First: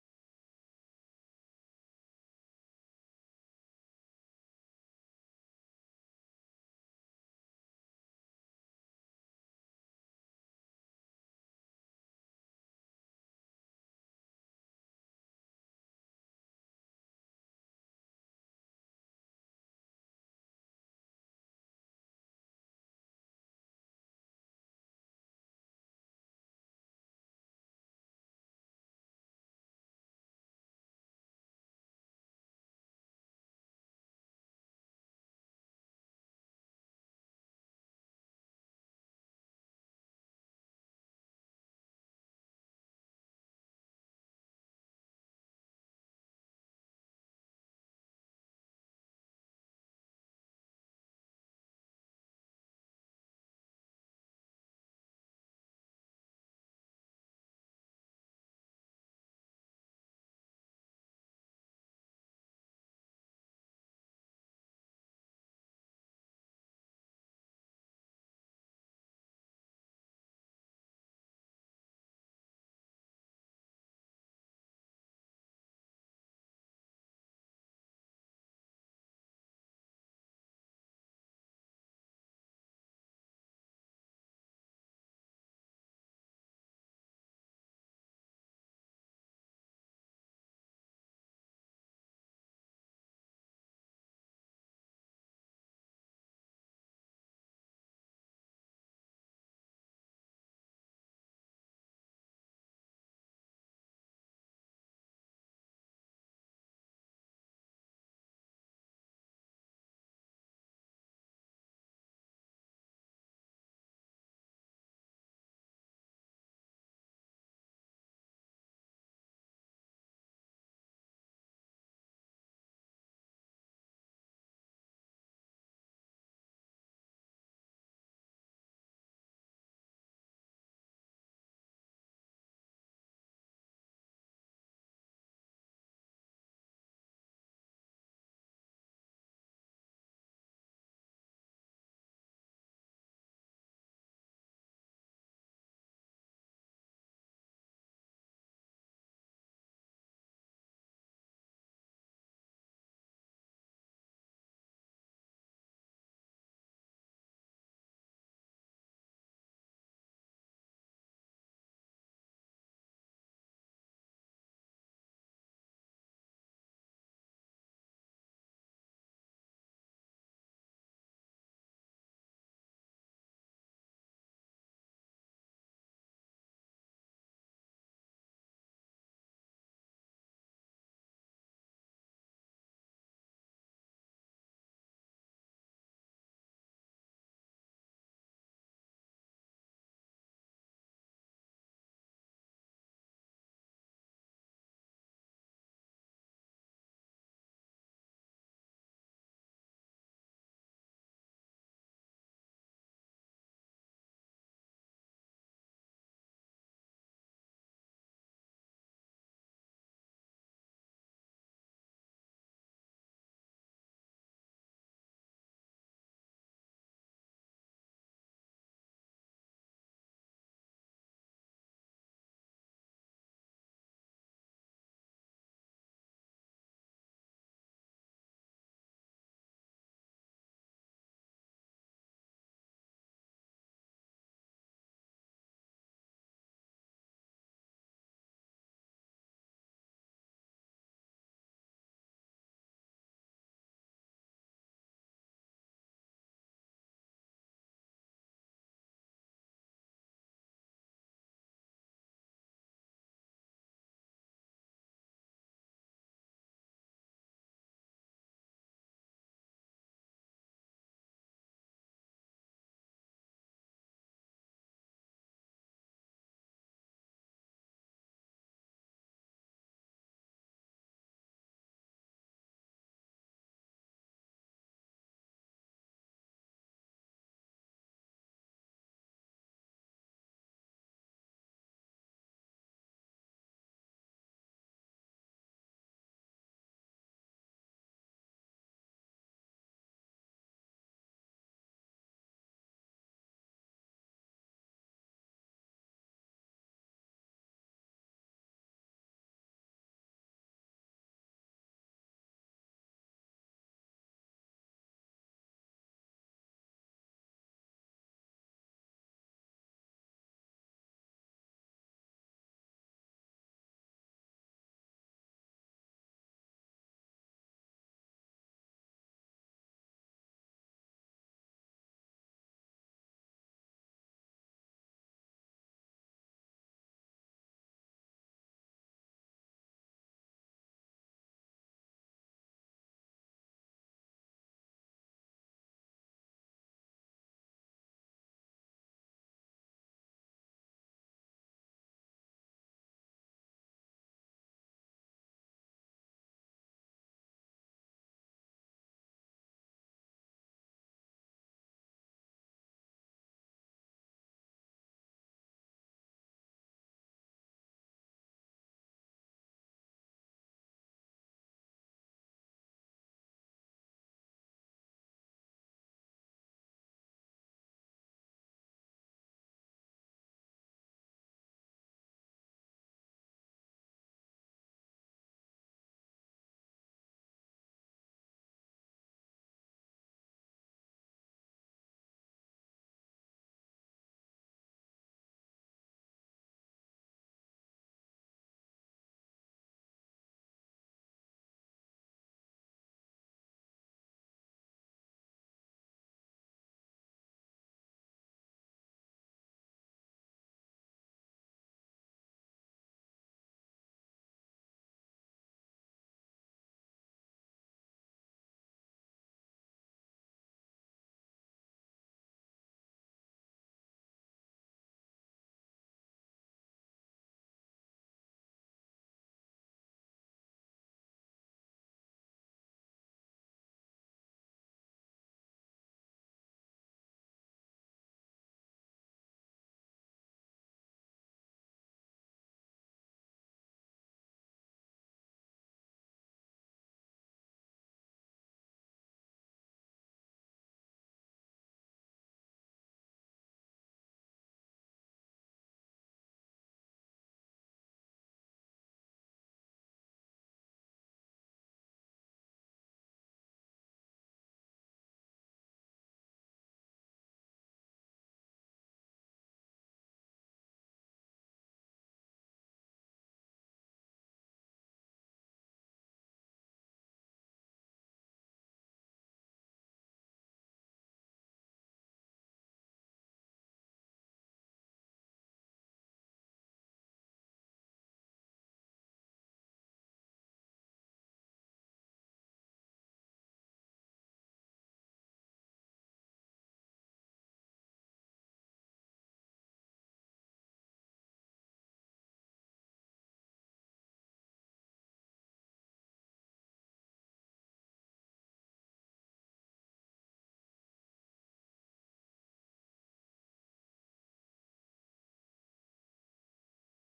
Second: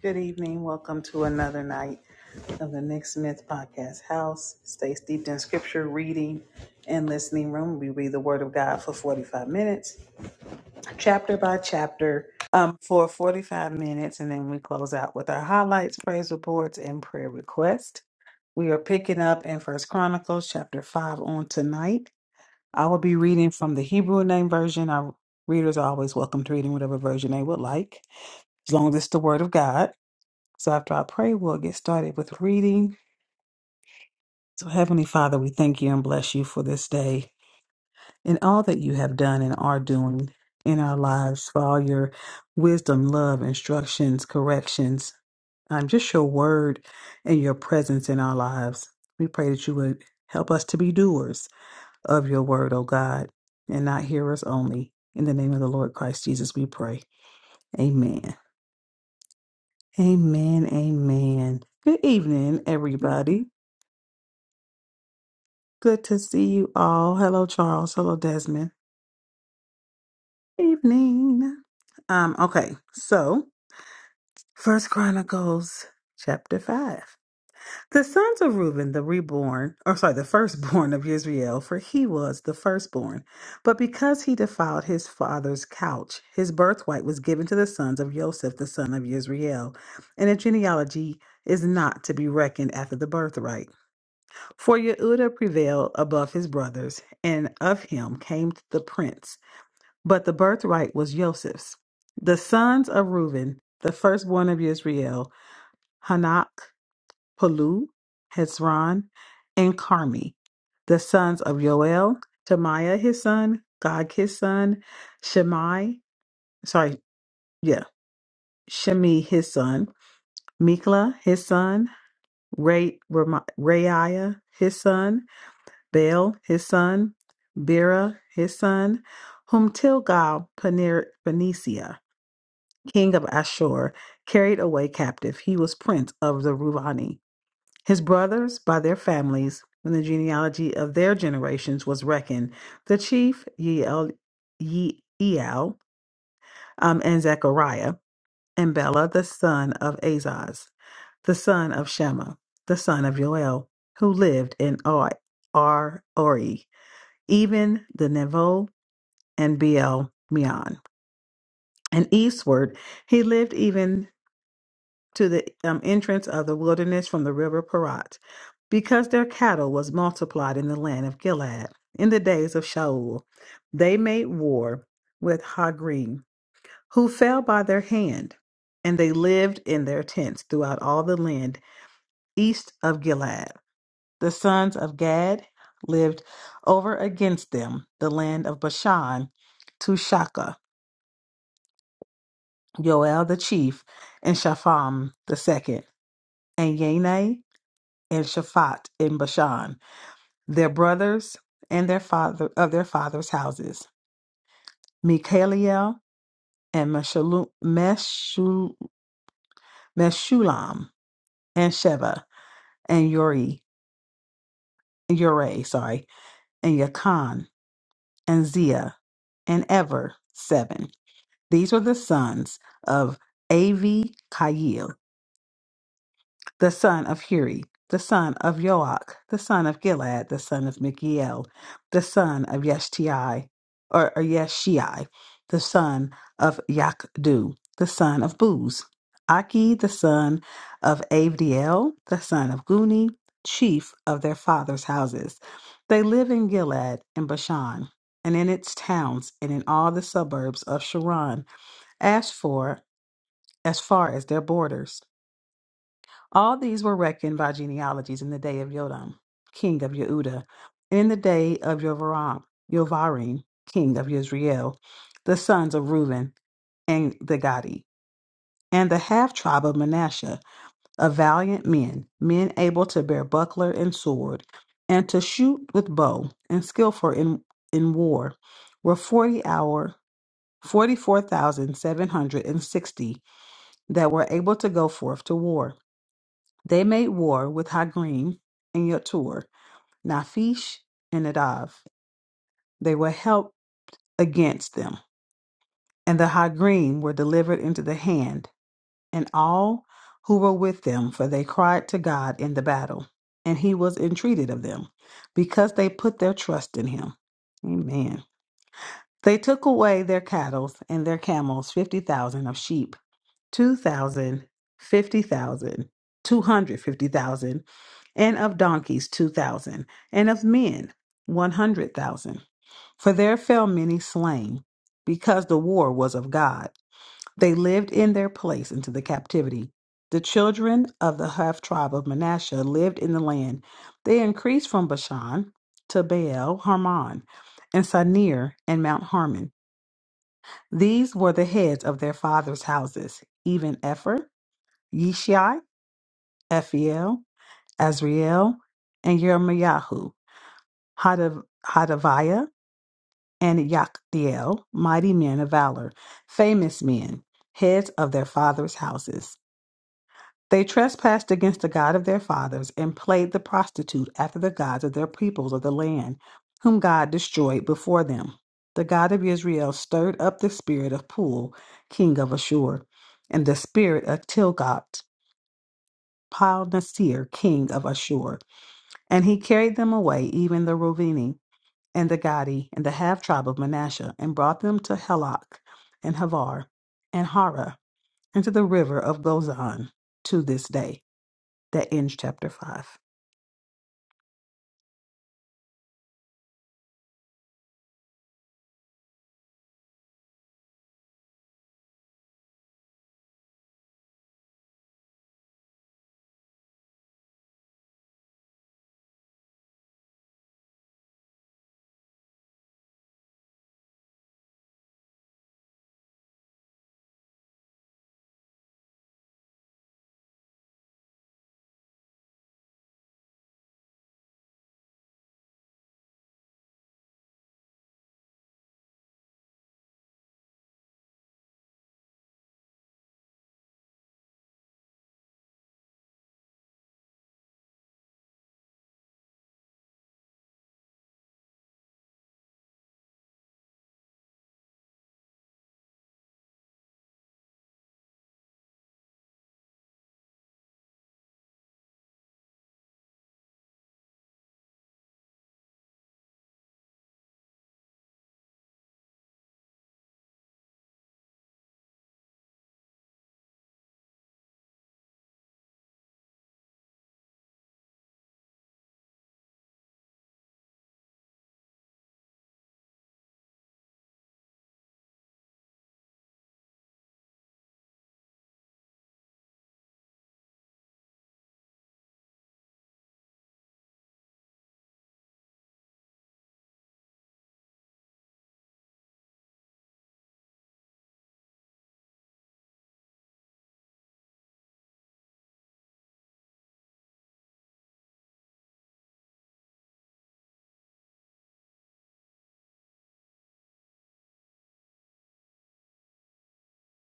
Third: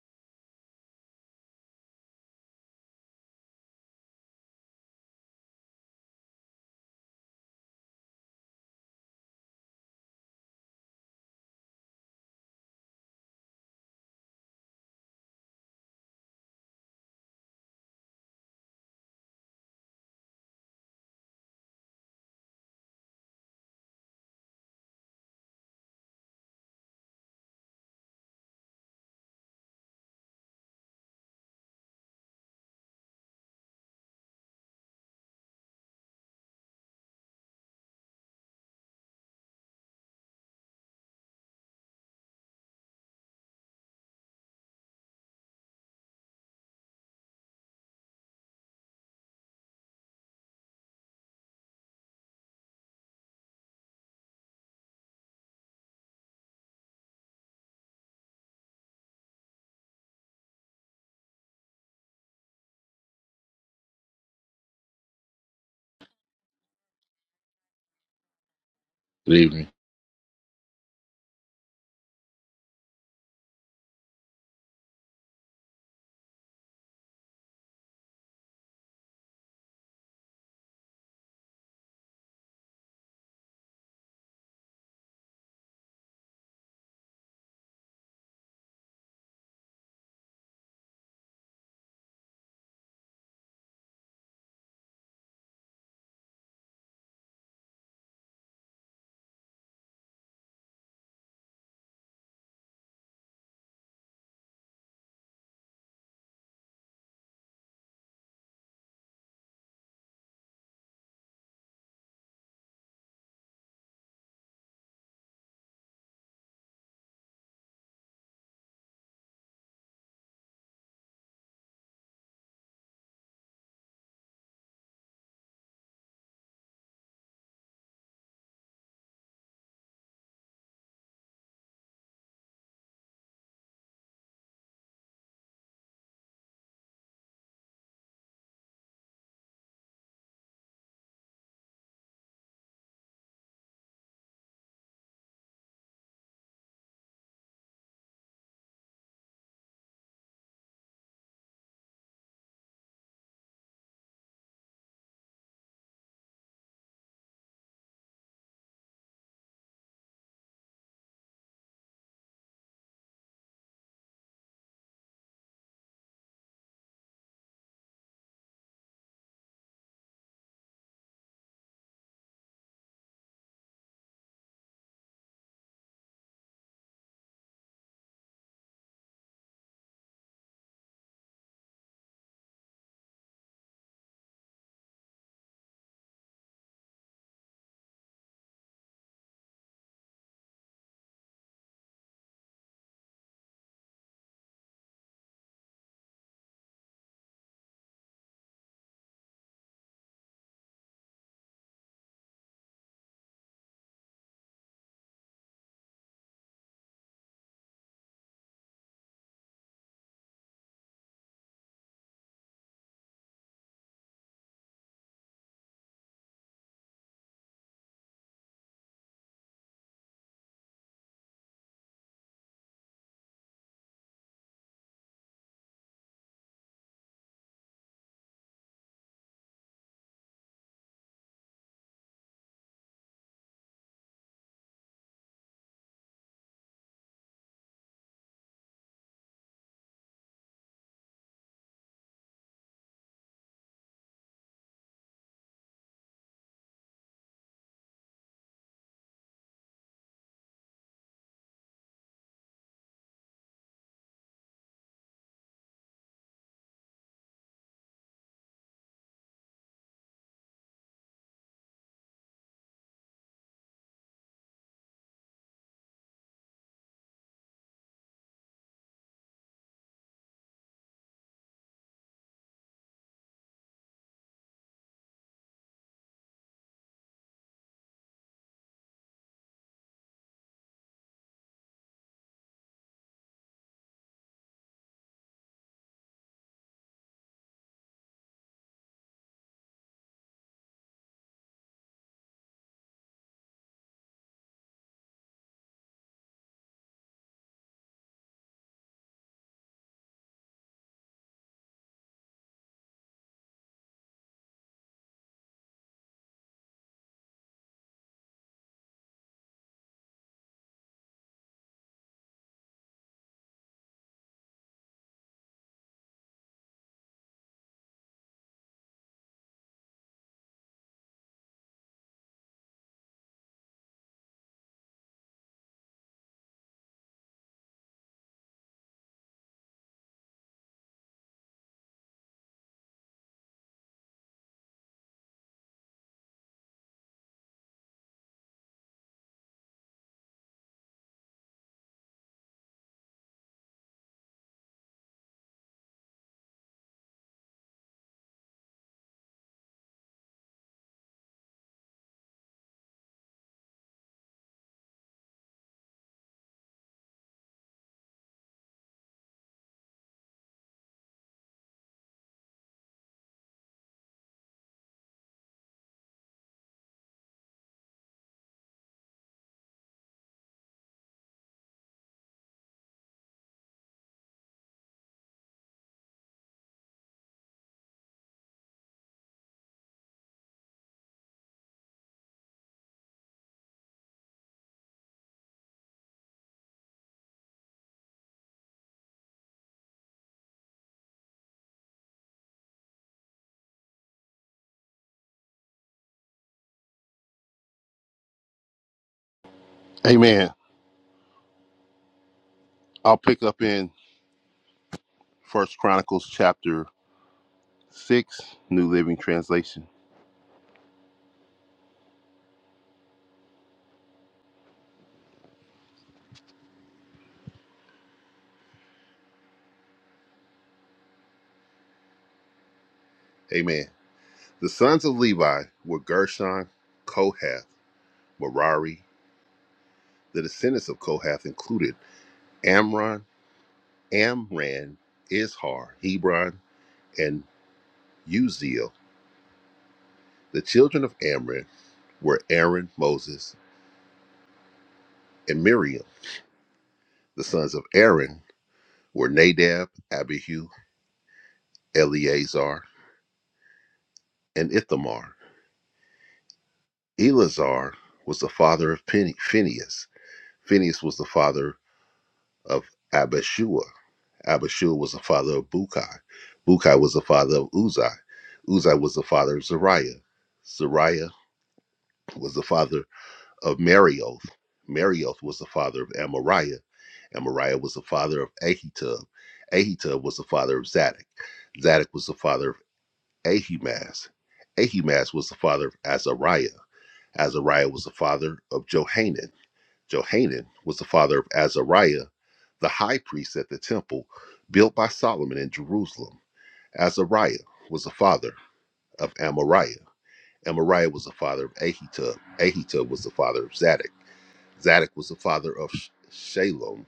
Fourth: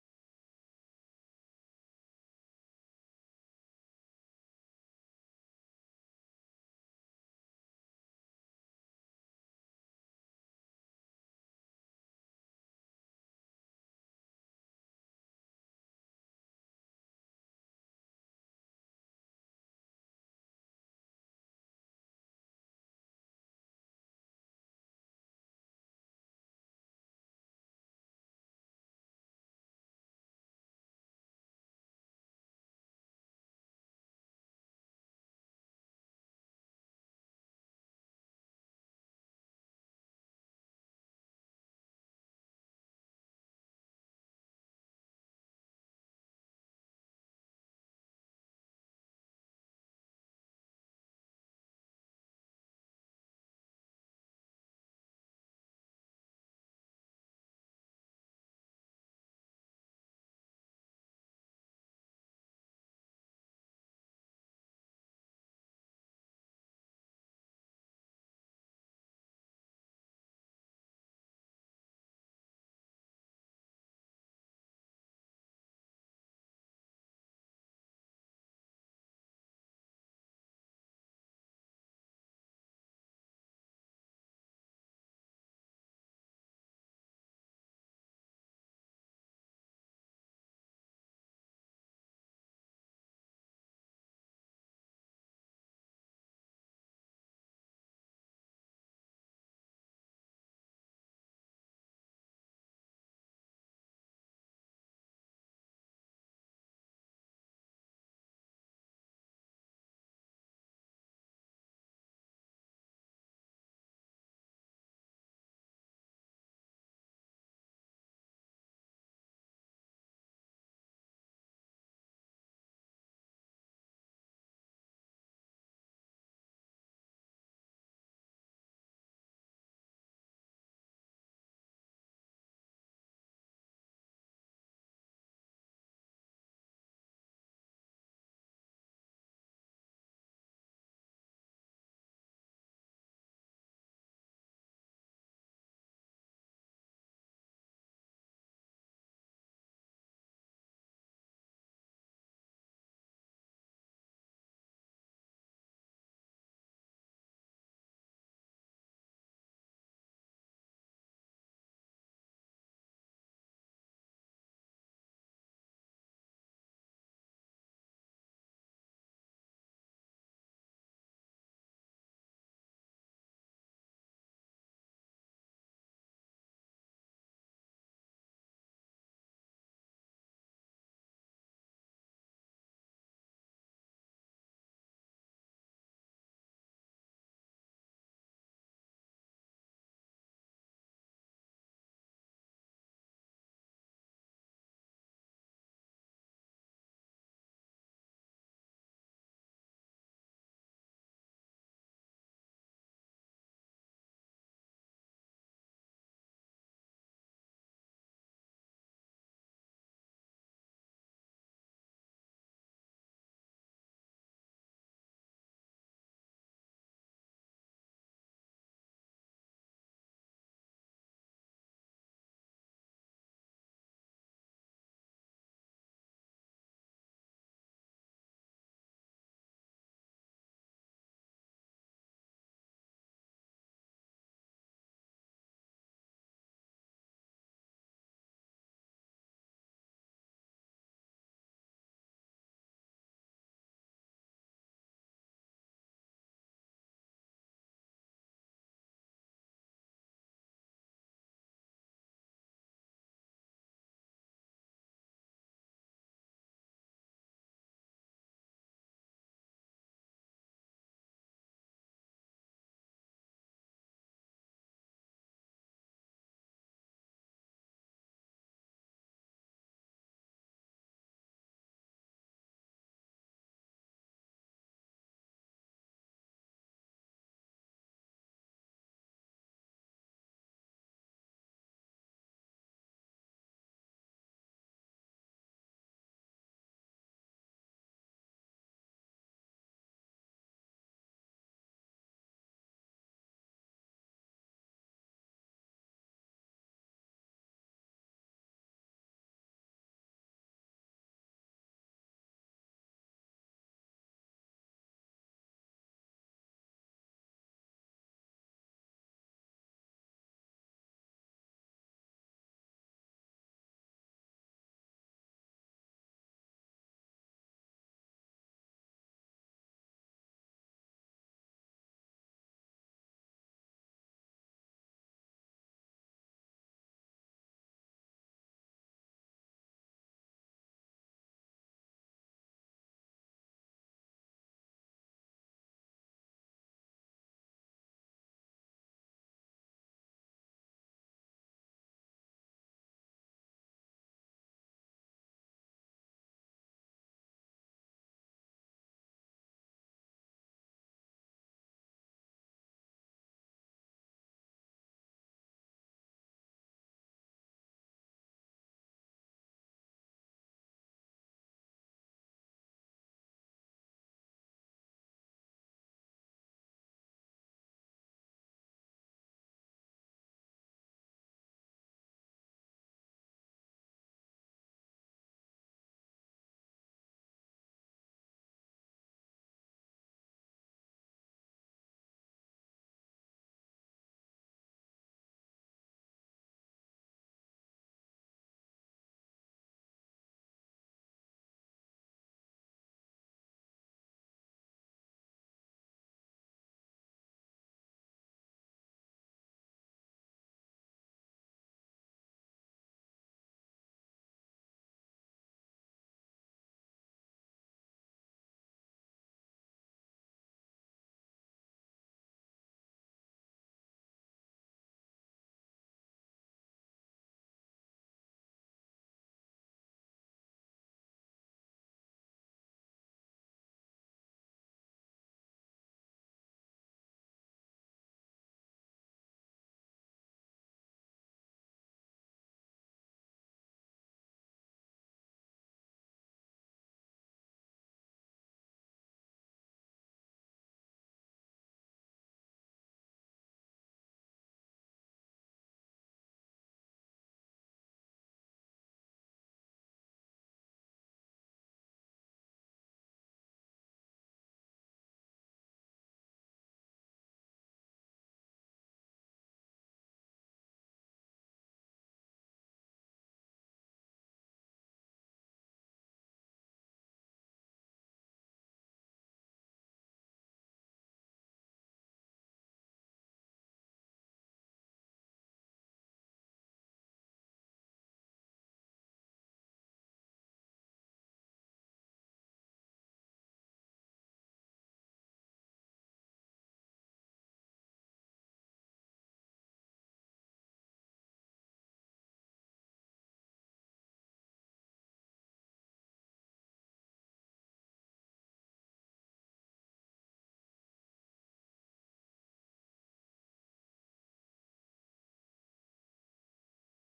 Good evening. Welcome to another night of the Nick Smith Podcast House. Stay steeped in scripture, reading, and listening room. We read the Word of God for 45 minutes, chapter by chapter, um, for 45 minutes, and then we close out with our highlights, praise reports, and prayer requests. We are picking up in First Chronicles chapter 5 on tonight. I will be reading from the Hebrew name version. Our readers are always welcome to reading whatever version they would like, as long as it's the Word of God. So after I pray, we'll get started with reading. So, Heavenly Father, we thank you and bless you for this day and all that you have done and are doing in our lives for all your wisdom, love, instructions, corrections, um, just your word and your presence in our lives. We pray that you would help us to be doers of your word, O God, and not hearers only. In the name of the Lord Christ Jesus, we pray. Amen. Amen. Amen. Good evening, everybody. Good to see you all. Hello, Charles. Hello, Desmond. Good evening. Evening. Um, okay, so First Chronicles chapter five. The sons of Reuben, the reborn, or sorry, the firstborn of Israel, for he was the firstborn. But because he defiled his father's couch, his birthright was given to the sons of Joseph, the son of Israel. And a genealogy is not to be reckoned after the birthright. For Yehuda prevailed above his brothers, and of him came the prince. But the birthright was Joseph's. The sons of Reuben, the firstborn of Israel, Hanak, Palu, Hezron, and Carmi. The sons of Yoel, Tamiah his son, Gog his son, Shemai, sorry, yeah, Shemi his son, Mikla his son, Ray, Rema- Reiah his son, Baal his son, Bera his son, whom Tilgal Paner- Panesia, king of Ashur, carried away captive. He was prince of the Ruvani. His brothers, by their families, when the genealogy of their generations was reckoned, the chief Yeel, Yeel um, and Zechariah, and Bela the son of Azaz, the son of Shema, the son of Joel, who lived in Oi, Ar Ori even the Nevo and Beel Meon. And eastward he lived even to the um, entrance of the wilderness from the river Parat, because their cattle was multiplied in the land of Gilead. In the days of Shaul, they made war with Hagrim, who fell by their hand, and they lived in their tents throughout all the land east of Gilead. The sons of Gad lived over against them the land of Bashan to Shaka, Joel the chief, and Shapham the second, and Yanai and Shaphat in Bashan, their brothers and their father of their fathers' houses, Michaliel and Meshalu- Meshul- Meshulam and Sheba and Uri, Ure, sorry, and Yakan and Zia and Ever seven. These were the sons of Avi Kail, the son of Huri, the son of Joach, the son of Gilad, the son of Michiel, the son of Yeshti, or, or Yeshii, the son of Yakdu, the son of Booz, Aki, the son of Avdiel, the son of Guni, chief of their fathers' houses. They live in Gilead and Bashan, and in its towns, and in all the suburbs of Sharon. As for as far as their borders. All these were reckoned by genealogies in the day of Yodam, king of Yehuda, and in the day of Yovaram, Yovarim, king of Yisrael, the sons of Reuben and the Gadi, and the half tribe of Manasseh, of valiant men, men able to bear buckler and sword, and to shoot with bow, and skillful in, in war, were forty hour forty four thousand seven hundred and sixty that were able to go forth to war. They made war with Hagrim and Yetur, Naphish and Nadav. They were helped against them, and the Hagrim were delivered into the hand, and all who were with them, for they cried to God in the battle, and he was entreated of them, because they put their trust in him. Amen. They took away their cattle and their camels, 50,000 of sheep 2,000, 50,000, 250,000, and of donkeys 2,000, and of men 100,000. For there fell many slain, because the war was of God. They lived in their place into the captivity. The children of the half tribe of Manasseh lived in the land. They increased from Bashan to Baal Hermon, and Sinir, and Mount Harmon. These were the heads of their fathers' houses, even Epher Yishai, Ephiel, Azriel, and Yermayahu, Hadav- Hadaviah, and Yakdiel, mighty men of valor, famous men, heads of their fathers' houses. They trespassed against the God of their fathers and played the prostitute after the gods of their peoples of the land, whom God destroyed before them. The God of Israel stirred up the spirit of Pul, king of Ashur, and the spirit of Tilgat, Pal king of Ashur And he carried them away, even the Rovini, and the Gadi, and the half tribe of Manasseh, and brought them to Helok, and Havar, and Hara, and to the river of Gozan, to this day. That ends chapter 5. Amen. I'll pick up in First Chronicles chapter six, New Living Translation. Amen. The sons of Levi were Gershon, Kohath, Merari. The descendants of Kohath included Amron, Amran, Izhar, Hebron, and Uziel. The children of Amran were Aaron, Moses, and Miriam. The sons of Aaron were Nadab, Abihu, Eleazar, and Ithamar. Eleazar was the father of Phin- Phineas. Phineas was the father of Abishua. Abishua was the father of Bukai. Bukai was the father of Uzai. Uzai was the father of Zariah. Zariah was the father of Marioth. Marioth was the father of Amariah. Amariah was the father of Ahitub. Ahitub was the father of Zadok. Zadok was the father of Ahimaaz. Ahimaaz was the father of Azariah. Azariah was the father of Johanan. Johanan was the father of Azariah, the high priest at the temple built by Solomon in Jerusalem. Azariah was the father of Amariah. Amariah was the father of Ahitub. Ahitub was the father of Zadok. Zadok was the father of Shalom.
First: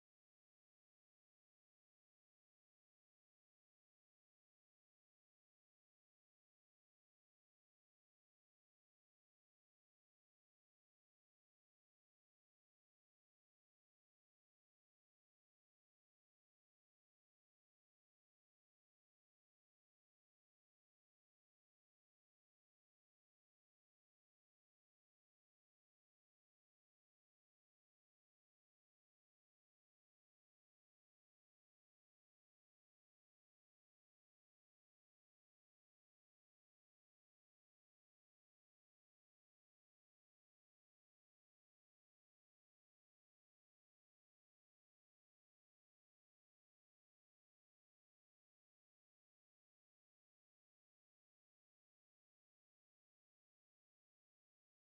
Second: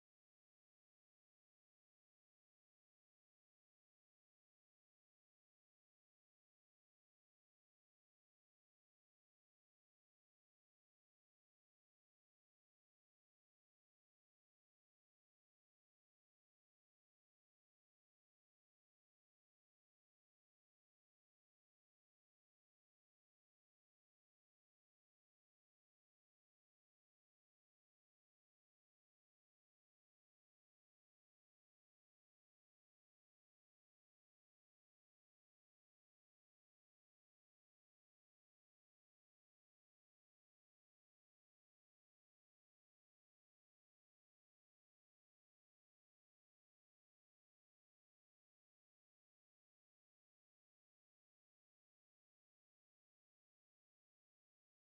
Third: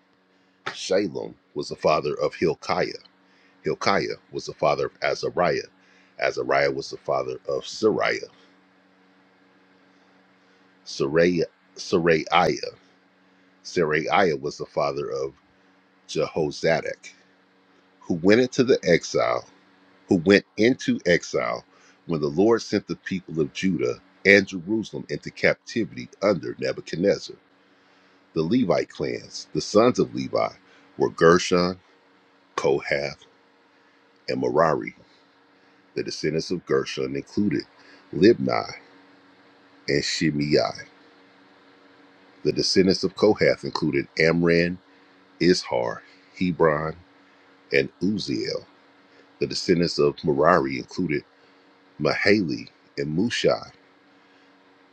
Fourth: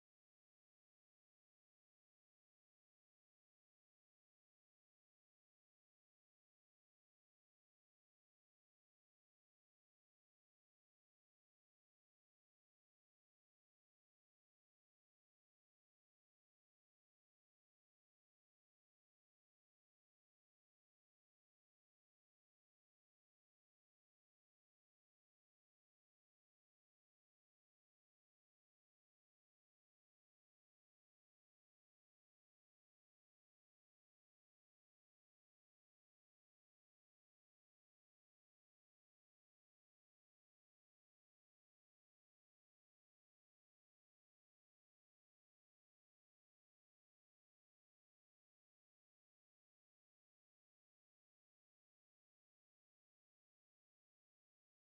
Shalom was the father of Hilkiah. Hilkiah was the father of Azariah. Azariah was the father of Sariah. Sariah, Saraiah. Saraiah was the father of Jehozadak. who went into the exile, who went into exile when the Lord sent the people of Judah and Jerusalem into captivity under Nebuchadnezzar. The Levite clans, the sons of Levi, were Gershon, Kohath, and Merari. The descendants of Gershon included Libni and Shimei. The descendants of Kohath included Amran, Izhar, Hebron, and Uziel. The descendants of Merari included Mahali and Mushi.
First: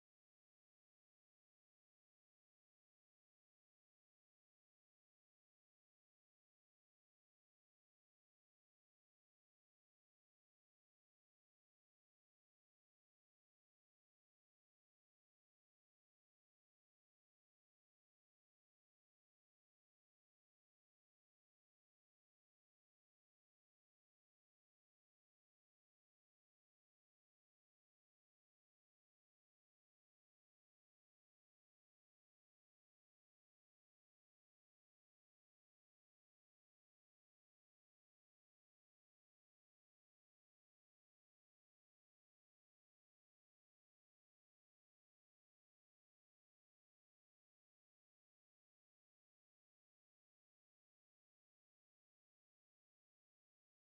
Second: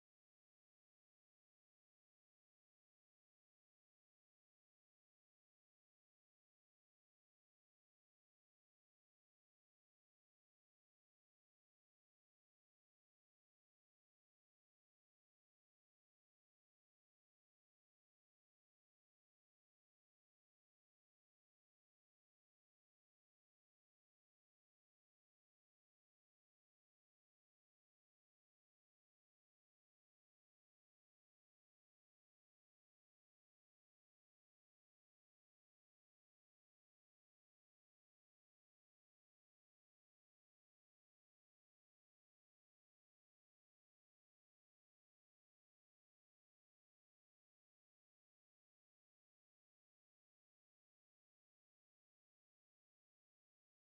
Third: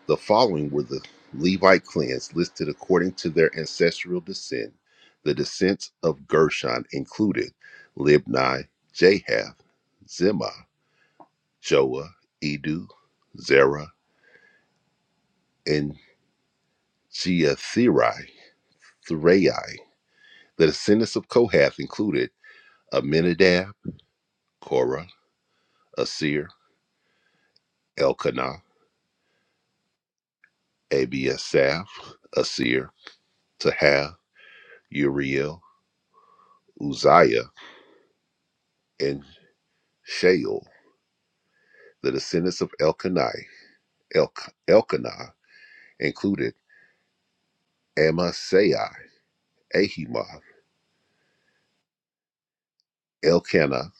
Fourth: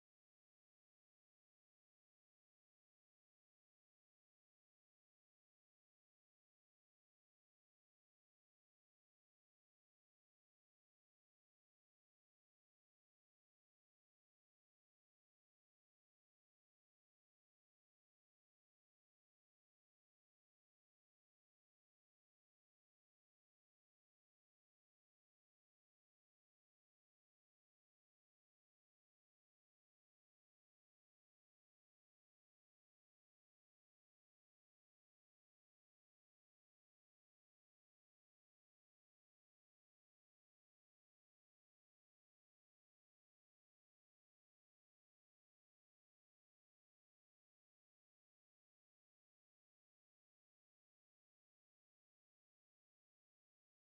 The following were the Levite clans listed according to their ancestral descent. The descents of Gershon included Libni, Jahath, Zimah, Joah, Edu, Zerah, and Jeatherai. Thrai. The descendants of Kohath included Aminadab, Korah, Asir, Elkanah, Abiasaph, Asir, Tahath, Uriel, Uzziah, and Sheol. The descendants of Elkanai, Elk, Elkanah included Amasai, Ahima, Elkanah,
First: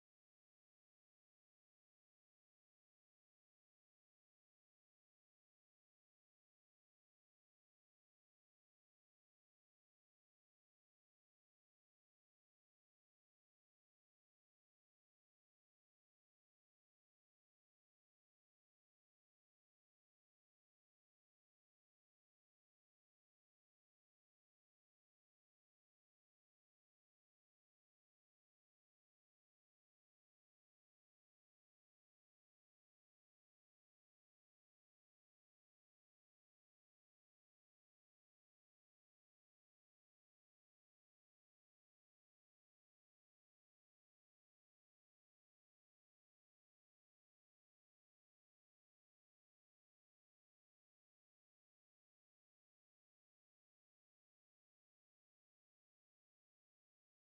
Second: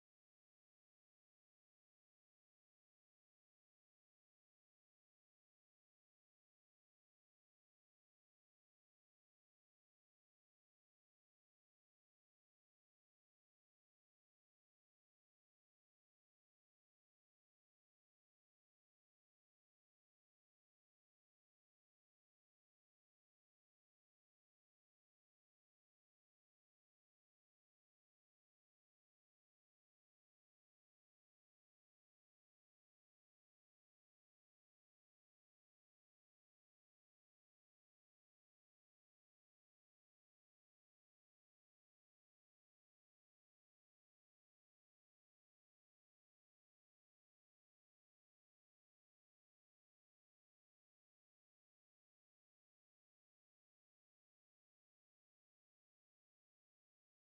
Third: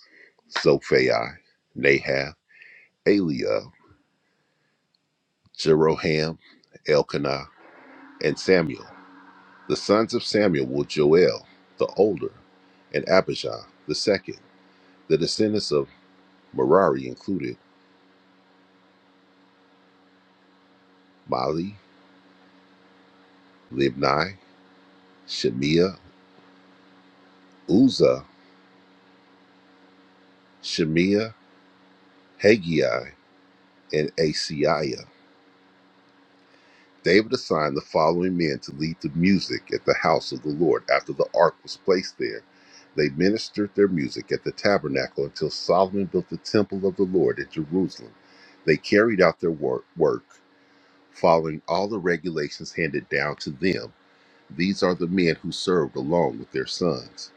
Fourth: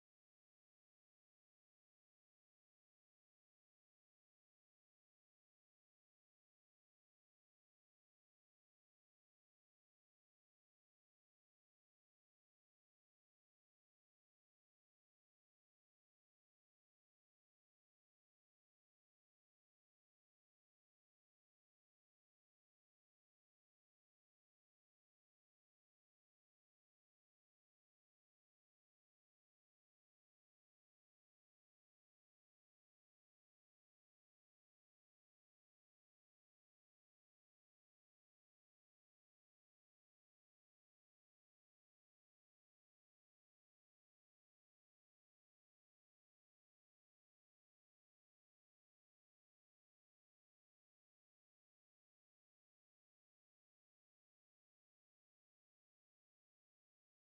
Zophai, Nahath, Eliab, Jeroham, Elkanah, and Samuel. The sons of Samuel were Joel, the older, and Abijah, the second. The descendants of Merari included Mali, Libni, Shemiah, Uzzah, Shemiah, Haggai, and Asiah. David assigned the following men to lead the music at the house of the Lord after the ark was placed there. They ministered their music at the tabernacle until Solomon built the temple of the Lord at Jerusalem. They carried out their work, work following all the regulations handed down to them. These are the men who served along with their sons.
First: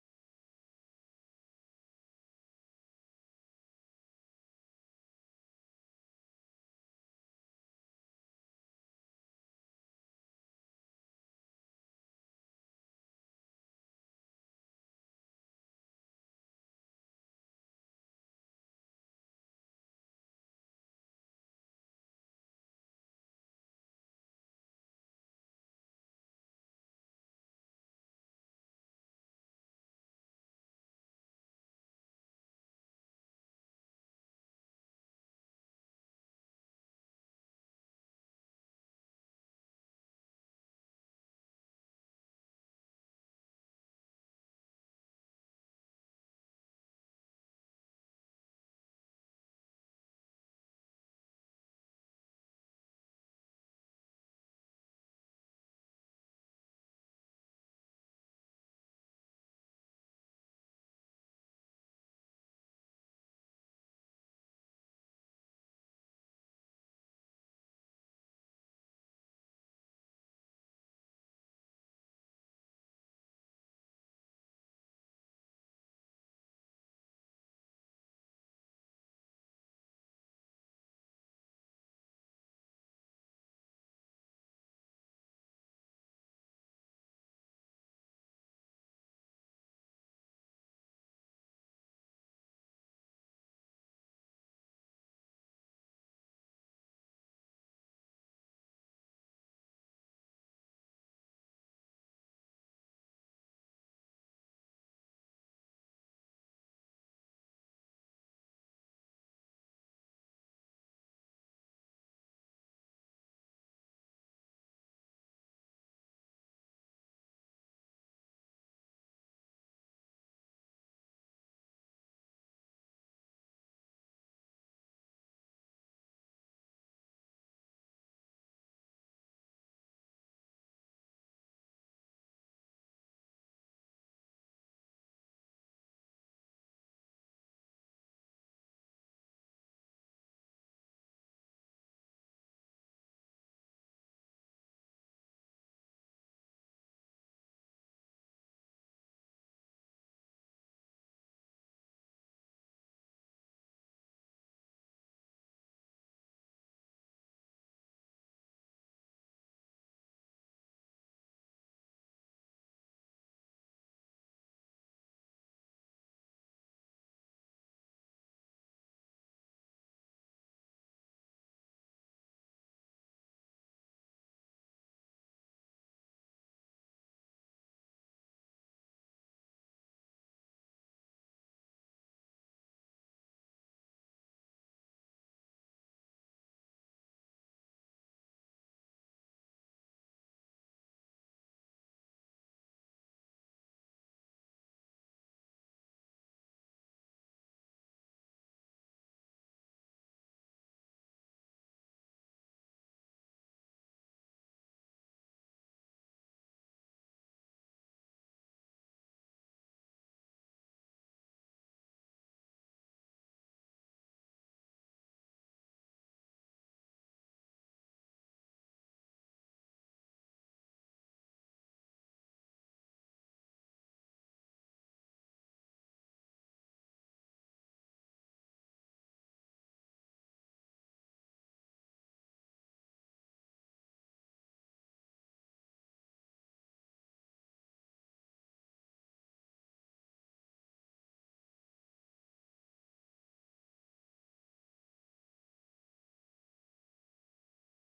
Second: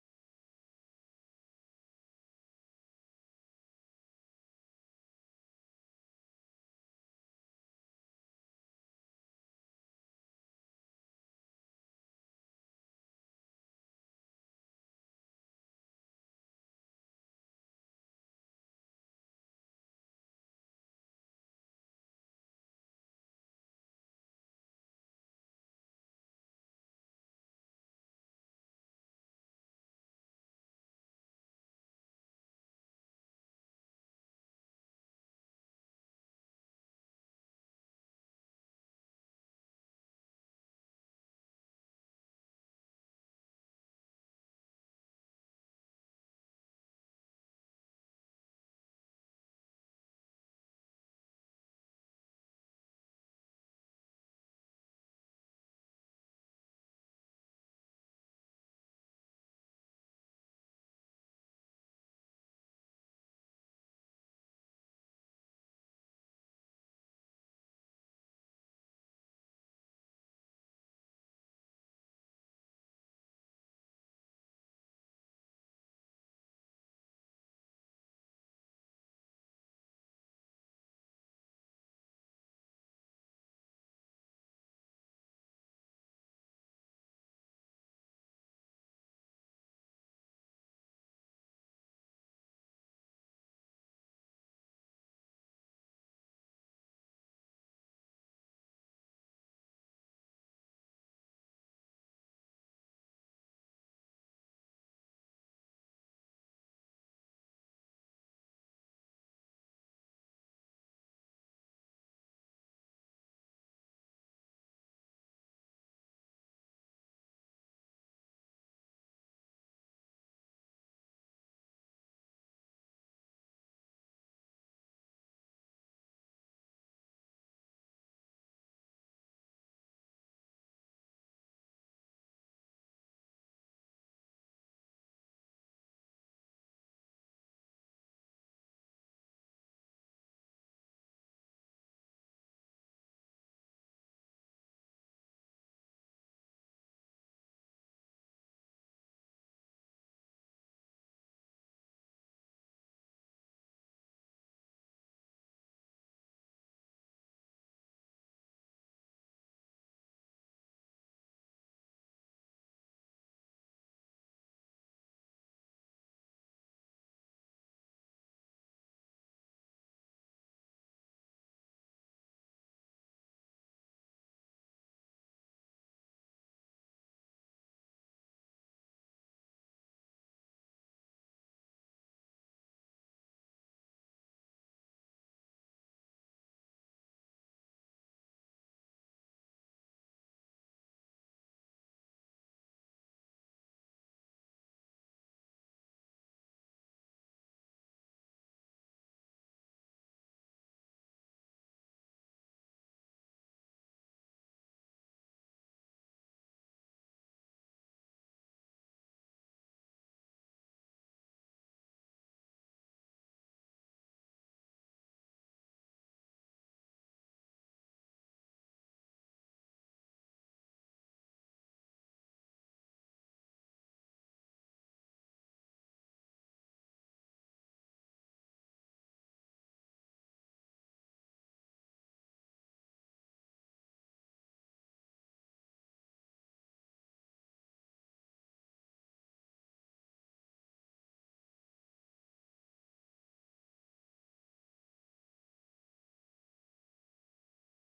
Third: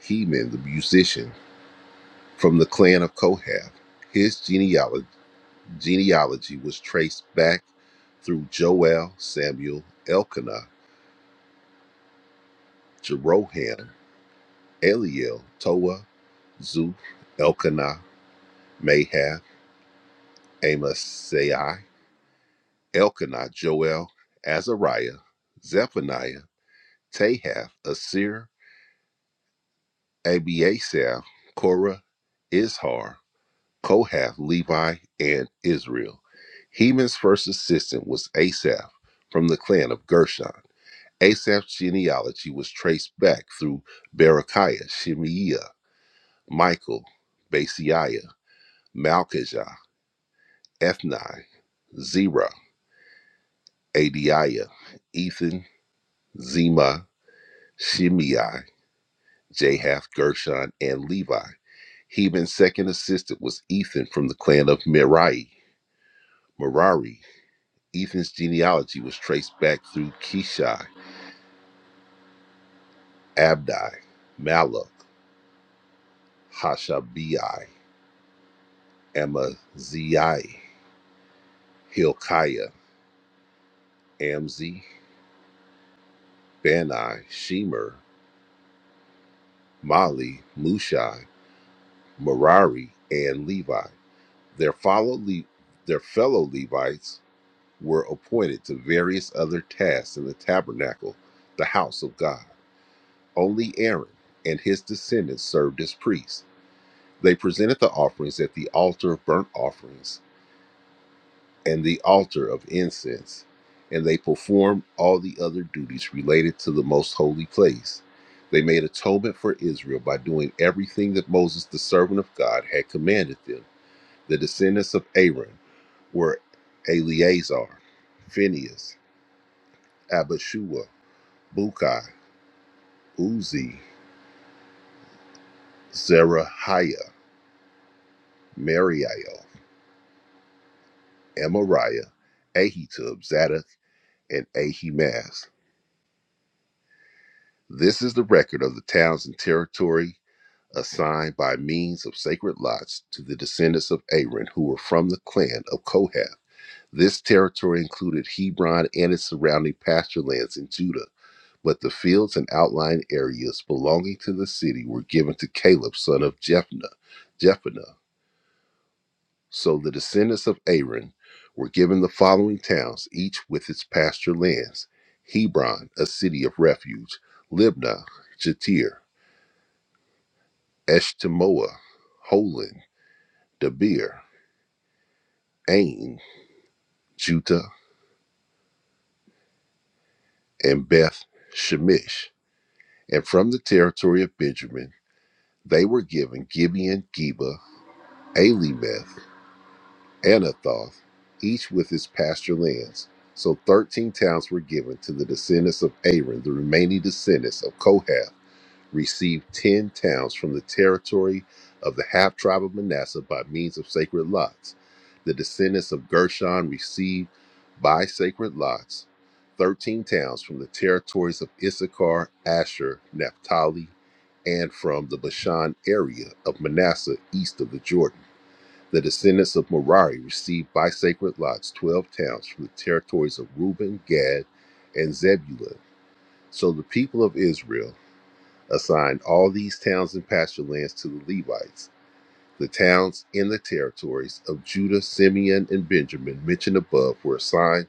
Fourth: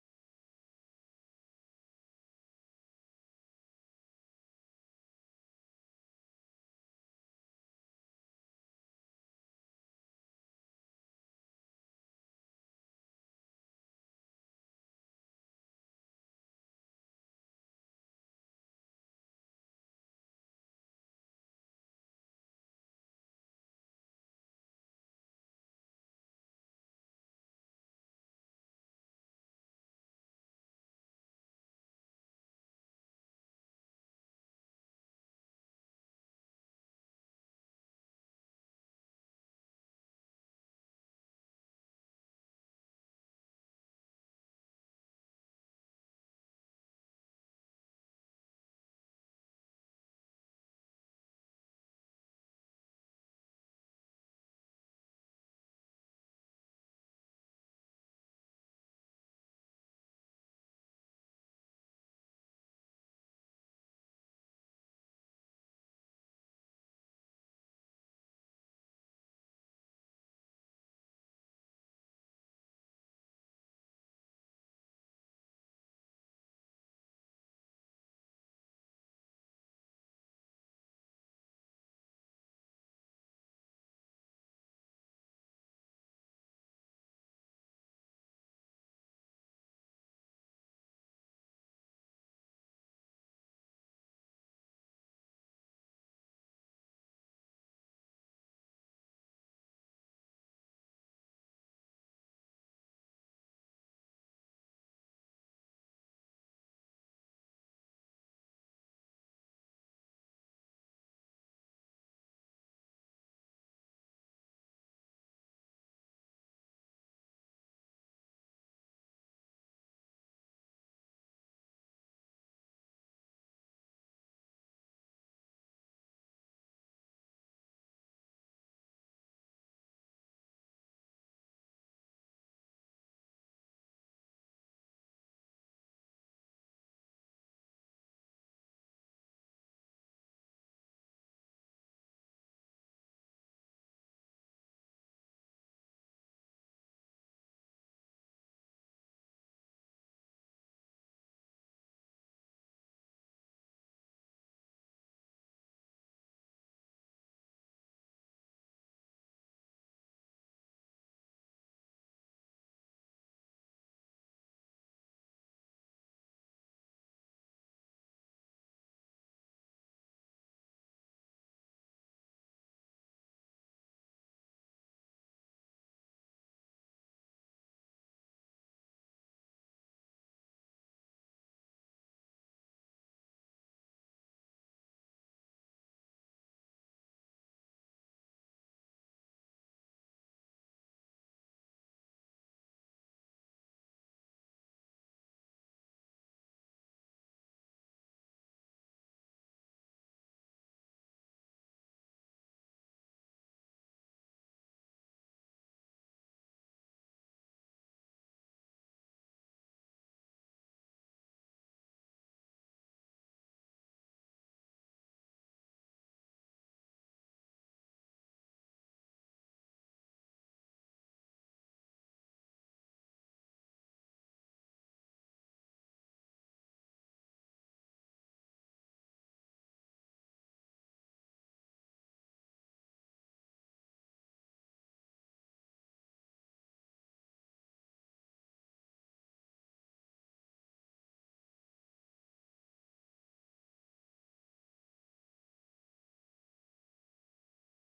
Heman, the musician, from the clan of Kohath. His genealogy, genealogy was traced back through Joel, Samuel, Elkanah Jeroham, Eliel, Toa, Zuth, Elkanah, Mahab, Amasai, Elkanah, Joel, Azariah, Zephaniah, Tahath, Asir, Abiasaph, Korah, Izhar, Kohath, Levi, and Israel. Heman's first assistant was Asaph from the clan of Gershon. Asaph's genealogy was traced back through Berechiah, Shemaiah, Michael, Basiah. Malkijah, Ethni, Zerah, Adiah, Ethan, Zema, Shimei, Jahath, Gershon, and Levi. Heman's second assistant was Ethan from the clan of Merari. Merari. Ethan's genealogy was traced back through Kishai, Abdi, Malach, Hashabi, Amaziah, Hilkiah, Amzi, Bani, Shemer, Mali, Mushai. Merari, and Levi. Their, follow Le- their fellow Levites were appointed to various other tasks in the tabernacle, the house of God. Only Aaron and his descendants served as priests. They presented the offerings at the altar of burnt offerings and the altar of incense, and they performed all the other duties related to the most holy place. They made atonement for Israel by doing everything that Moses, the servant of God, had commanded them The descendants of Aaron were Eleazar, Phinehas, Abishua, Bukai, Uzi, Zerahiah, Mariel, Amariah, Ahitub, Zadok, and Ahimaaz. This is the record of the towns and territory assigned by means of sacred lots to the descendants of Aaron who were from the clan of Kohath. This territory included Hebron and its surrounding pasture lands in Judah But the fields and outlying areas belonging to the city were given to Caleb, son of Jephunneh. Jephunneh. So the descendants of Aaron were given the following towns, each with its pasture lands: Hebron, a city of refuge; Libnah, Jatir, Eshtemoa, Holon, Debir, Ain, Judah, and Beth Shemesh. And from the territory of Benjamin, they were given Gibeon, Geba, Alimeth, Anathoth, each with its pasture lands. So thirteen towns were given to the descendants of Aaron. The remaining descendants of Kohath received ten towns from the territory of the half tribe of Manasseh by means of sacred lots. The descendants of Gershon received by sacred lots thirteen towns from the territories of Issachar, Asher, Naphtali, and from the Bashan area of Manasseh east of the Jordan. The descendants of Merari received by sacred lots twelve towns from the territories of Reuben, Gad, and Zebulun. So the people of Israel assigned all these towns and pasture lands to the Levites. The towns in the territories of Judah, Simeon, and Benjamin mentioned above were assigned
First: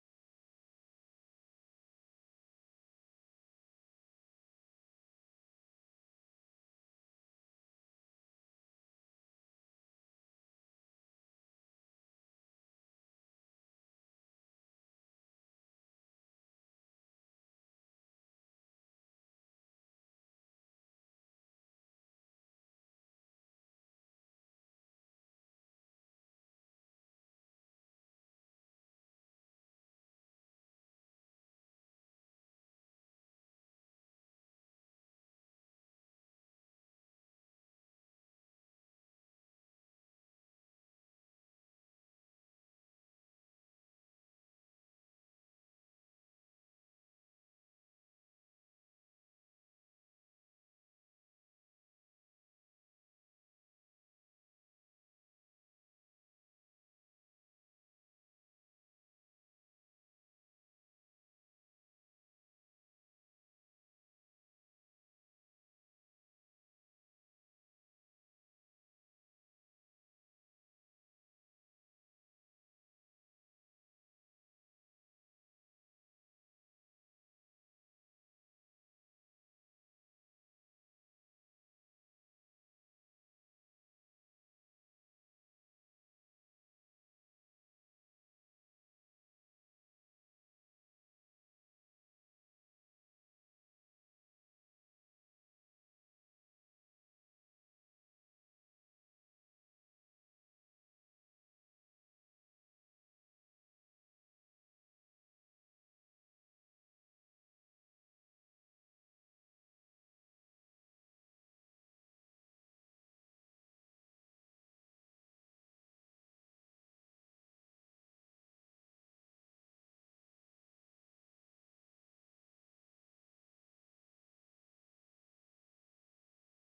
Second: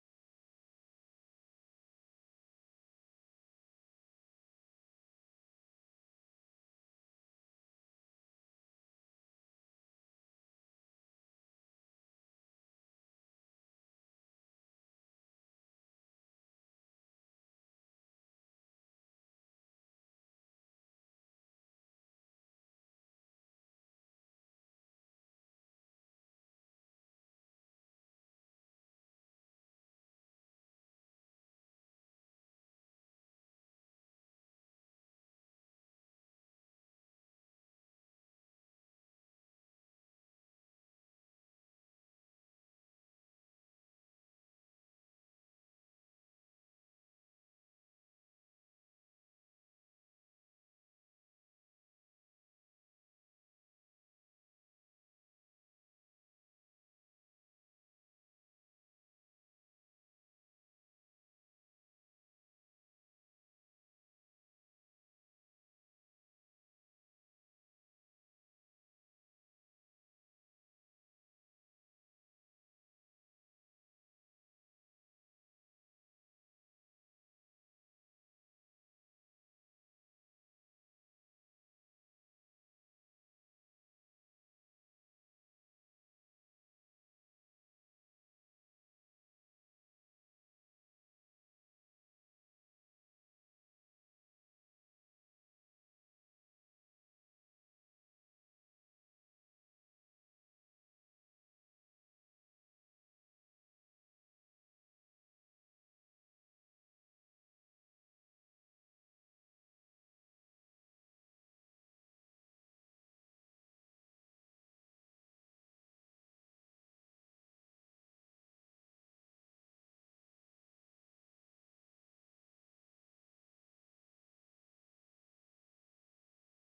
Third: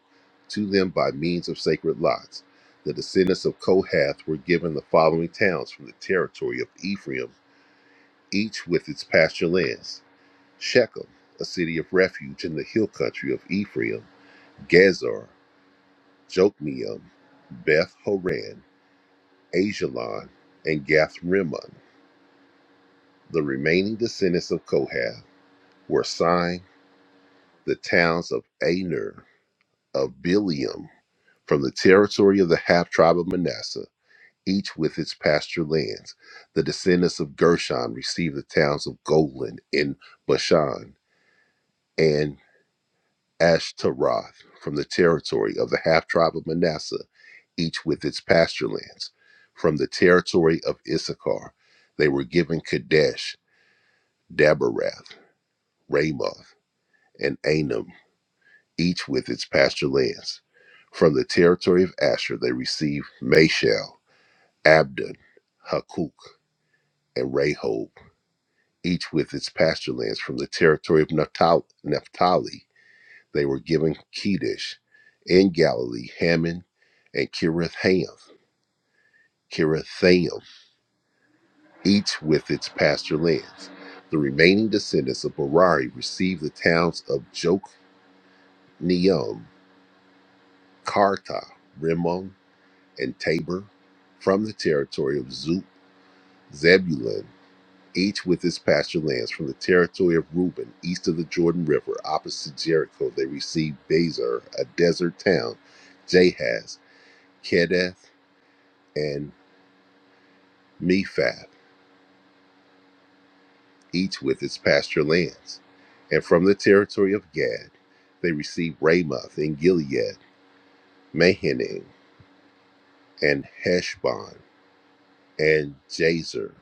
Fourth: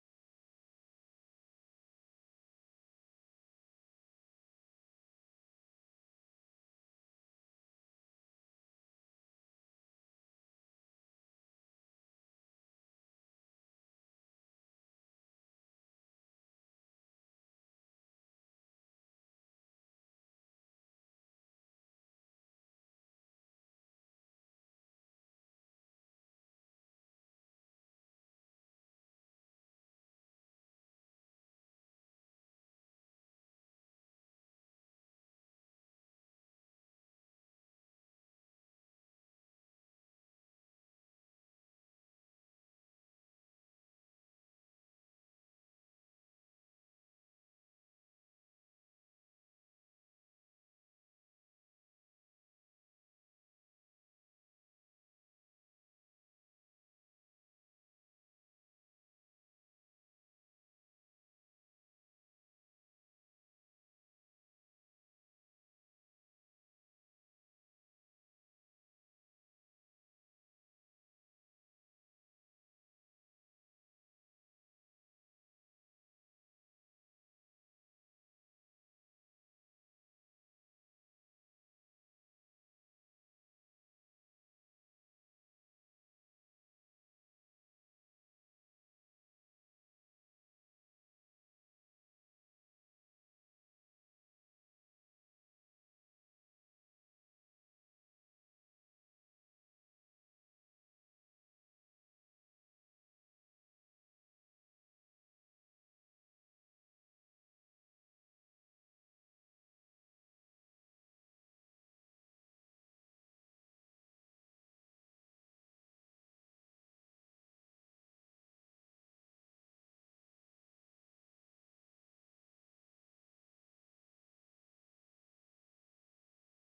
to them by means of sacred lots. The descendants of Kohath were given the following towns from the territory of Ephraim, each with its pasture lands. Shechem, a city of refuge in the hill country of Ephraim, Gezer, Jokmeam, Beth Horon, Ajalon, and Gath Rimmon. The remaining descendants of Kohath were assigned the towns of Aner, of Bilium, from the territory of the half tribe of Manasseh, each with its pasture lands. The descendants of Gershon received the towns of Golan in Bashan, and. Ashtaroth from the territory of the half tribe of Manasseh, each with its pasture lands. From the territory of Issachar, they were given Kadesh, Dabarath, Ramoth, and Anam, each with its pasture lands. From the territory of Asher, they received Mashal, Abdon, Hakuk, and Rehob, each with its pasture lands. From the territory of Naphtali, They were given Kedesh in Galilee, Hammon and Kiratham, Kirithaim, each with its pasture lands. The remaining descendants of Merari received the towns of Jokneam, Karta, Rimmon, and Tabor from the territory of Zut, Zebulun, each with its pasture lands from the territory of Reuben, east of the Jordan River, opposite Jericho. They received Bezer, a desert town, Jahaz, Kedeth, Mephab, each with its pasture lands. And from the territory of Gad, they received Ramoth in Gilead, Mahanaim, and Heshbon, and Jazer,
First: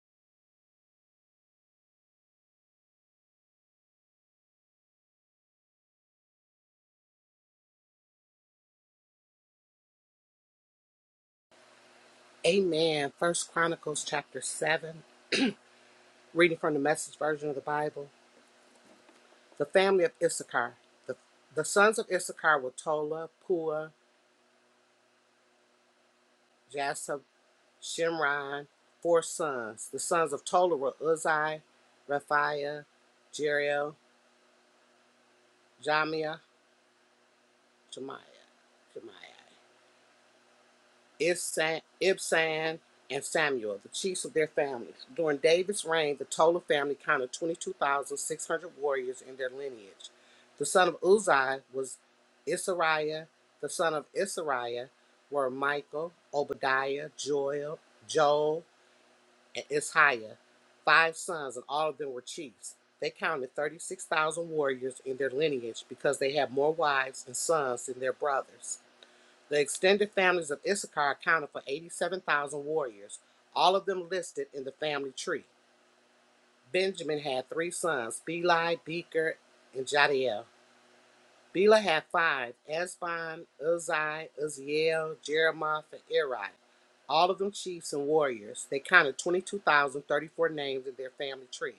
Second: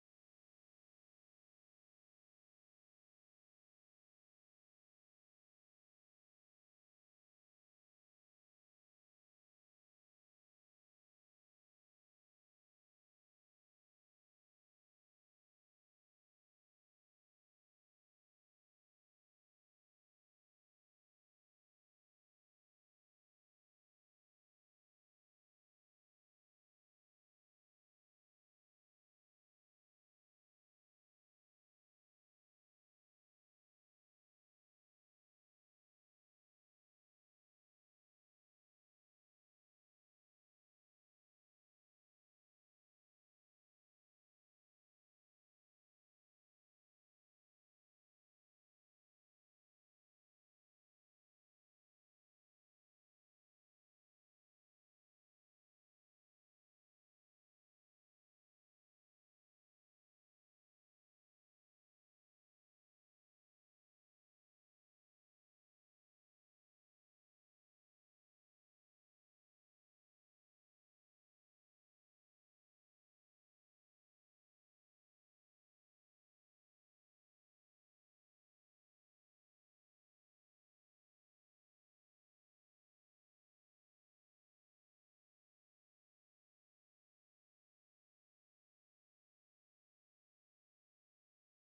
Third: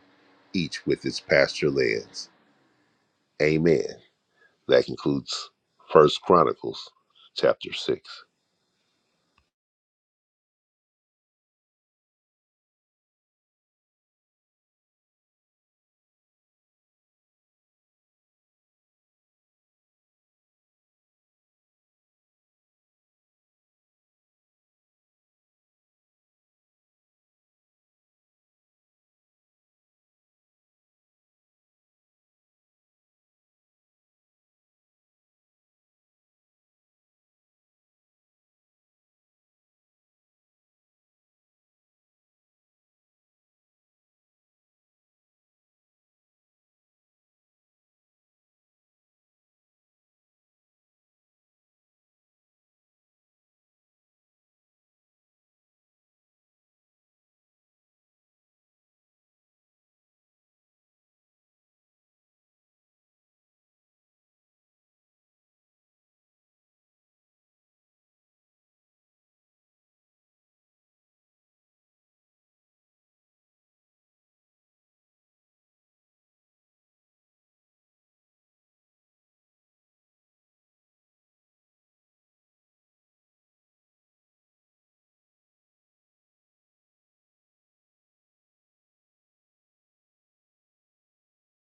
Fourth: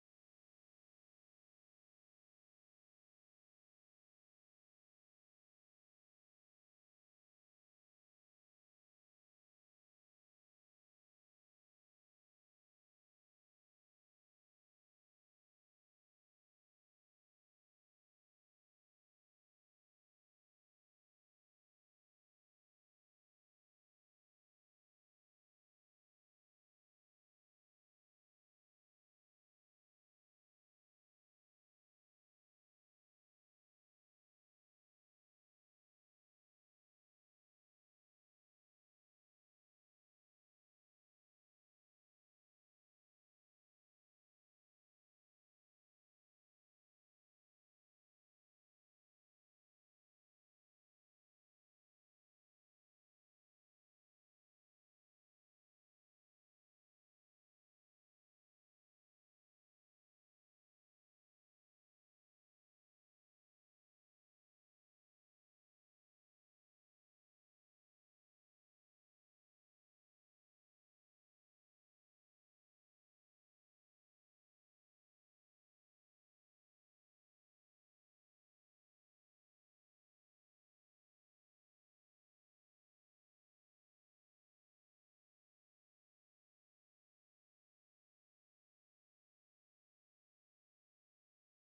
each with its pasture lands. Amen. That concludes First Chronicles chapter six. Amen. First Chronicles chapter seven, reading from the message version of the Bible. The family of Issachar. The, the sons of Issachar were Tola, Pua, Jasub, Shimron, four sons. The sons of Tola were Uzzi, Raphiah, Jeriel, Jamia, Jemiah, Jemiah. Ibsan, Ibsan, and Samuel, the chiefs of their families. During David's reign, the total family counted 22,600 warriors in their lineage. The son of Uzziah was Isariah. The son of Isariah were Michael, Obadiah, Joel, Joel, and Ishiah, five sons, and all of them were chiefs. They counted 36,000 warriors in their lineage because they had more wives and sons than their brothers. The extended families of Issachar accounted for 87,000 warriors, all of them listed in the family tree. Benjamin had three sons, Beli, Becher, and Jadiel. Bela had five, Esbon, Uzzi, Uzziel, Jeremoth, and Eri, all of them chiefs and warriors. They counted 22,034 names in their family tree.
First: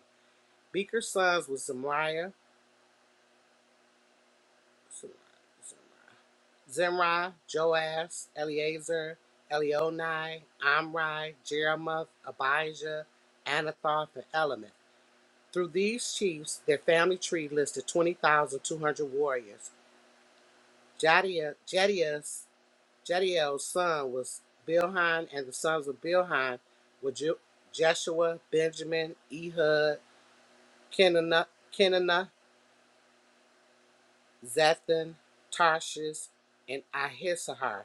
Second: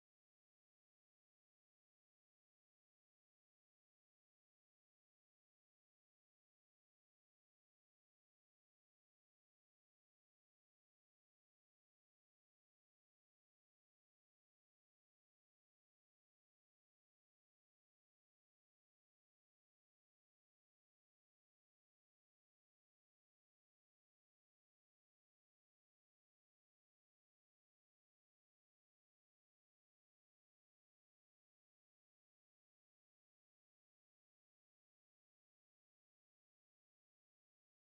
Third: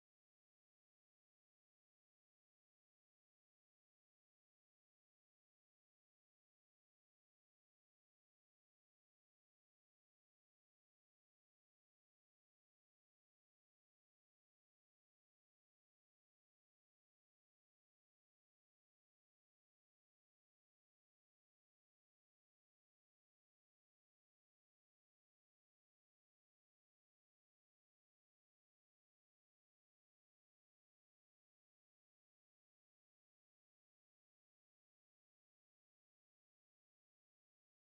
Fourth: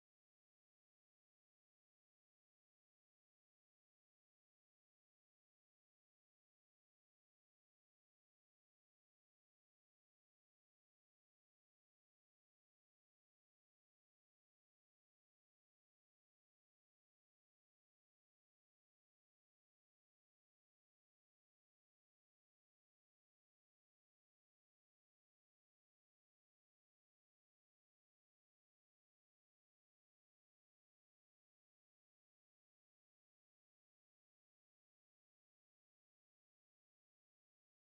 Becher's sons was Zemariah, Zemariah, Zemariah. Zimri, Joash, Eleazar, Elionai, Amri, Jeremoth, Abijah, Anathoth, and Element. Through these chiefs, their family tree listed 20,200 warriors. Jadia- Jedias, Jediel's son was Bilhan, and the sons of Bilhan were Ju- Jeshua, Benjamin, Ehud, Kenana, Kenana, Zethan, Tarshish, and Ahissahar.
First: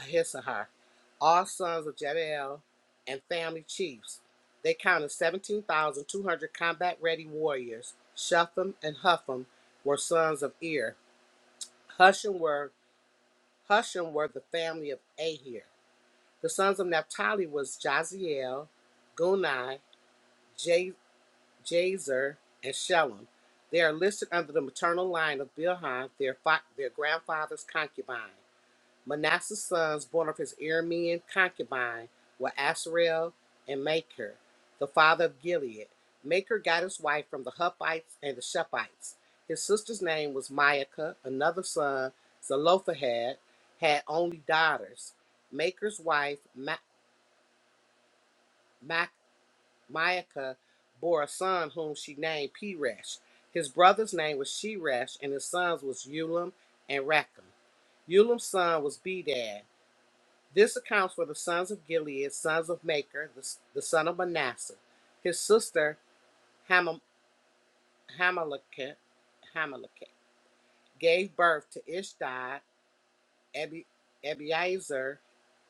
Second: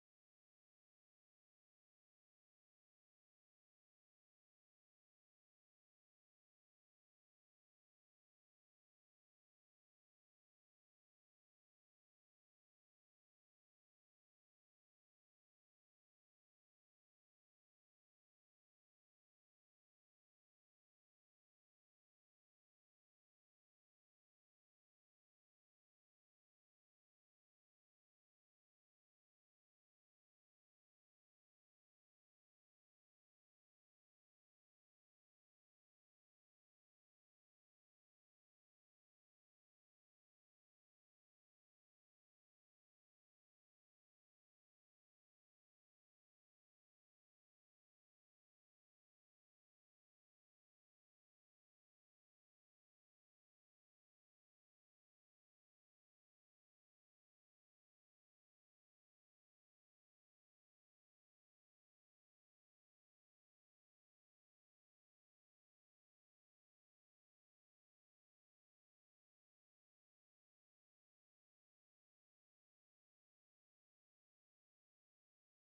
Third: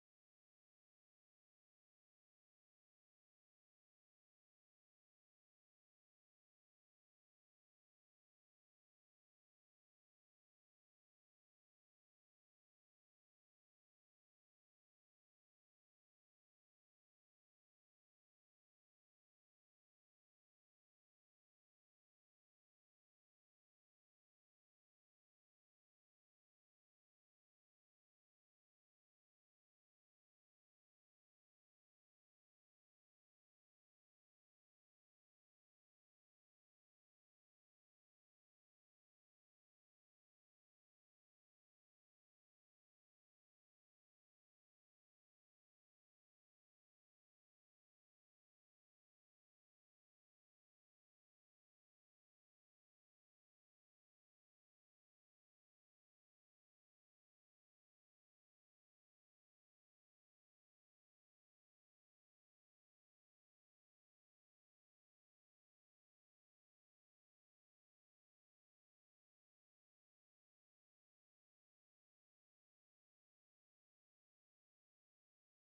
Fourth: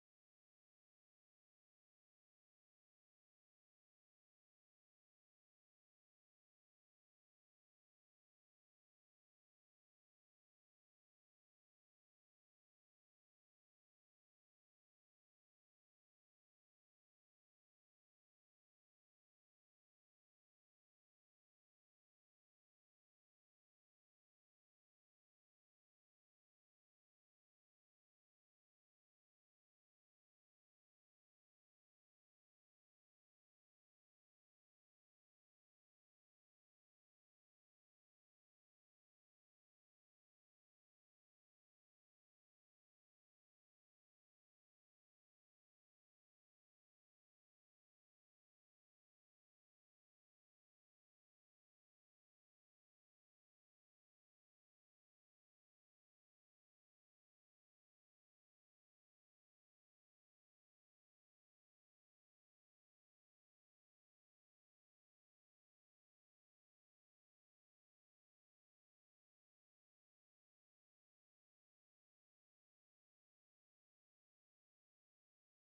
Ahisuhar, all sons of Jediel and family chiefs. They counted 17,200 combat ready warriors. Shupham and Hupham were sons of Ir. Hushim were, Hushim were the family of Ahir. The sons of Naphtali was Jaziel, Guni, Jazer, and Shelem. They are listed under the maternal line of Bilhan, their, their grandfather's concubine. Manasseh's sons, born of his Aramean concubine, were Asriel and Maker, the father of Gilead. Maker got his wife from the Huppites and the Shephites. His sister's name was Maacah. Another son, Zelophehad, had only daughters. Maker's wife, Ma- Ma- Maacah, bore a son whom she named Peresh. His brother's name was Sheresh, and his sons was Ulam and Racham. Ulam's son was Bedad. This accounts for the sons of Gilead, sons of Maker, the, the son of Manasseh. His sister Hamil- Hamaleketh gave birth to Ishdai, Ebi- Ebiezer,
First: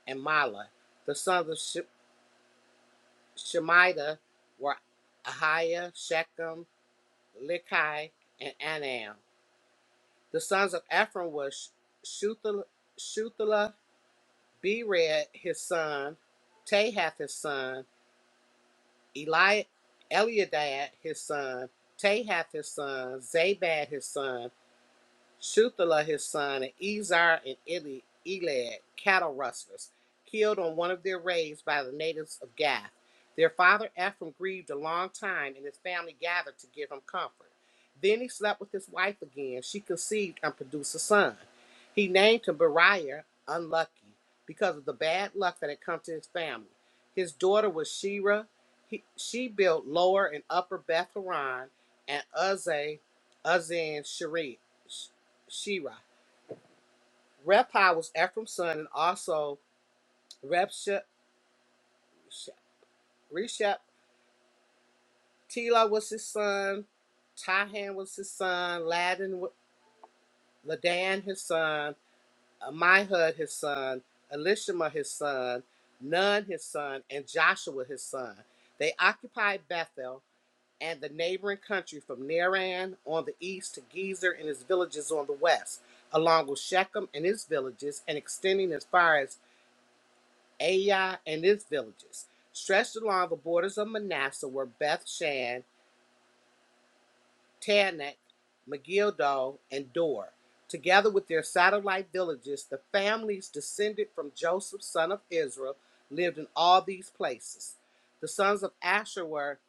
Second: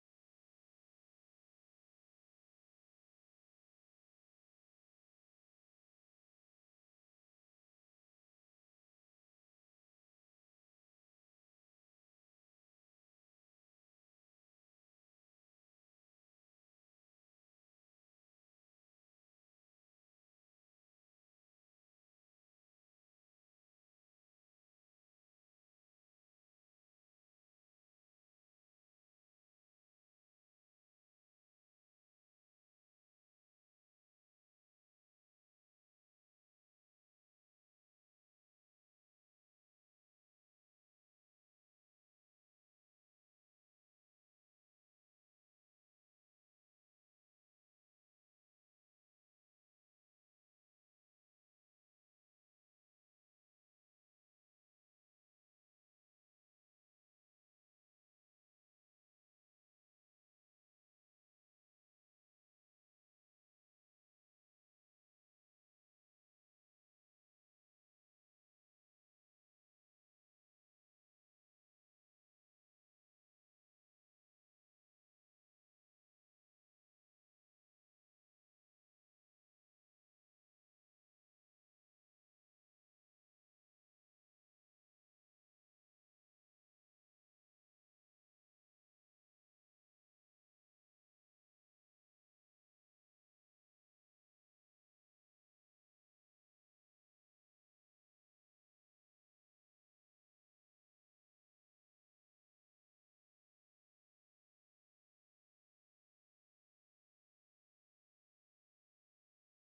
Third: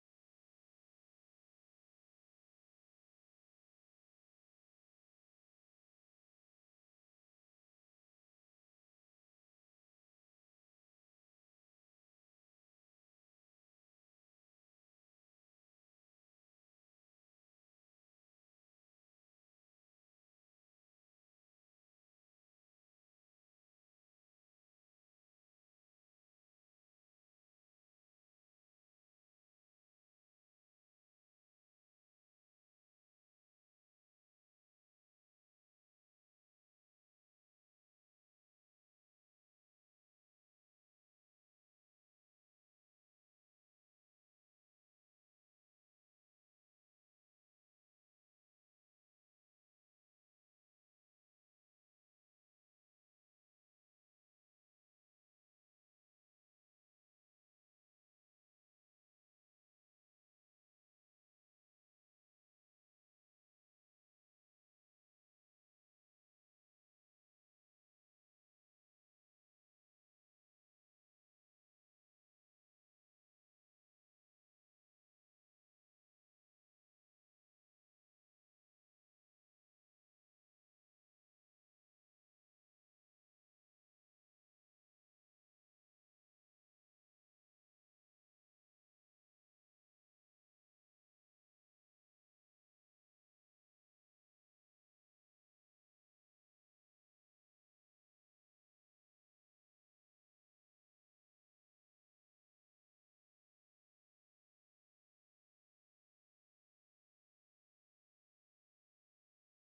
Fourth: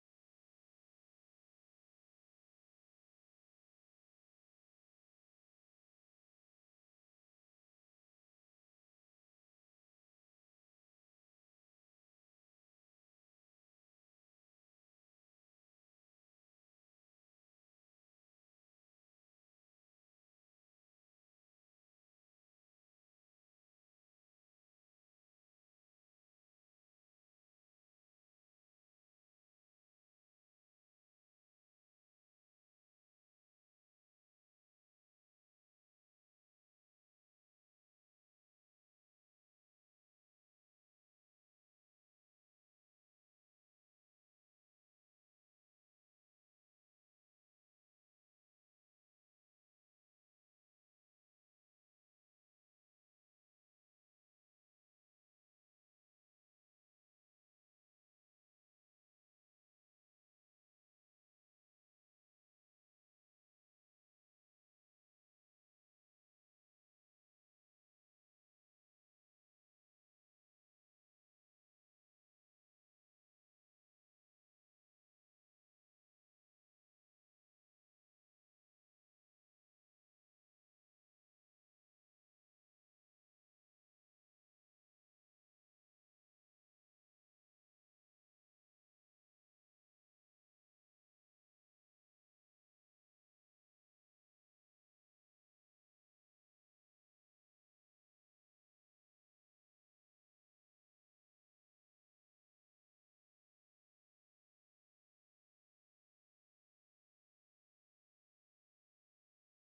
and Mala. The sons of Sh- Shemida were Ahiah, Shechem, Likai, and Anam. The sons of Ephraim were Shuthelah, Bered, his son, Tahath, his son, Eli, Eliadad his son, Tahath his son, Zabad his son, Shuthelah his son, and Ezar and Eli- Elad, cattle rustlers, killed on one of their raids by the natives of Gath. Their father Ephraim grieved a long time, and his family gathered to give him comfort. Then he slept with his wife again. She conceived and produced a son. He named him Beriah, unlucky, because of the bad luck that had come to his family. His daughter was Sheerah. He, she built Lower and Upper Beth Horon and Uzza, Uzzah and Shira. Rephi was Ephraim's son, and also Repsha, Reshep. Tila was his son. Tahan was his son. Ladan, wa- Ladan his son. Amihud his son. Elishama his son. Nun his son, and Joshua his son. They occupied Bethel and the neighboring country from Naran on the east to Gezer and his villages on the west, along with Shechem and his villages, and extending as far as Ai and its villages, stretched along the borders of Manasseh were Beth Shan, Tanakh, Megiddo, and Dor. Together with their satellite villages, the families descended from Joseph, son of Israel, lived in all these places. The sons of Asher were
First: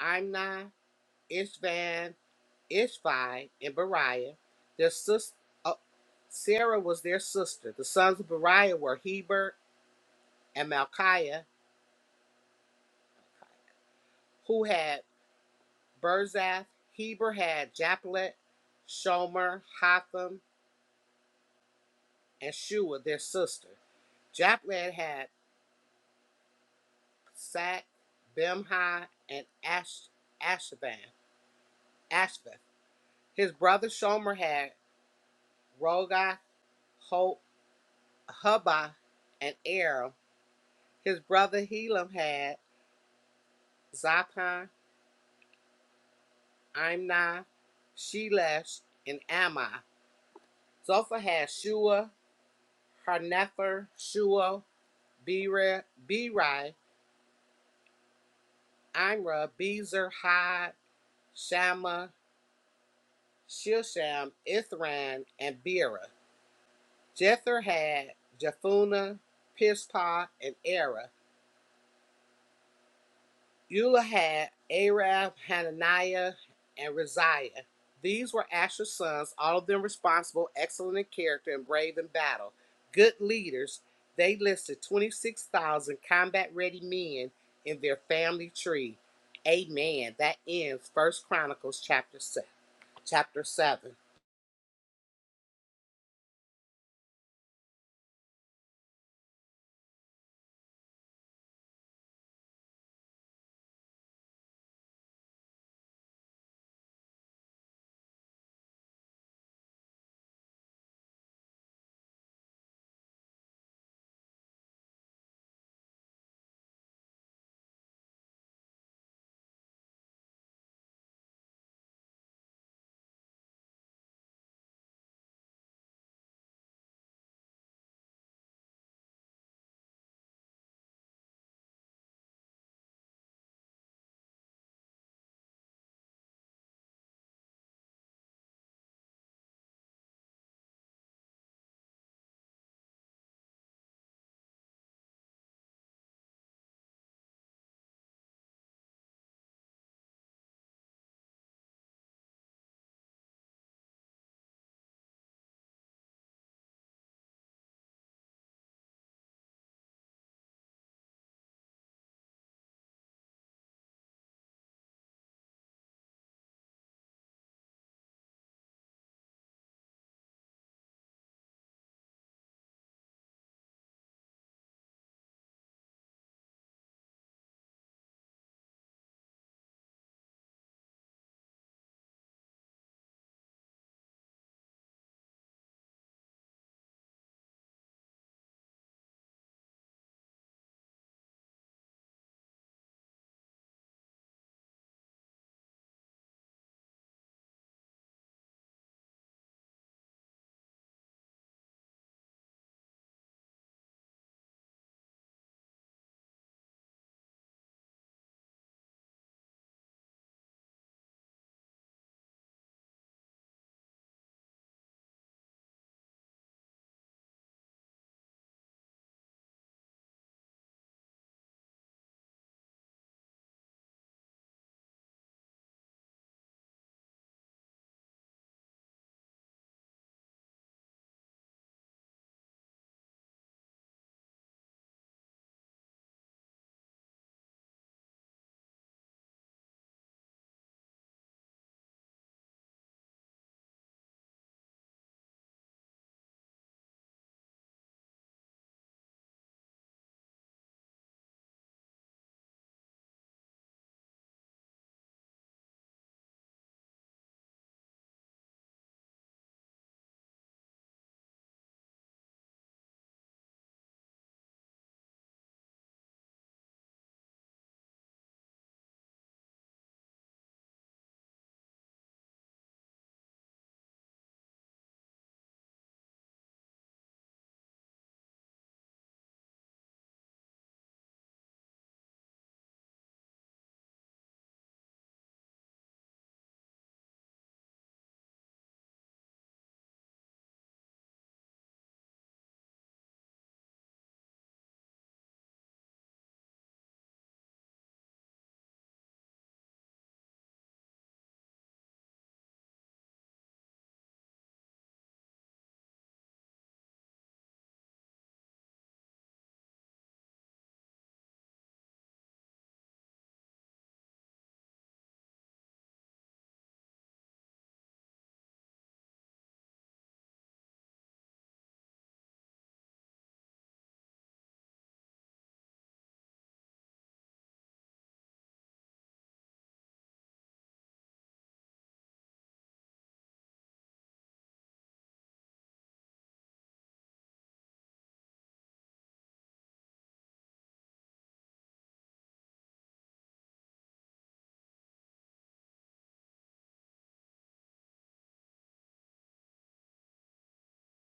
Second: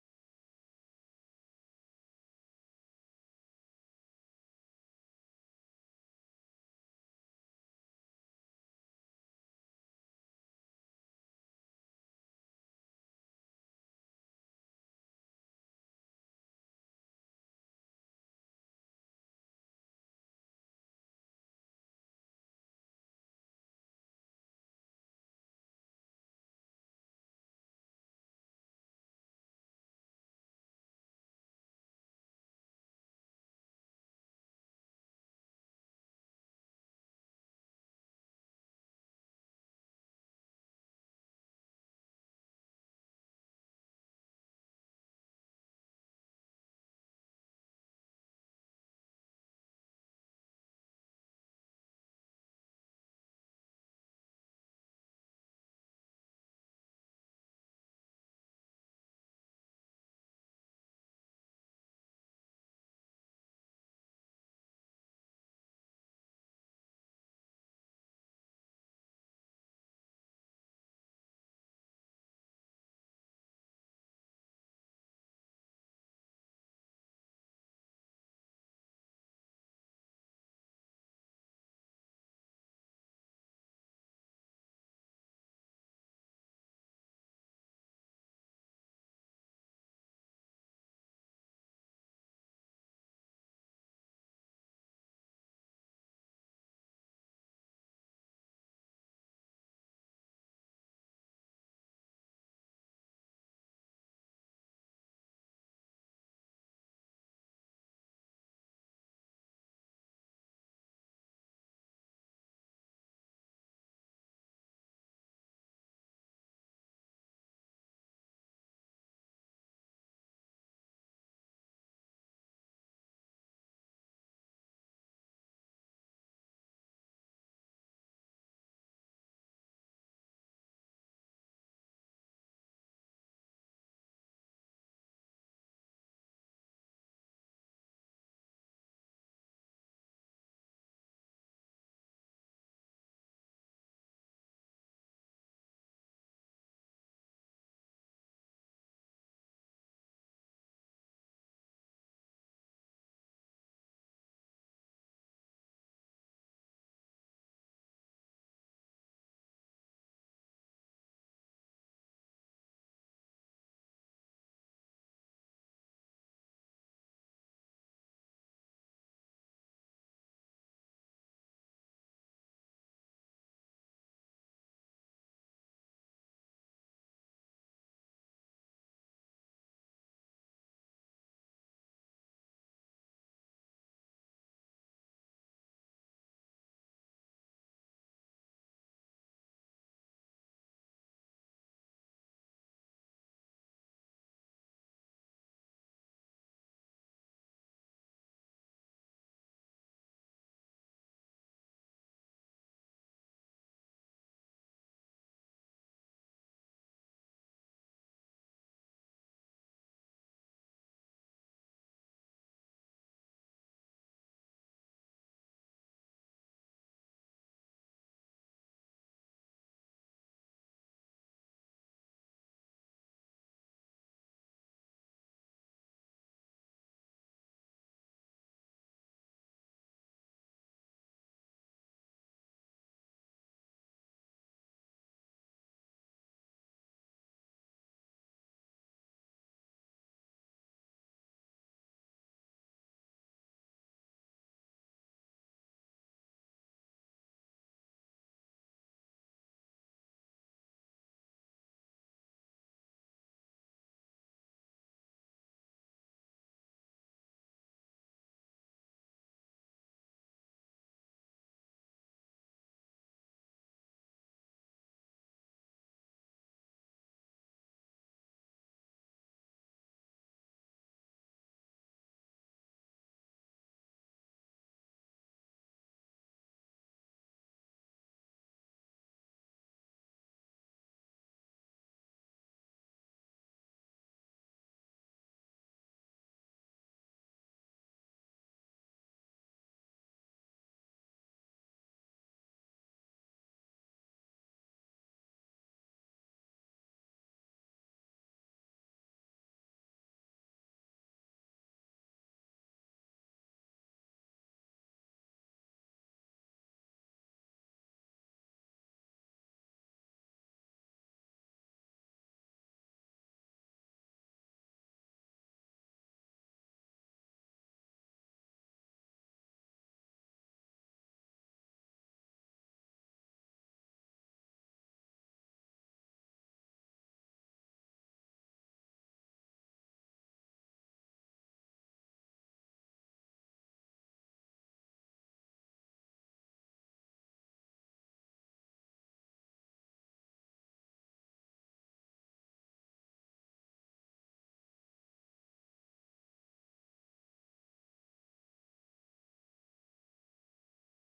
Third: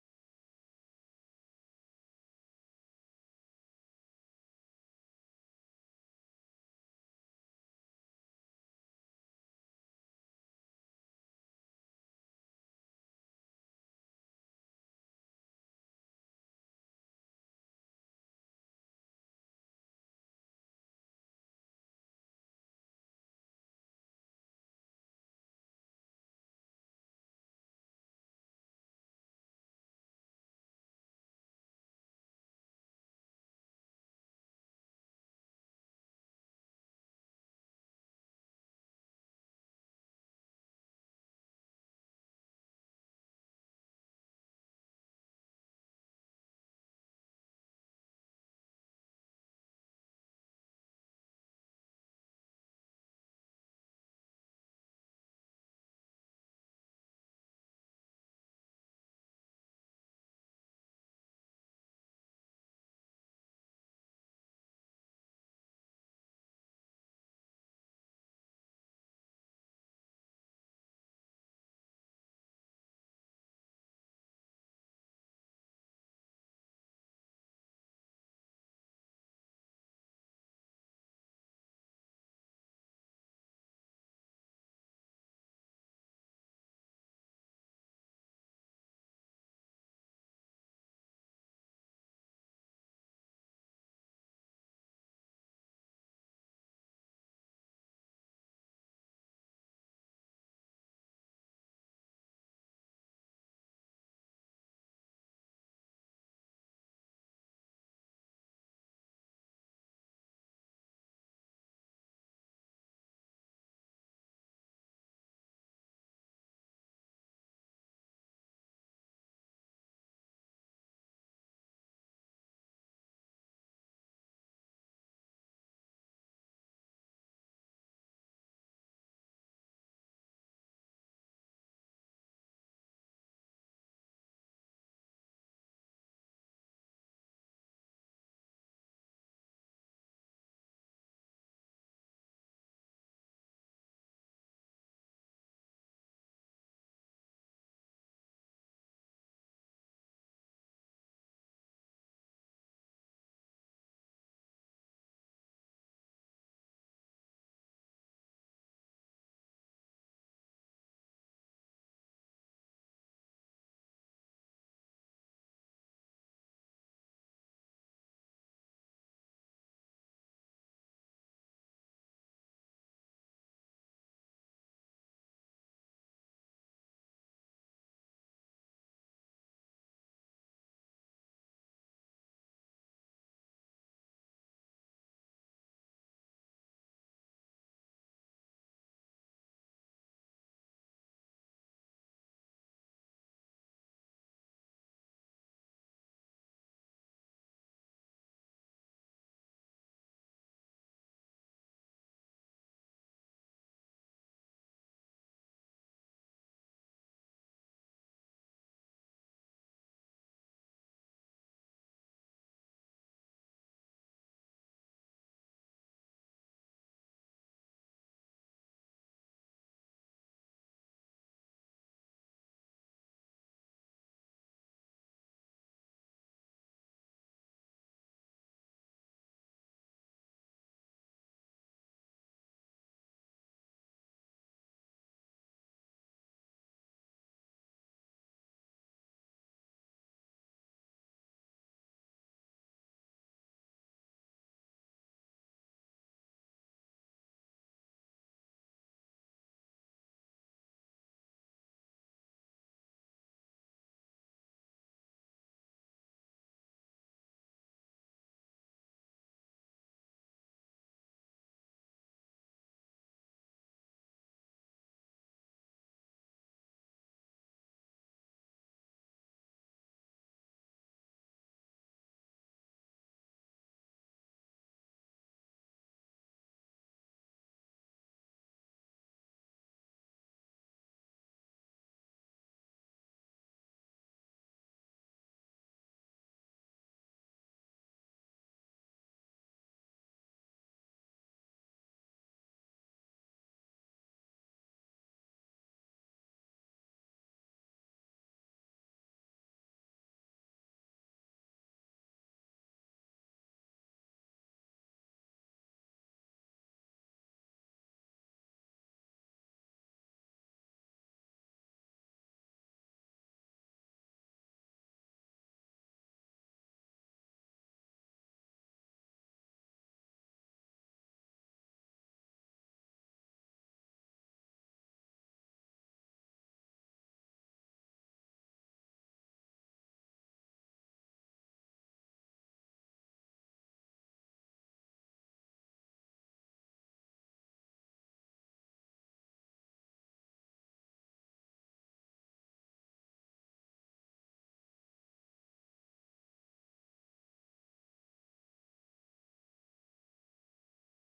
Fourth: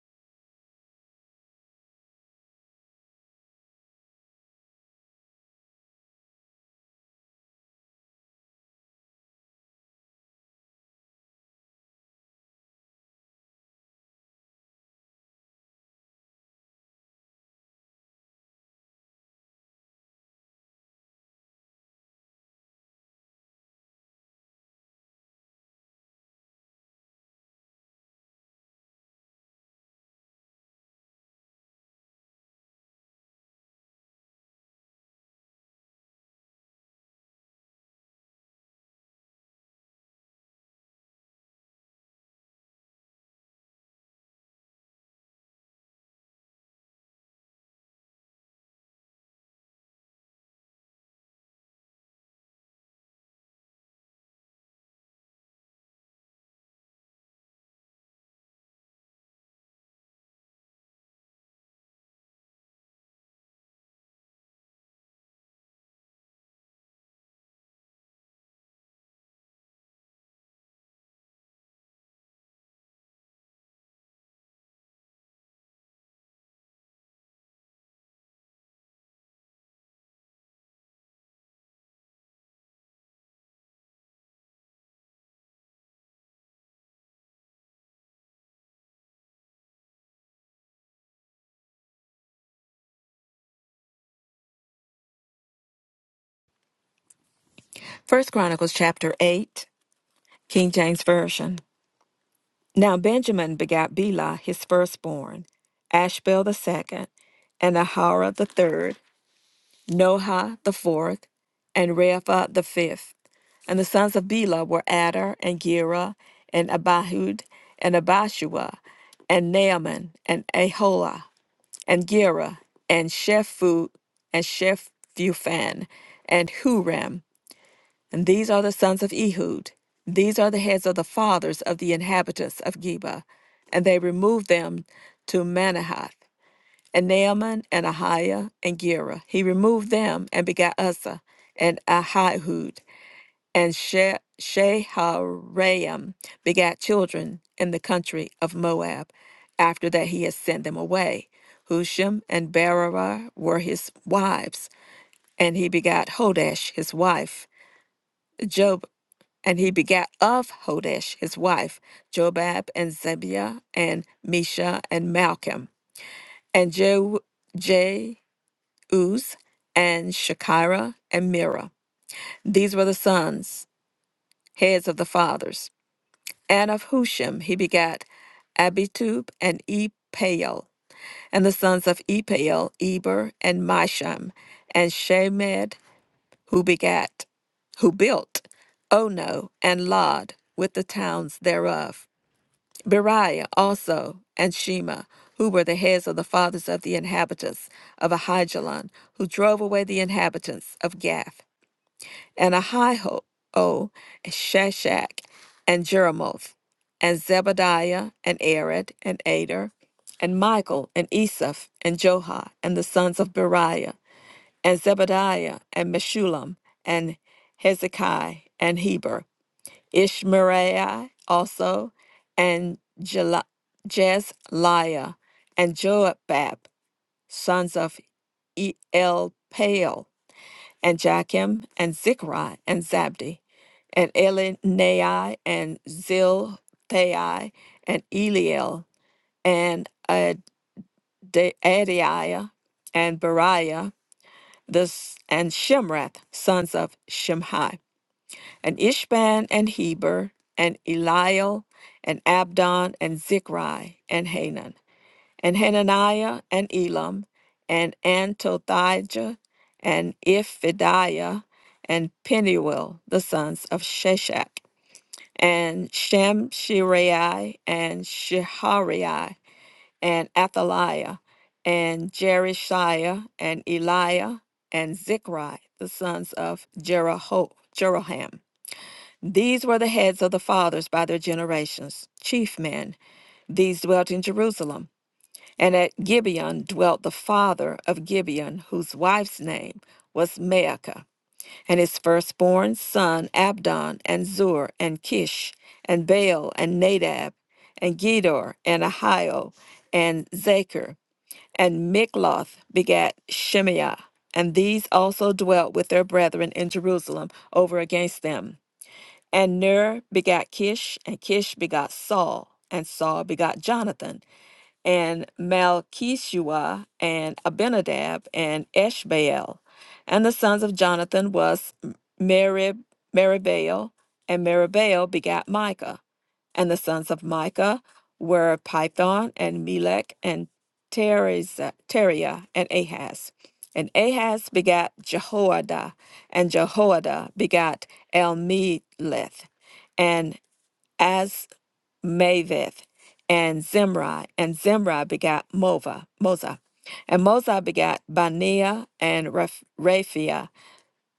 Imnai, Ishvan, Ishvi, and Beriah. Their sister, Sarah was their sister. The sons of Beriah were Heber and Malchiah, who had Berzath, Heber had Japlet, Shomer, Hotham, and Shua, their sister. Japlet had Sack, Bimhi, and Ash, Ashvan, Ashvath. His brother Shomer had Rogath, Ho, Hubba, and Aram. His brother Helam had Zapan, Imnai, Shelesh, and Ammi. Zophah had Shua, Harnepher, Shua, Beri, Beri, Imra, Bezer, Had, Shama, Shilsham, Ithran, and Bera. Jether had Japhuna, Pishpa, and Era. Eulah had Arab, Hananiah, and Raziah. These were Asher's sons, all of them responsible, excellent in character, and brave in battle. Good leaders, they listed 26,000 combat ready men in their family tree. Amen. That ends First Chronicles chapter 7. Chapter 7. First Chronicles chapter 8, King James Version. Now Benjamin begat Bela his firstborn, Ashbel the second, and Ahara the third, Noha the fourth, and Repha the fifth. And the sons of Bela were Adar, and Gera, and Abihud, and Abishua, and Naaman, and Aholah, and Gera, and Shephu, and Shephufan, and Huram, And these are the sons of Ehud. These are the heads of the fathers of the inhabitants of Geba. And they removed them to Manahath, and Naaman, and Ahiah, and Gera. He removed them and begat Uzzah, and Ahihud, and she- Sheharaim begat children in the country of Moab, after that he had sent them away. Husham and Berarah were his wives, and he begat Hodash his wife. Job. And he begat of Hodesh his wife, Jobab and Zebiah and Mesha and Malcolm, and Jehu- Jeuz and Shekirah and Mira. These were the sons, heads of the fathers. And of Hushim he begat Abitub and Epael. And the sons of Epael, Eber and Misham, and Shemed, who begat, who built Ono and Lod with the towns thereof. Beriah also and Shema, who were the heads of the fathers of the inhabitants of Ahijalon, who drove away the inhabitants of Gath, and Ahiho, and Shashak, and Jeremoth, and Zebadiah, and Arad, and Ader, and Michael, and Esaph, and Johah, and the sons of Beriah, and Zebadiah, and Meshullam, and Hezekiah, and Heber, Ishmariah also, and Jela- Jezliah, and Joabab, sons of Elpaal, and Jachim, and Zichri, and Zabdi, and Elinai, and Zilthai, and Eliel, and Ade- Adiah, and Beriah, this, and Shimrath, sons of Shimhi and Ishban and Heber, and Eliel, and Abdon, and Zichri, and Hanan, and Hananiah, and Elam, and Antothijah, and Iphidiah, and Peniel, the sons of Sheshach, and Shemshirai, and Shehariah, and Athaliah, and Jerishiah, and Eliah, and Zichri, the sons of Jeraho, Jeroham, these were the heads of the fathers by their generations, chief men. These dwelt in Jerusalem. And at Gibeon dwelt the father of Gibeon, whose wife's name was Maacah, and his firstborn son Abdon, and Zur, and Kish, and Baal, and Nadab, and Gedor, and Ahio, and Zachar, and Mikloth begat Shemaiah. And these also dwelt with their brethren in Jerusalem over against them. And Ner begat Kish, and Kish begot Saul, and Saul begot Jonathan, and Malchishua, and Abinadab, and Eshbaal. And the sons of Jonathan was M- Merib, Meribaal, and Meribaal begat Micah. And the sons of Micah were Python and Melech and Teriza- Teriah and Ahaz. And Ahaz begat Jehoiada, and Jehoiada begat Elmeleth, and Azmaveth, and Zimri, and Zimri begat Mova, Moza. And Moza begat Baniah, and Raph- Raphiah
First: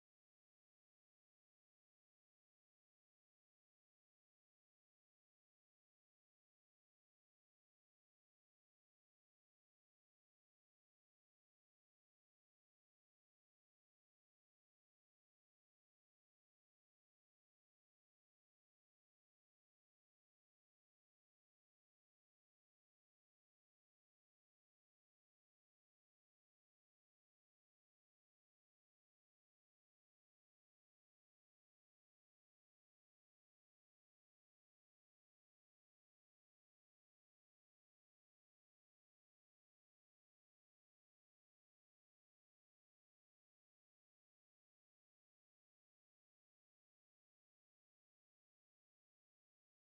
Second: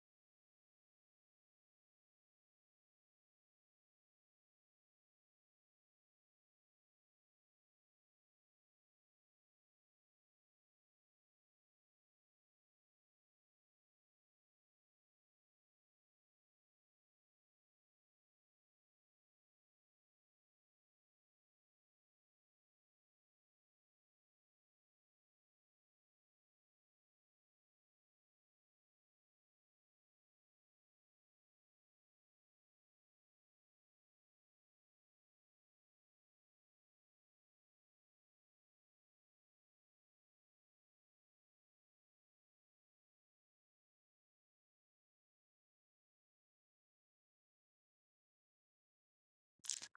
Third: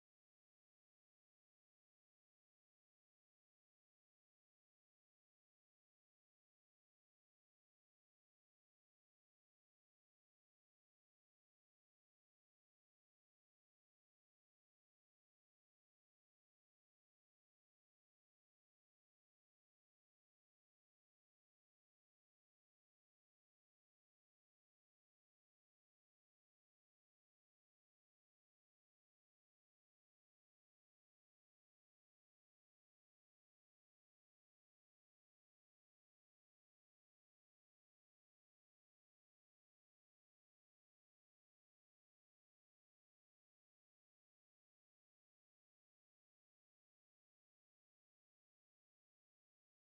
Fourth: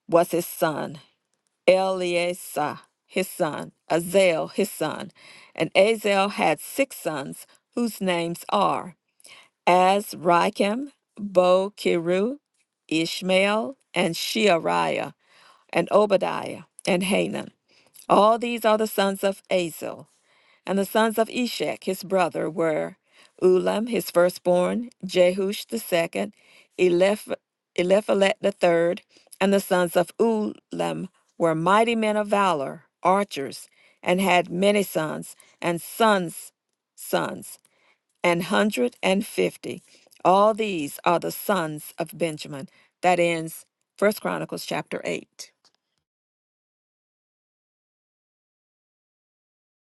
was his son. Eleasa, his son, Azel, his son. And Azel had six sons, whose names are Azrikam, Bokiru, Ishmael, and Sheariah, and Obadiah, and Hanan. All these are the sons of Azel. And the sons of Eshek his brother were Ulam his firstborn, Jehush the second, Eliph- Eliphalet the third. And the sons of Ulam were mighty men of valor, archers, and had many sons, and sons' sons, an hundred and fifty. All these are the sons of Benjamin. That ends First Chronicles chapter 8.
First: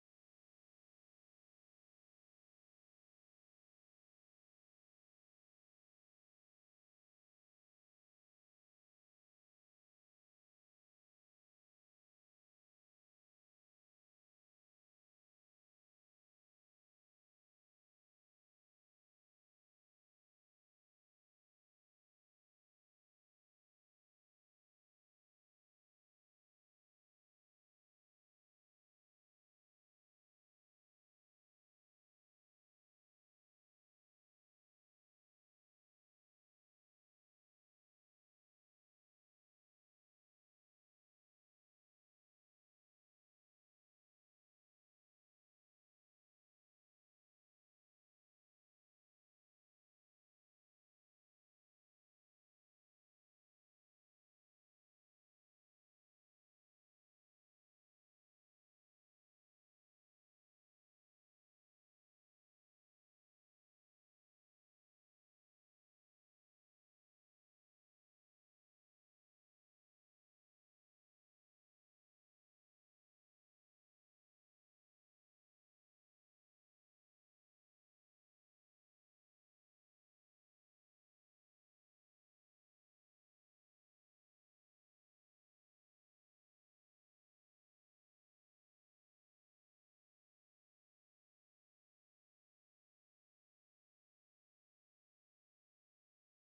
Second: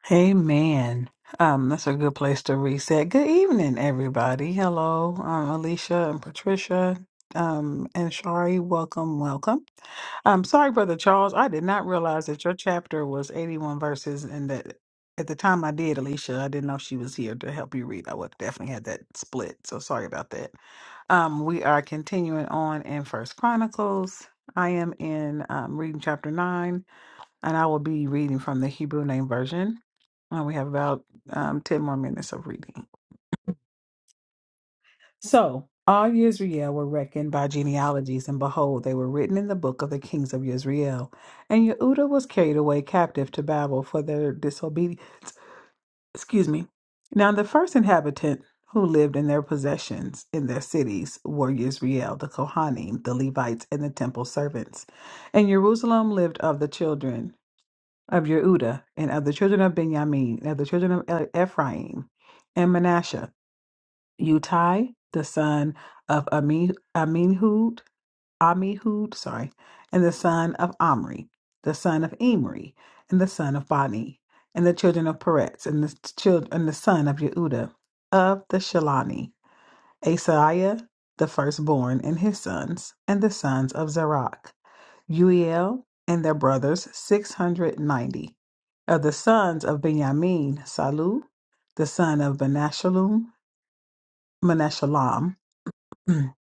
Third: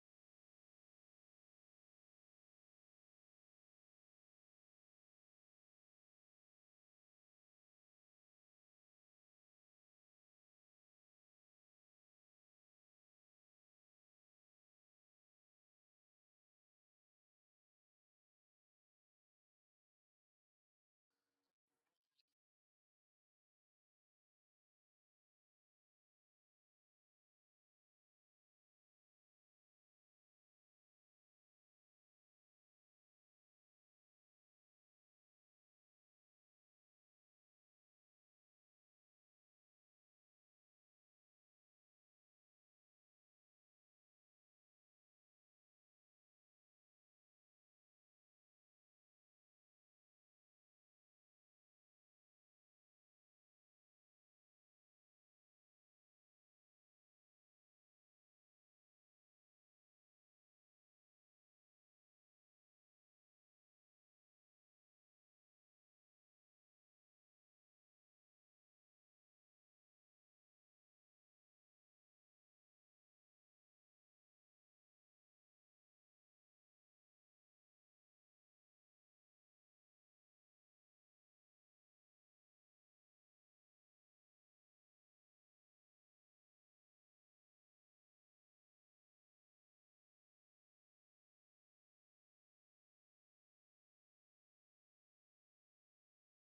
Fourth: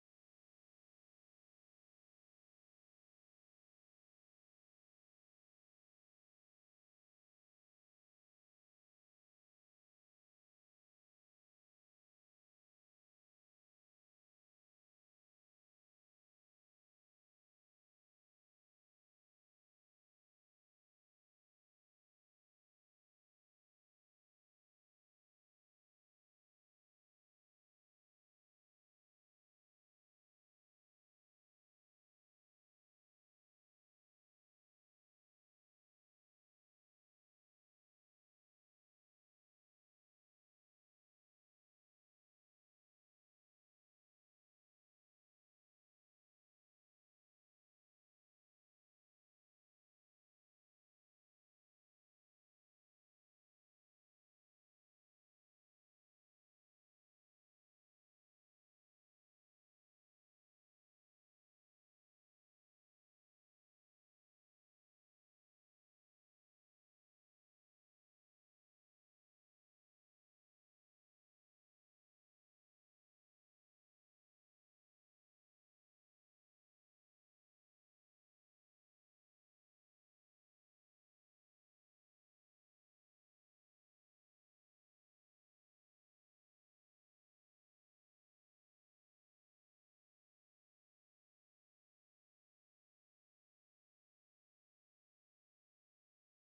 Hey man, um, that's a good place to reset. Good evening, everybody. Hello, um, Alicia and Patricia, um, and Shari. Welcome, welcome. I'm sorry, Brother Charles. I did not realize that your chapter was 81 verses, and that at the time I did, Alicia, I didn't know she was here to help you read. I would definitely had that split, so sorry about that. Um, we are continuing on in First Chronicles. I am in um, reading chapter nine. And I will be reading from the Hebrew Name Version. And we have about um, 10 more minutes of reading. So, all Yisrael were reckoned by genealogies, and behold, they were written in the book of the kings of Yisrael. And Yehuda was carried away captive to Babel for their disobedience. Excuse me. Now, the first inhabitant who lived in their possessions in their cities were Yisrael, the Kohanim, the Levites, and the temple servants. And Jerusalem lived of the children. of Yehuda, and of the children of Benjamin, and of the children of E- Ephraim, and Manasseh, Utai, the son of Ami, Aminhud, Amihud, sorry, and the son of Omri, the son of Imri, and the son of Bani, and the children of Peretz, and the children, and the son of Yehuda, of the Shalani, Asaiah, the firstborn, and his sons, and the sons of Zerach. Uiel and their brothers, 690. Of the sons of Benjamin, Salu, the son of Menashalum, Menashalam, and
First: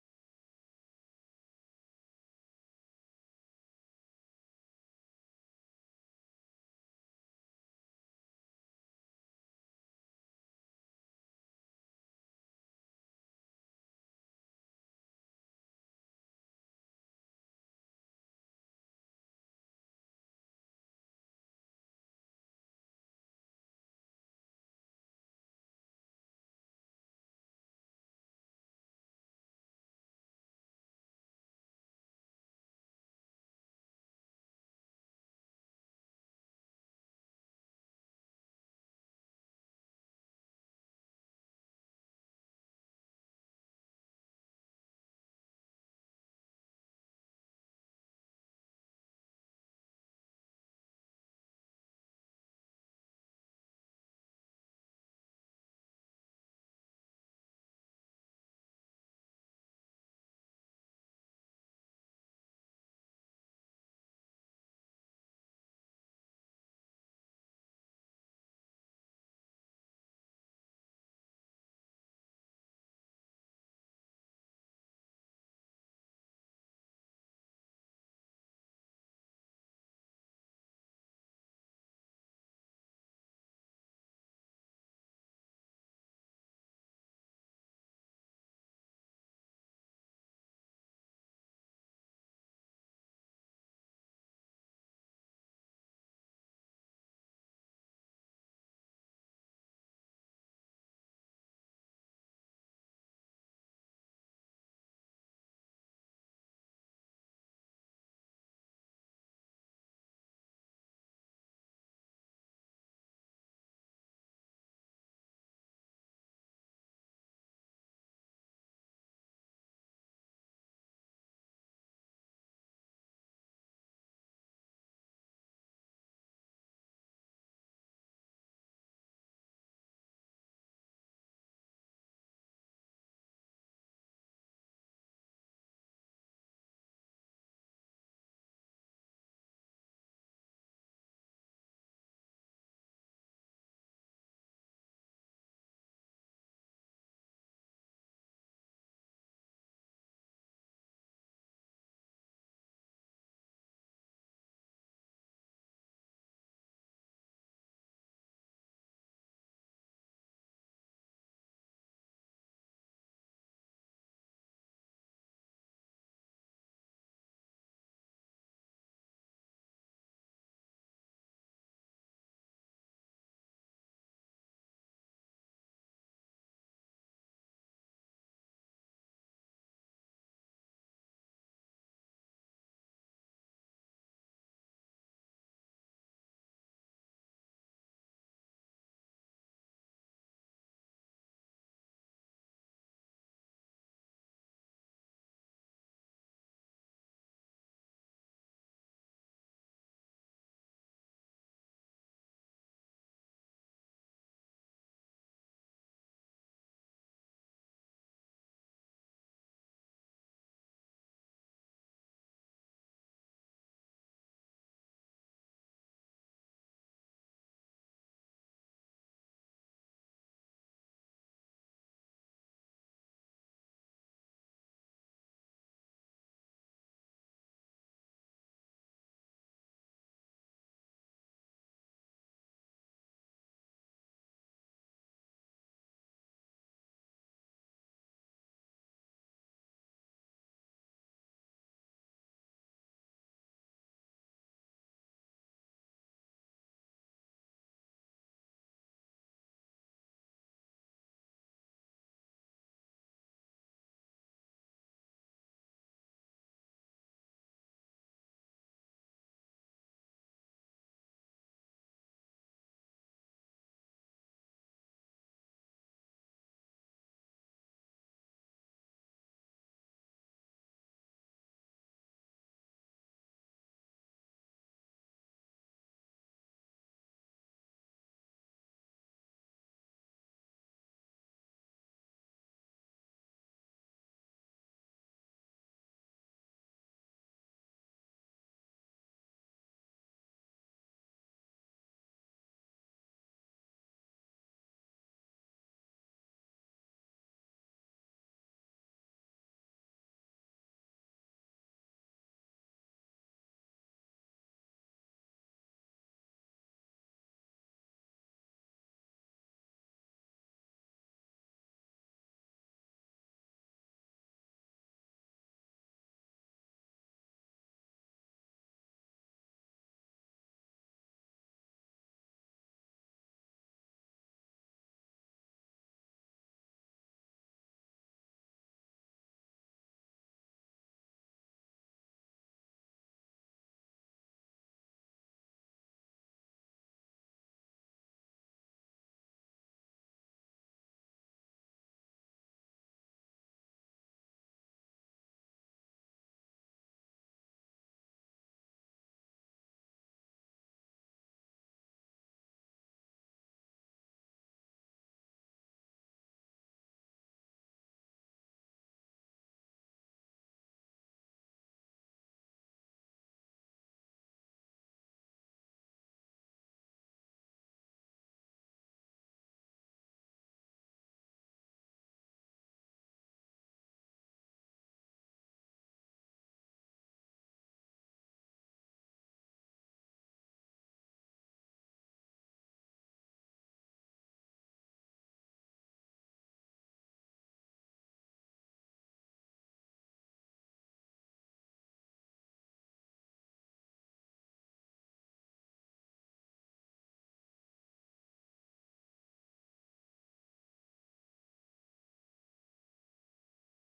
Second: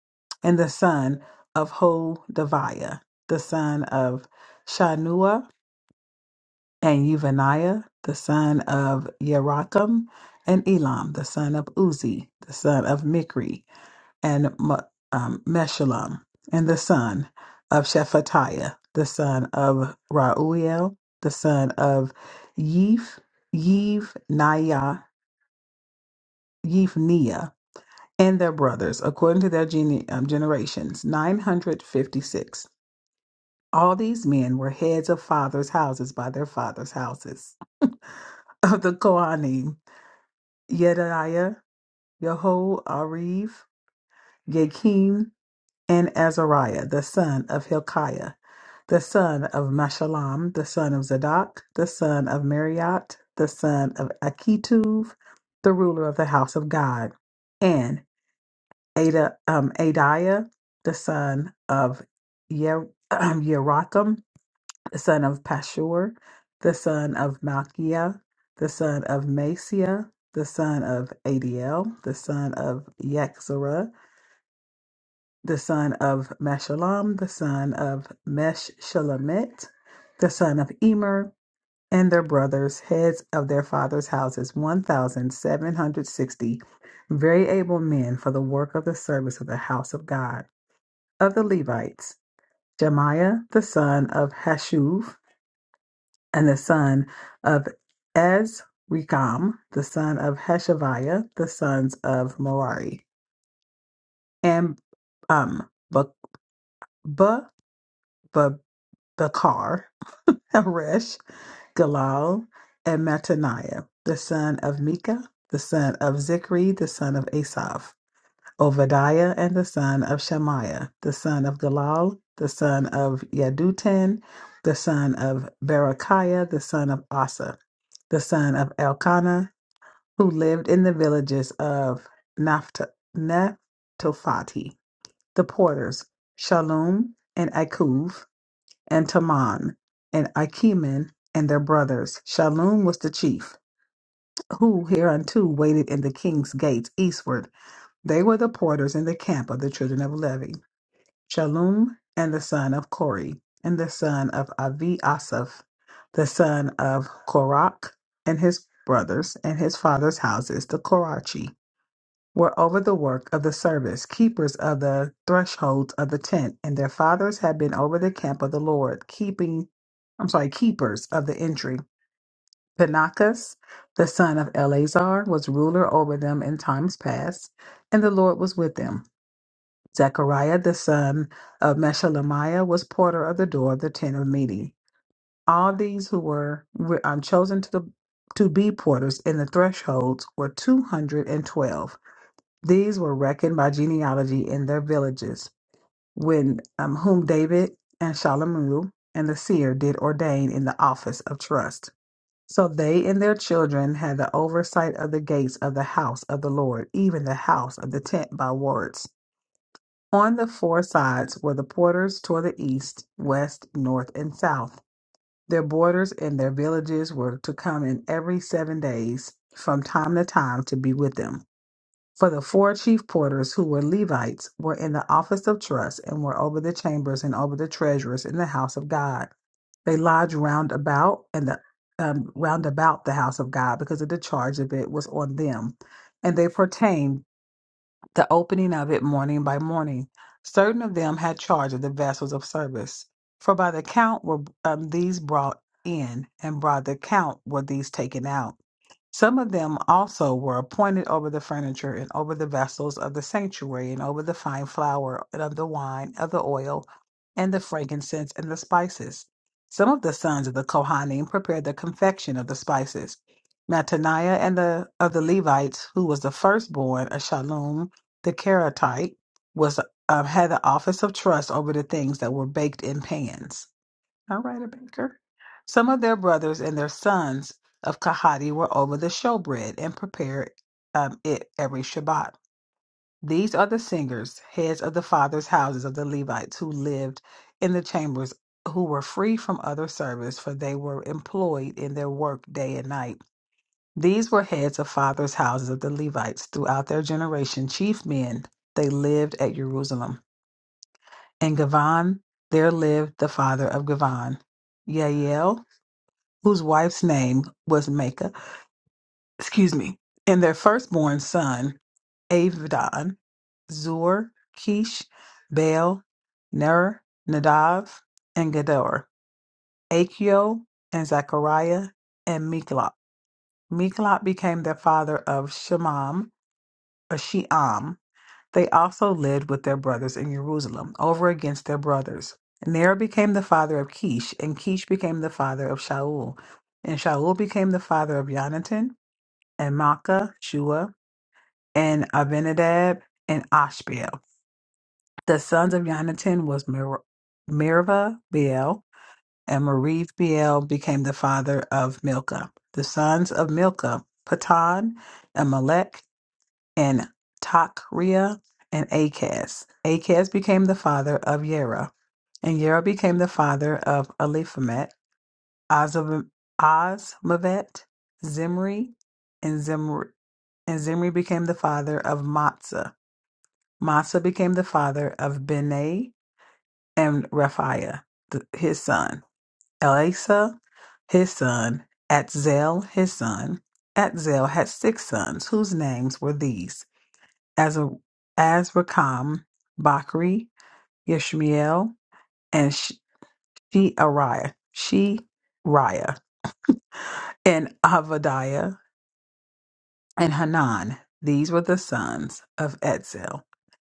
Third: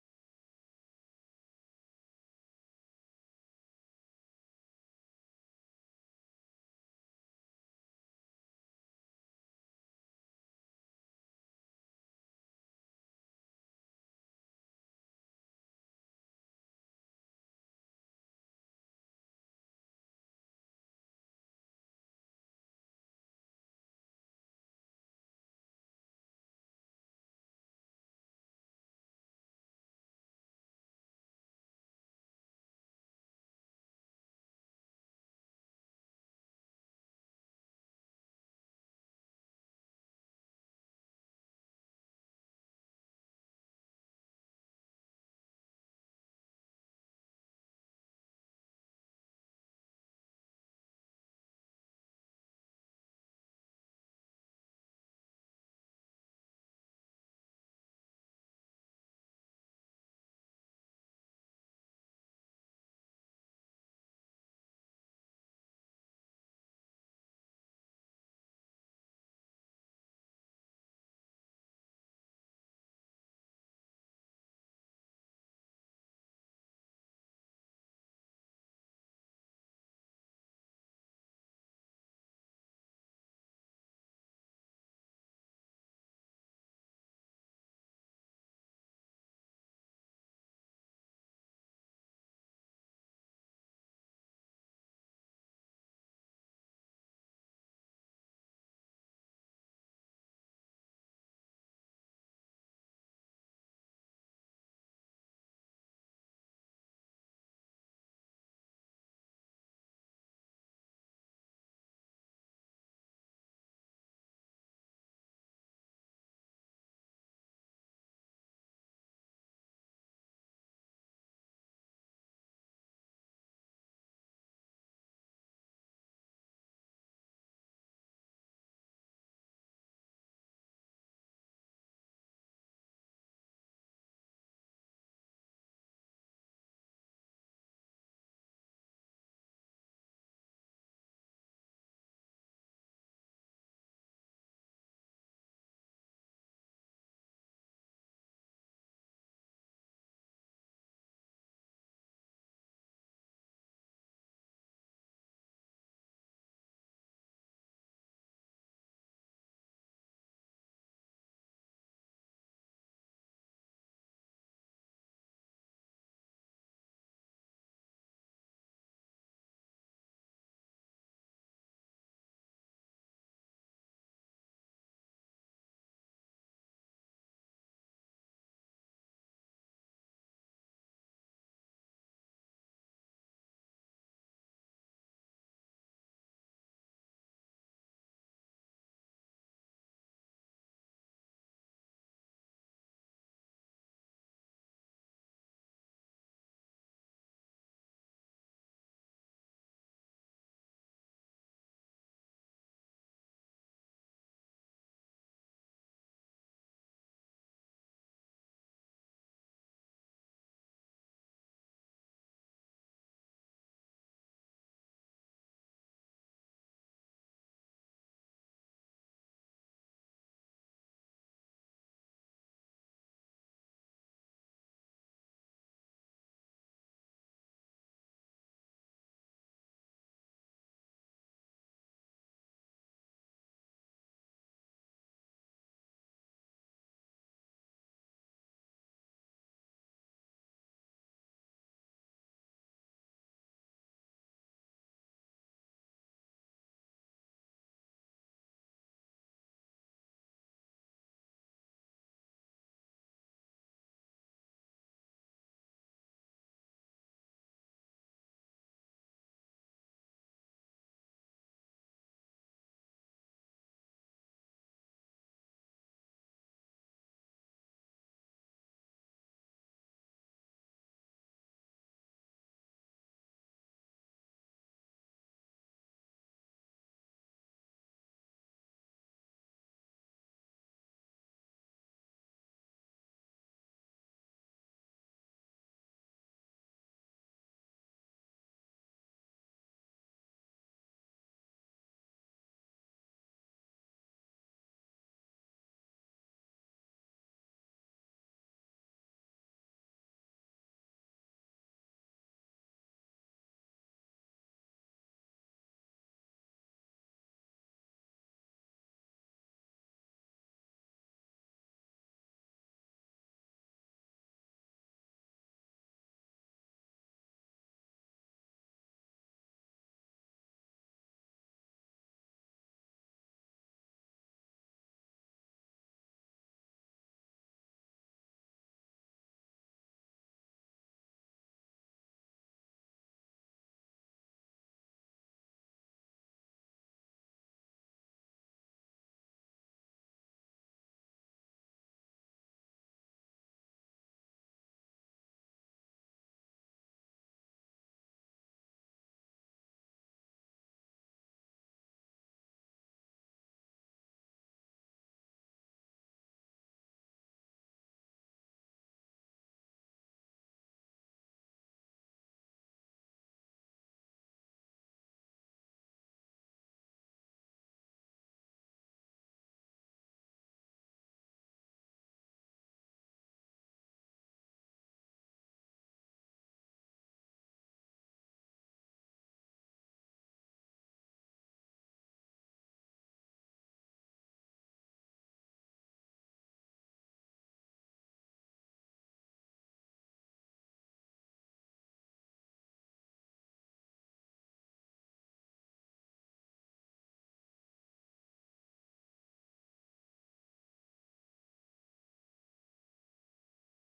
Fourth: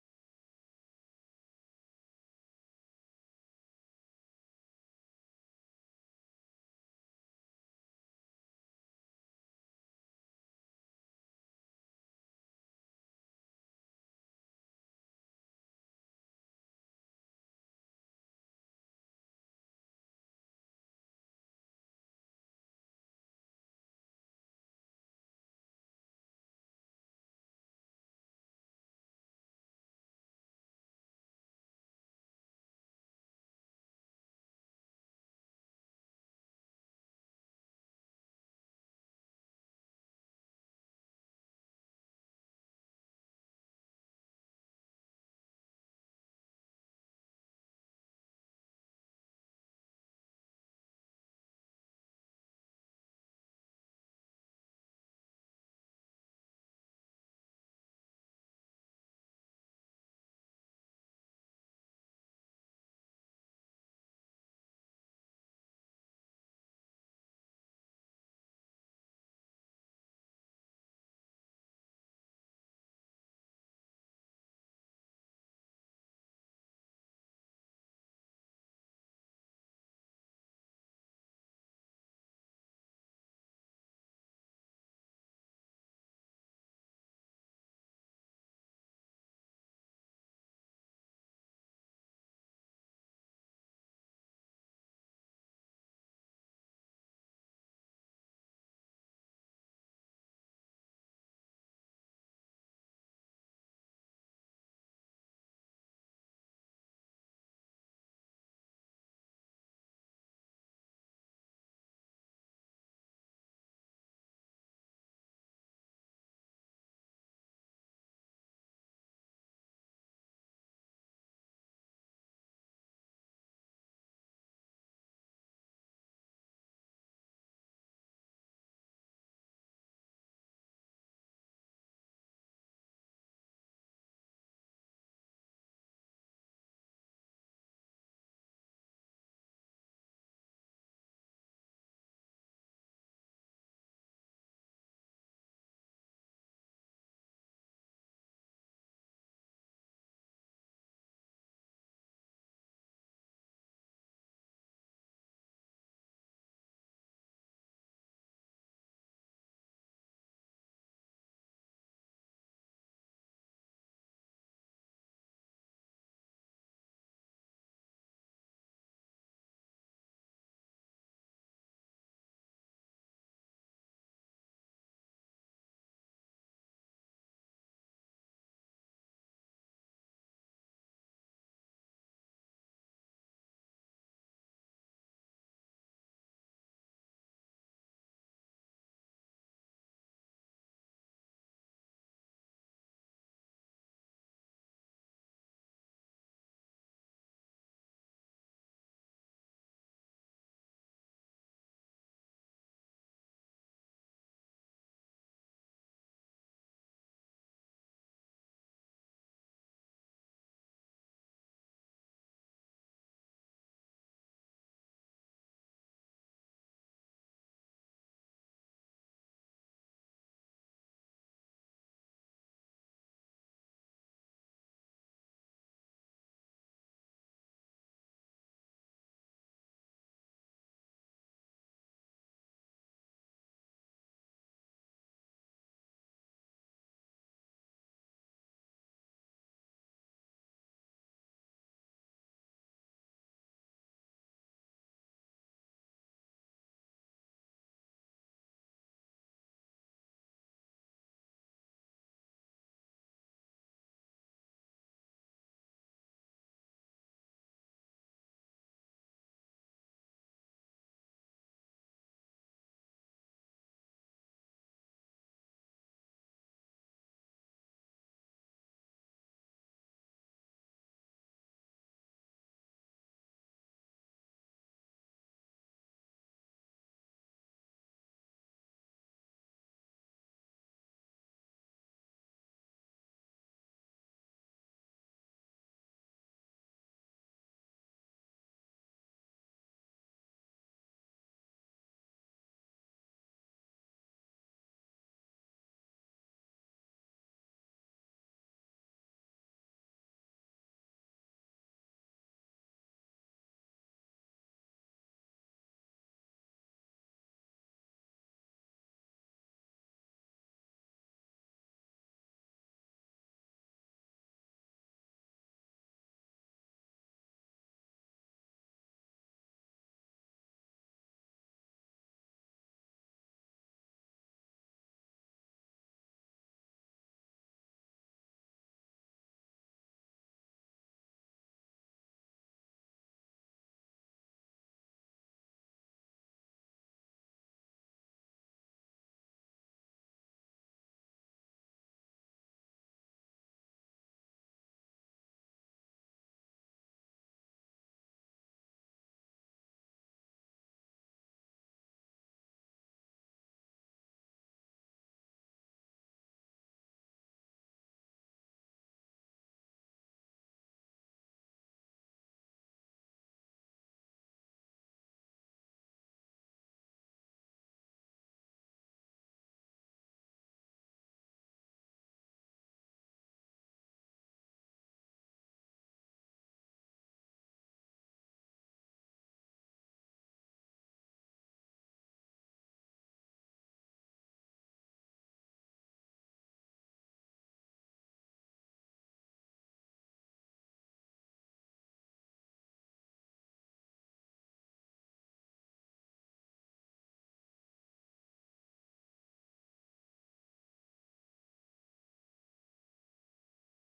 the son of Hodaviah, the son of Shanua, and Uvaniah, the son of Yerachim, and Elam, the son of Uzi, the son of Mikri, and Mu- um, Meshullam, and the son of Shephatiah, the son of Rauel, the son of Yif, Yiv Naya, Yivnia, and their brothers, according to their gene- um, generations, 956. All these men were heads of fathers' houses by their fathers' houses. Of the Kohanim, Yediah, Yehoariv, Yakim, and Azariah the son of Hilkiah, the son of Meshullam, the son of Zadok, the son of Mariot, the son of Akituv, the ruler of the house of God, and Ada, um, Adiah, the son of Yer, Yerachim, the son of Pashur, the son of Malchiah, the son of Masiah, the son of Adiel, the son of Yexerah, the son of Meshullam, the son of Meshulamet, the son of Emer, and their brothers, heads of their fathers' houses, 1,760 very able men for the work of the service of the house of God. Of the Levites, Jemiah, the son of Hashuv, and the son of Ezrikam, the son of Hashaviah, the sons of Merari, and um, Ba- Ba- Bakar, Haresh, Galal, and Mattaniah, the son of Micah, the son of Zichri, the son of Asaph, Obadiah, and the son of Shemaiah, the son of Galal, the son of Yedutun, the son of Berechiah, the son of Asa, the son of Elkanah, who lived in the villages of Napht- Naphtophathi, the porters, Shalom, and Akuv, and Taman, and Achiman, and their brothers. Shallum was the chief, who hereunto waited in the king's gates eastward. They were the porters in the camp of the children of Levi. Shallum and the son of Kori, and the son of Avi Asaph, the son of Korach, and his brothers, and his father's houses, the Korachi were over the work of the service, keepers of the thresholds of the tent, and their fathers had been over the camp of the Lord, keeping, I'm sorry, keepers of the entry. Panakas, the son of Eleazar, was ruler over them in times past, and the Lord was with them. Zechariah, the son of Meshelemiah, was porter of the door of the tent of meeting. All these who were were, um, chosen to, the, to be porters in the thresholds were 212. These were reckoned by genealogy in their villages, when um, whom David and Shalomu and the seer did ordain in the office of trust. So they and their children had the oversight of the gates of the house of the Lord, even the house of the tent by wards. On the four sides were the porters toward the east, west, north, and south. Their borders and their villages were to come in every seven days from time to time to be with them. For the four chief porters who were Levites were in the office of trust and were over the chambers and over the treasurers in the house of God. They lodged round about and the um, round about the house of God because of the charge of it was on them, and they pertained the opening of it morning by morning. Certain of them had charge of the vessels of service, for by the count were um, these brought in, and by the count were these taken out. Some of them also were appointed over the furniture and over the vessels of the sanctuary and over the fine flour and of the wine, of the oil, and the frankincense and the spices. Some of the sons of the Kohanim prepared the confection of the spices. Mattaniah and the of the Levites, who was the firstborn of Shallum the Keratite, was uh, had the office of trust over the things that were baked in pans. All right, a baker. Some of their brothers and their sons of Kahati were over the showbread and prepared um, it every Shabbat. These are the singers, heads of the fathers' houses of the Levites who lived in the chambers, who were free from other service, for they were employed in their work day and night. These were heads of fathers' houses of the Levites throughout their generation, chief men. They lived at Jerusalem. In Gavan, there lived the father of Gavan, Yael, whose wife's name was Makah, excuse me, and their firstborn son, Avdon, Zur, Kish, Baal, Ner, Nadav, and Gedor, Achio, and Zechariah, and Miklot. Miklot became their father of Shemam, or Sheam. They also lived with their brothers in Jerusalem, over against their brothers. Ner became the father of Kish, and Kish became the father of Shaul, and Shaul became the father of Yonatan, and Maacah, Shua, and Abinadab, and Ashbel. The sons of Jonathan was Mer- Meribah, Beel, and Merib Beel became the father of Milcah. The sons of Milcah, Patan, Amalek, and Takriah, and Acaz. Acaz became the father of Yerah, and Yerah became the father of Eliphalet. Ozav- Ozmavet, Zimri, and Zimri. And Zimri became the father of Matzah. Matzah became the father of Benai and Raphiah, th- his son. Elasa, his son. Atzel, his son. Atzel had six sons, whose names were these Azra- Azrikam, Bakri, Yishmael, and Sheariah, Sheariah, and Avadiah. and Hanan. These were the sons of Etzel.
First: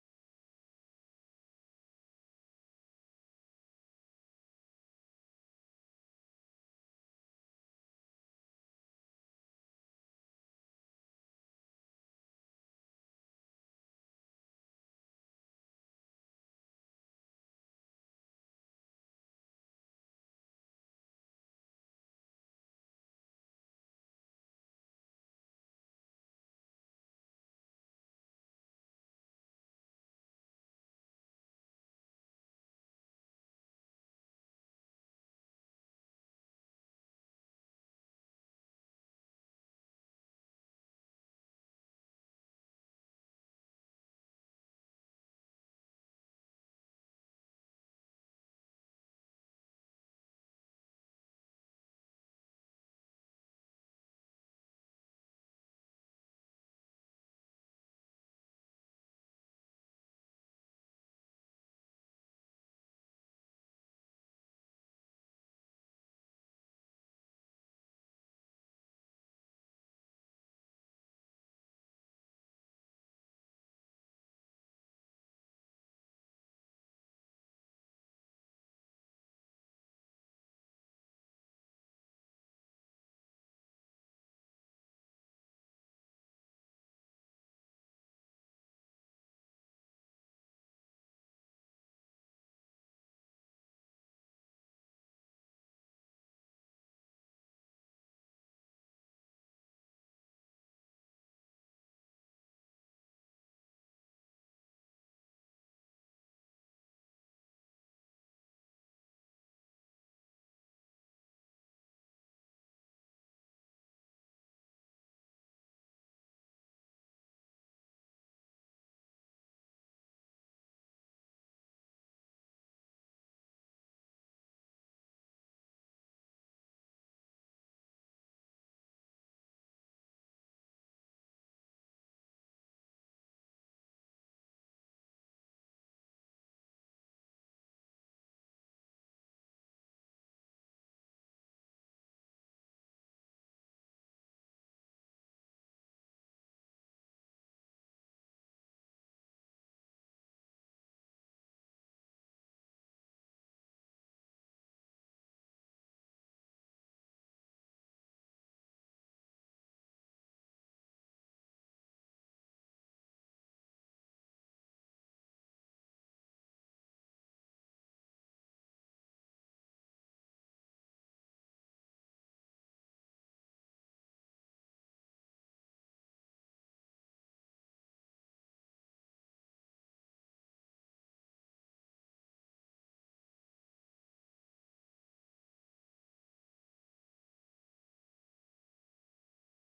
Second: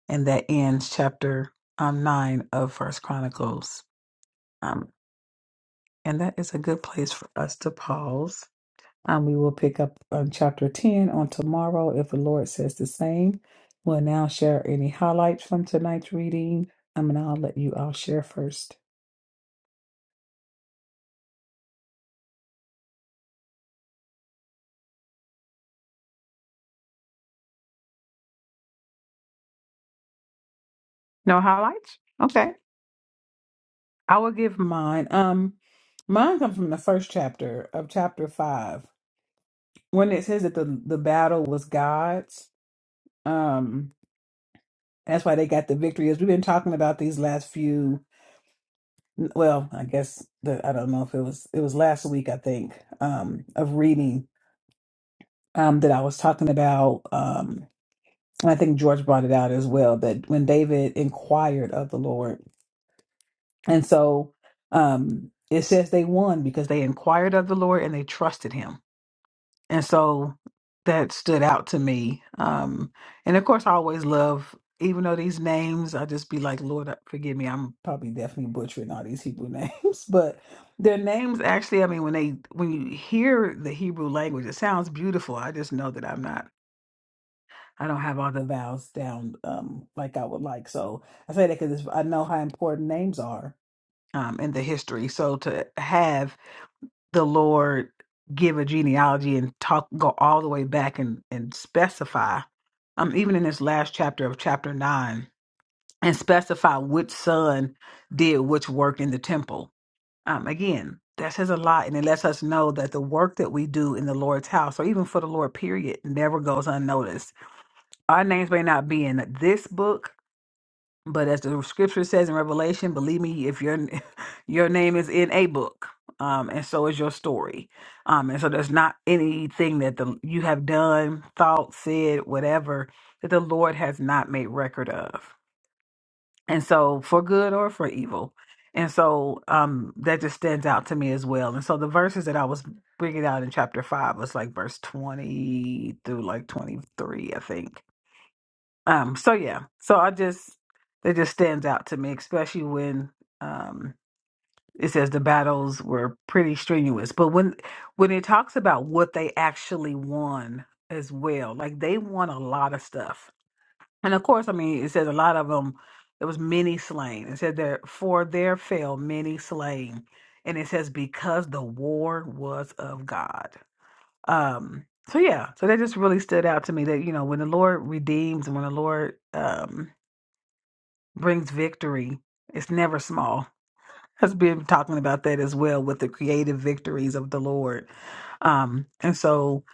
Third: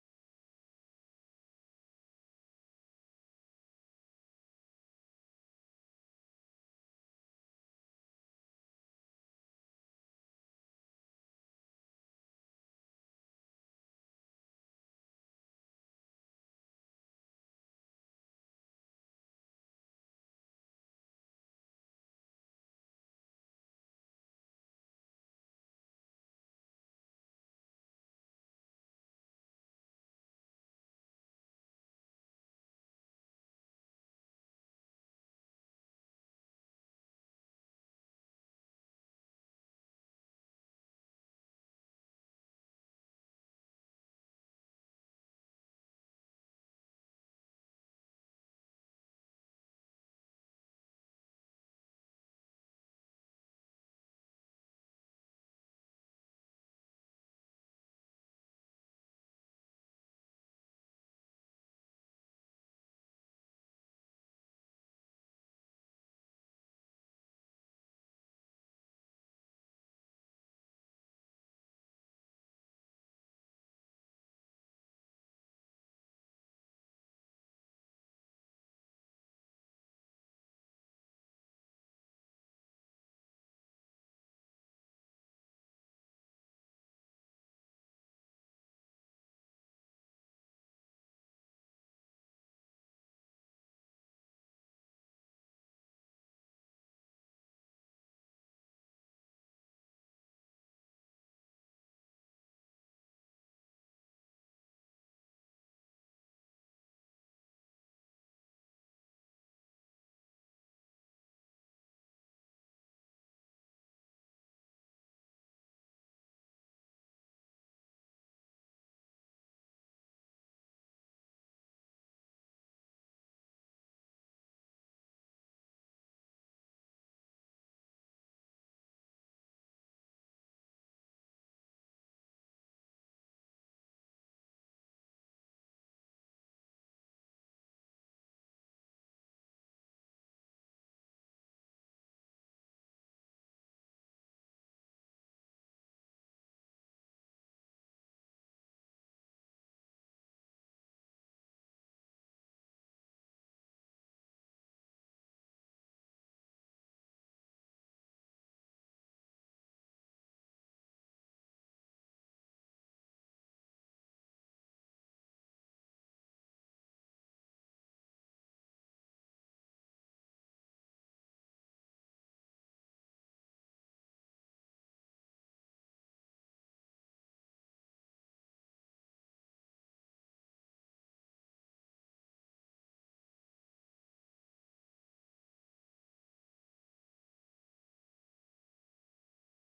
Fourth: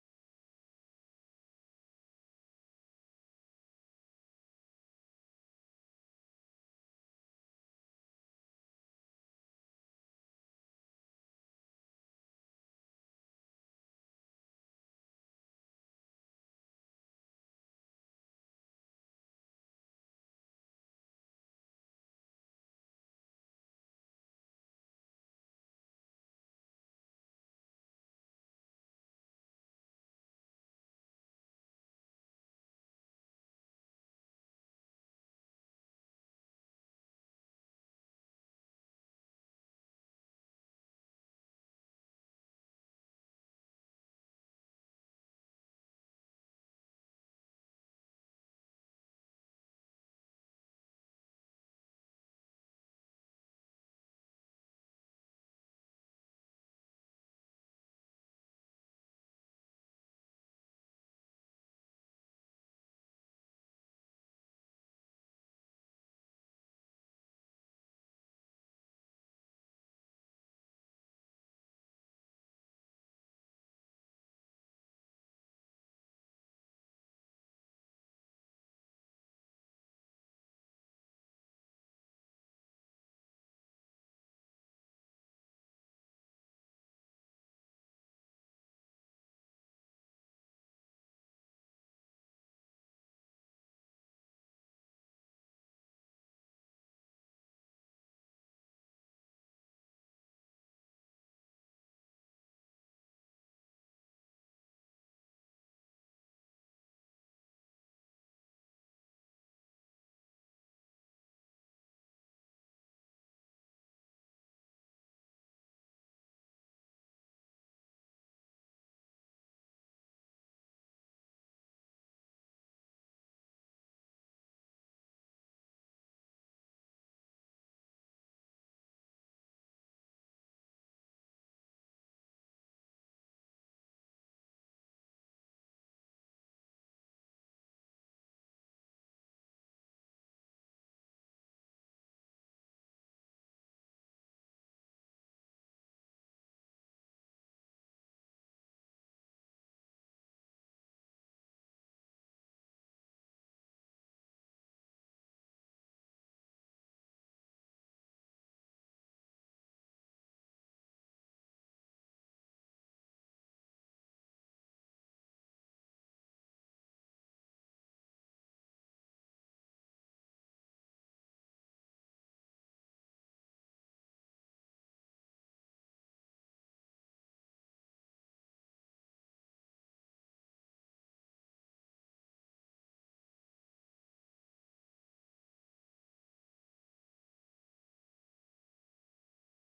And that ends chapter um, 9 of First Chronicles. Um, and that is a good place for us to pause. Um, we will pick up um, chapter 10 on tomorrow if the Lord says the same. We'll now share any highlights from tonight's reading. Um, and I'll let you all share first. No highlights? Okay. I will give mine. Um, mine comes from the first chapter of chapter 5. when it says that the the battle was God's, um, that's why they got the victory. As we've been talking about these last few, well, I guess the I don't know if it was it was last week I think um, of reading um, that I was talking about, um, and I think George brought it out as well that when David inquired of the Lord, and so um, it says they won because they inquired of the Lord and they trusted Him and so that stood out to me um and of course i always love even though these names i just be like lord uh, forgive me i'm probably definitely butchering all these hebrew names but their names actually i mean when they when you hear the hebrew language it sounds beautiful i just know that i'm not i don't have all the vowels down um like i would like so i say that because i know how important names are um in the history so to have the Lord give a genealogy and talk go all the way back and and specify um even in this last chapter of chapter 9 and specify which son did which work in the temple um again that says a lot and it lets us know that the work that we do in the Lord's house or even for the Lord period never goes unnoticed our names may not be in this book but as the scripture says in Revelation, believe me, if your your name is in a book, um, and so is your story, um, and so there's not anything that the you have done, thought, said, whatever that the Lord has not made record of, and so for good or for evil, and so um, that just stands out to me as well. And so the verses that I was bringing out in chapter five was like verse twenty through like twenty three, I think um, so yeah, so I just it just stands out to me, especially when um it says the battles were pretty strenuous. But when when it talks about what they actually won as well, like they won a lot of stuff. And of course, I mean, it says a lot of them. There was many slain. It said there for there fell many slain, and it says because the war was of God. Um. So yeah, so that just really stood out to me that you know when the Lord redeems and when the Lord um brings victory. It's never small. Has been talking about that as well with the creative victories of the Lord. Um, and so,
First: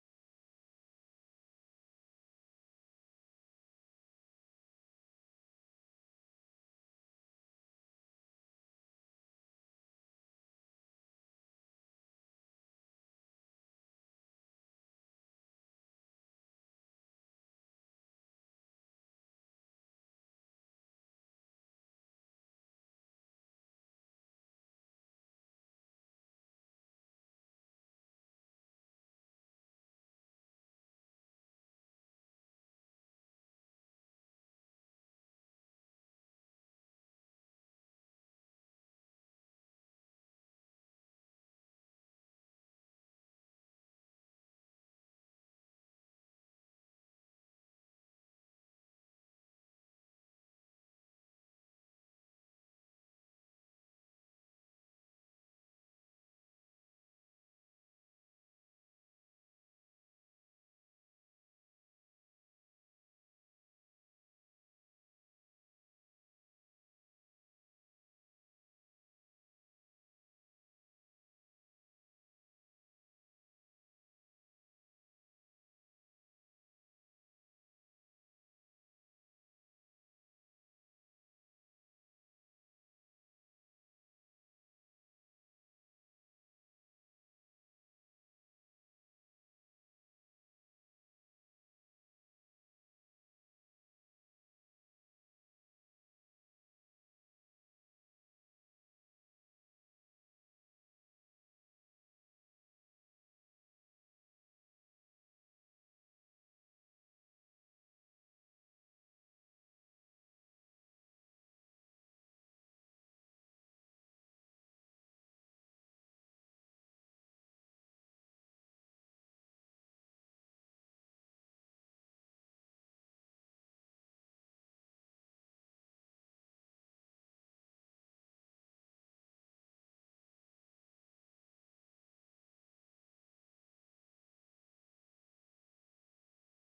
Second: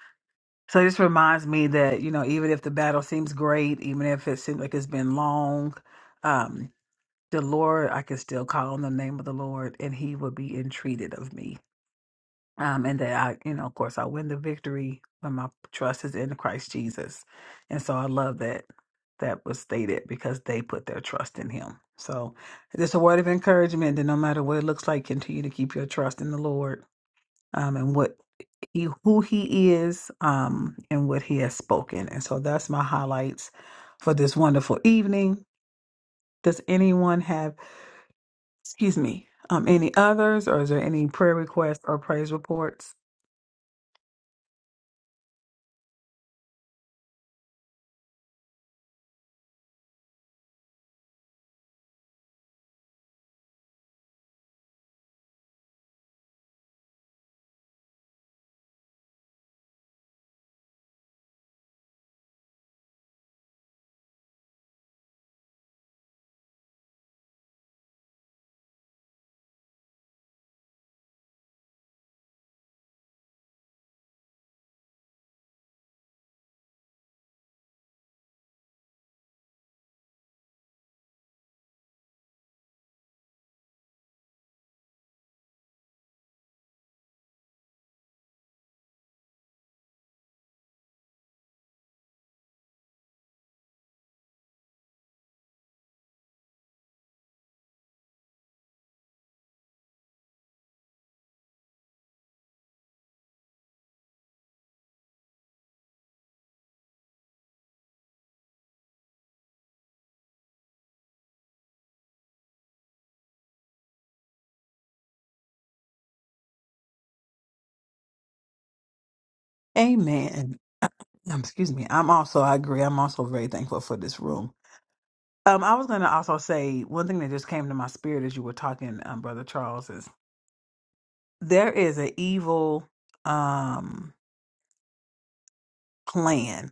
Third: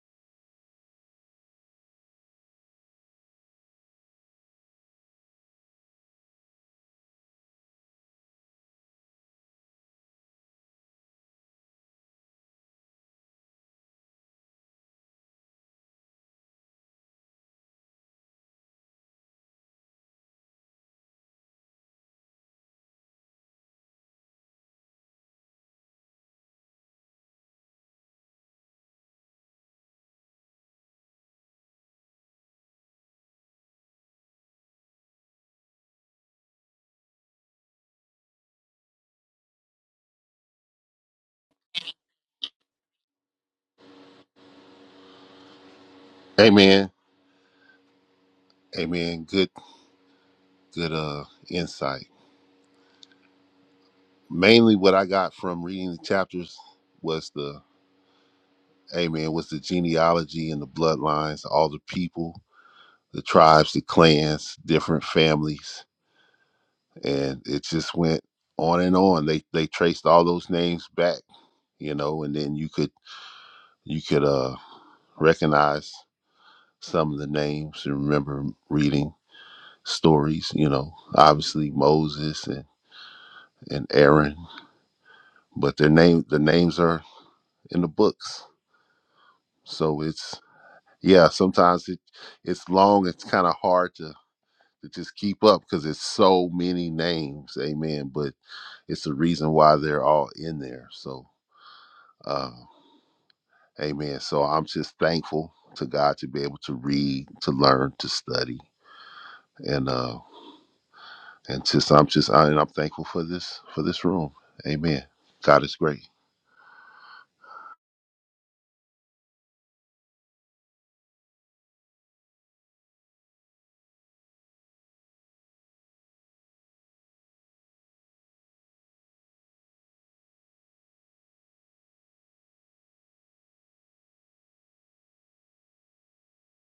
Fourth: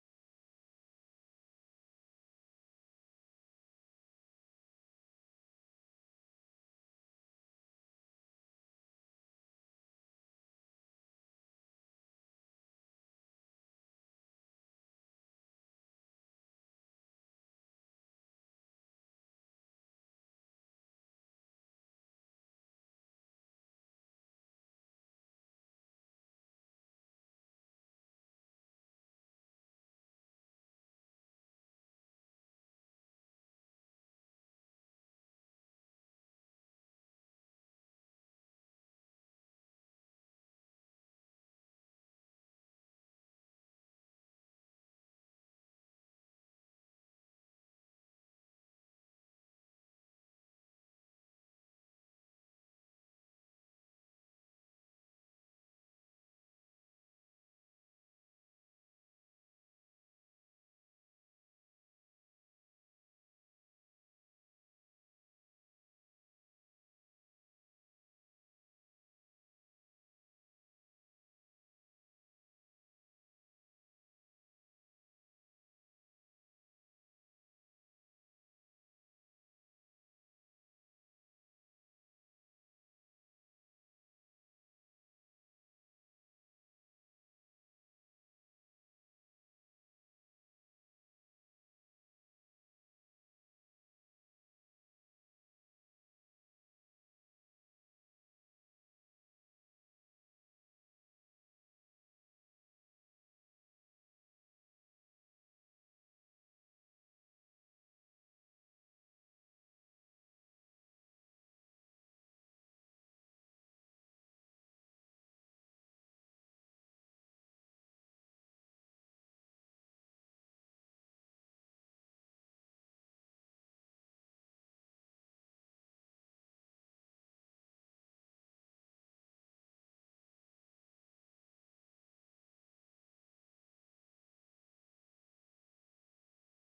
so this reminds me that you know, even if the battle seems great, even if it seems like it's been long, um, the Lord, I can still call on the name of the Lord, and He will be entreated of me um, and that I, you know, of course, I win the victory when my trust is in Christ Jesus. And so I love that that was stated because they put their trust in Him. So it's a word of encouragement that no matter what it looks like, continue to keep your trust in the Lord um, and what He, who He is, um, and what He has spoken. And so that's my highlights for this wonderful evening. Does anyone have, excuse me, um, any others, or is there any prayer requests or praise reports? Amen. Amen. Good good uh insight. Mainly what I got from reading the chapters was the Amen was the genealogy and the bloodlines, all the people the tribes, the clans, different families, and it just went on and on. They they traced all those names back, you know, and then you could you could uh recognize some of the names and remember reading stories, you know, obviously Moses and, and Aaron, but their name the names are in the books. So it's yeah, sometimes it it's long, it's kind of hard to to just keep up because it's so many names. Amen. But It's the reason why they're all in there. So, uh, amen. So I'm just thankful to God to be able to read, to learn, to study, and uh, and just I'm just I, and I'm thankful for this for this room. Amen. God is great. Amen. Excuse me. I'm also, I agree. I'm also very thankful for this room. Um, I was going to also say one thing that just came to my spirit as you were talking, um, Brother Charles, is there is an evil um, plan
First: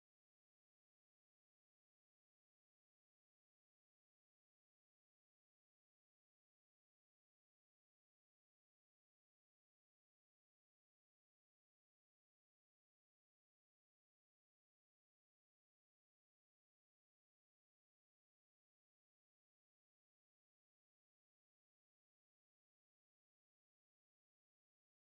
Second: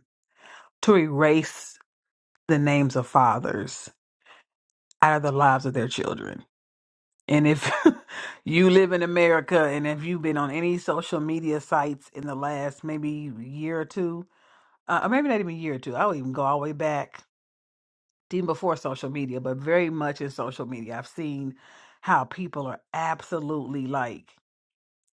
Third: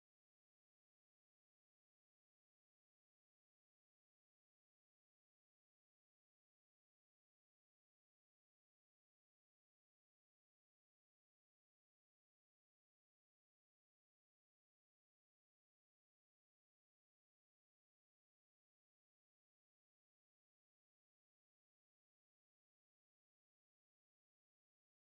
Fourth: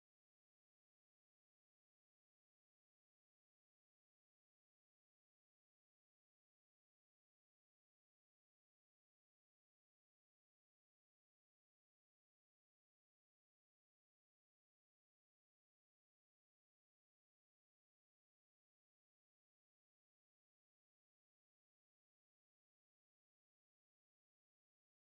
to erase the names of fathers out of the lives of their children. And if you live in America and if you've been on any social media sites in the last maybe year or two, uh, or maybe not even a year or two, I'll even go all the way back even before social media, but very much in social media. I've seen how people are absolutely like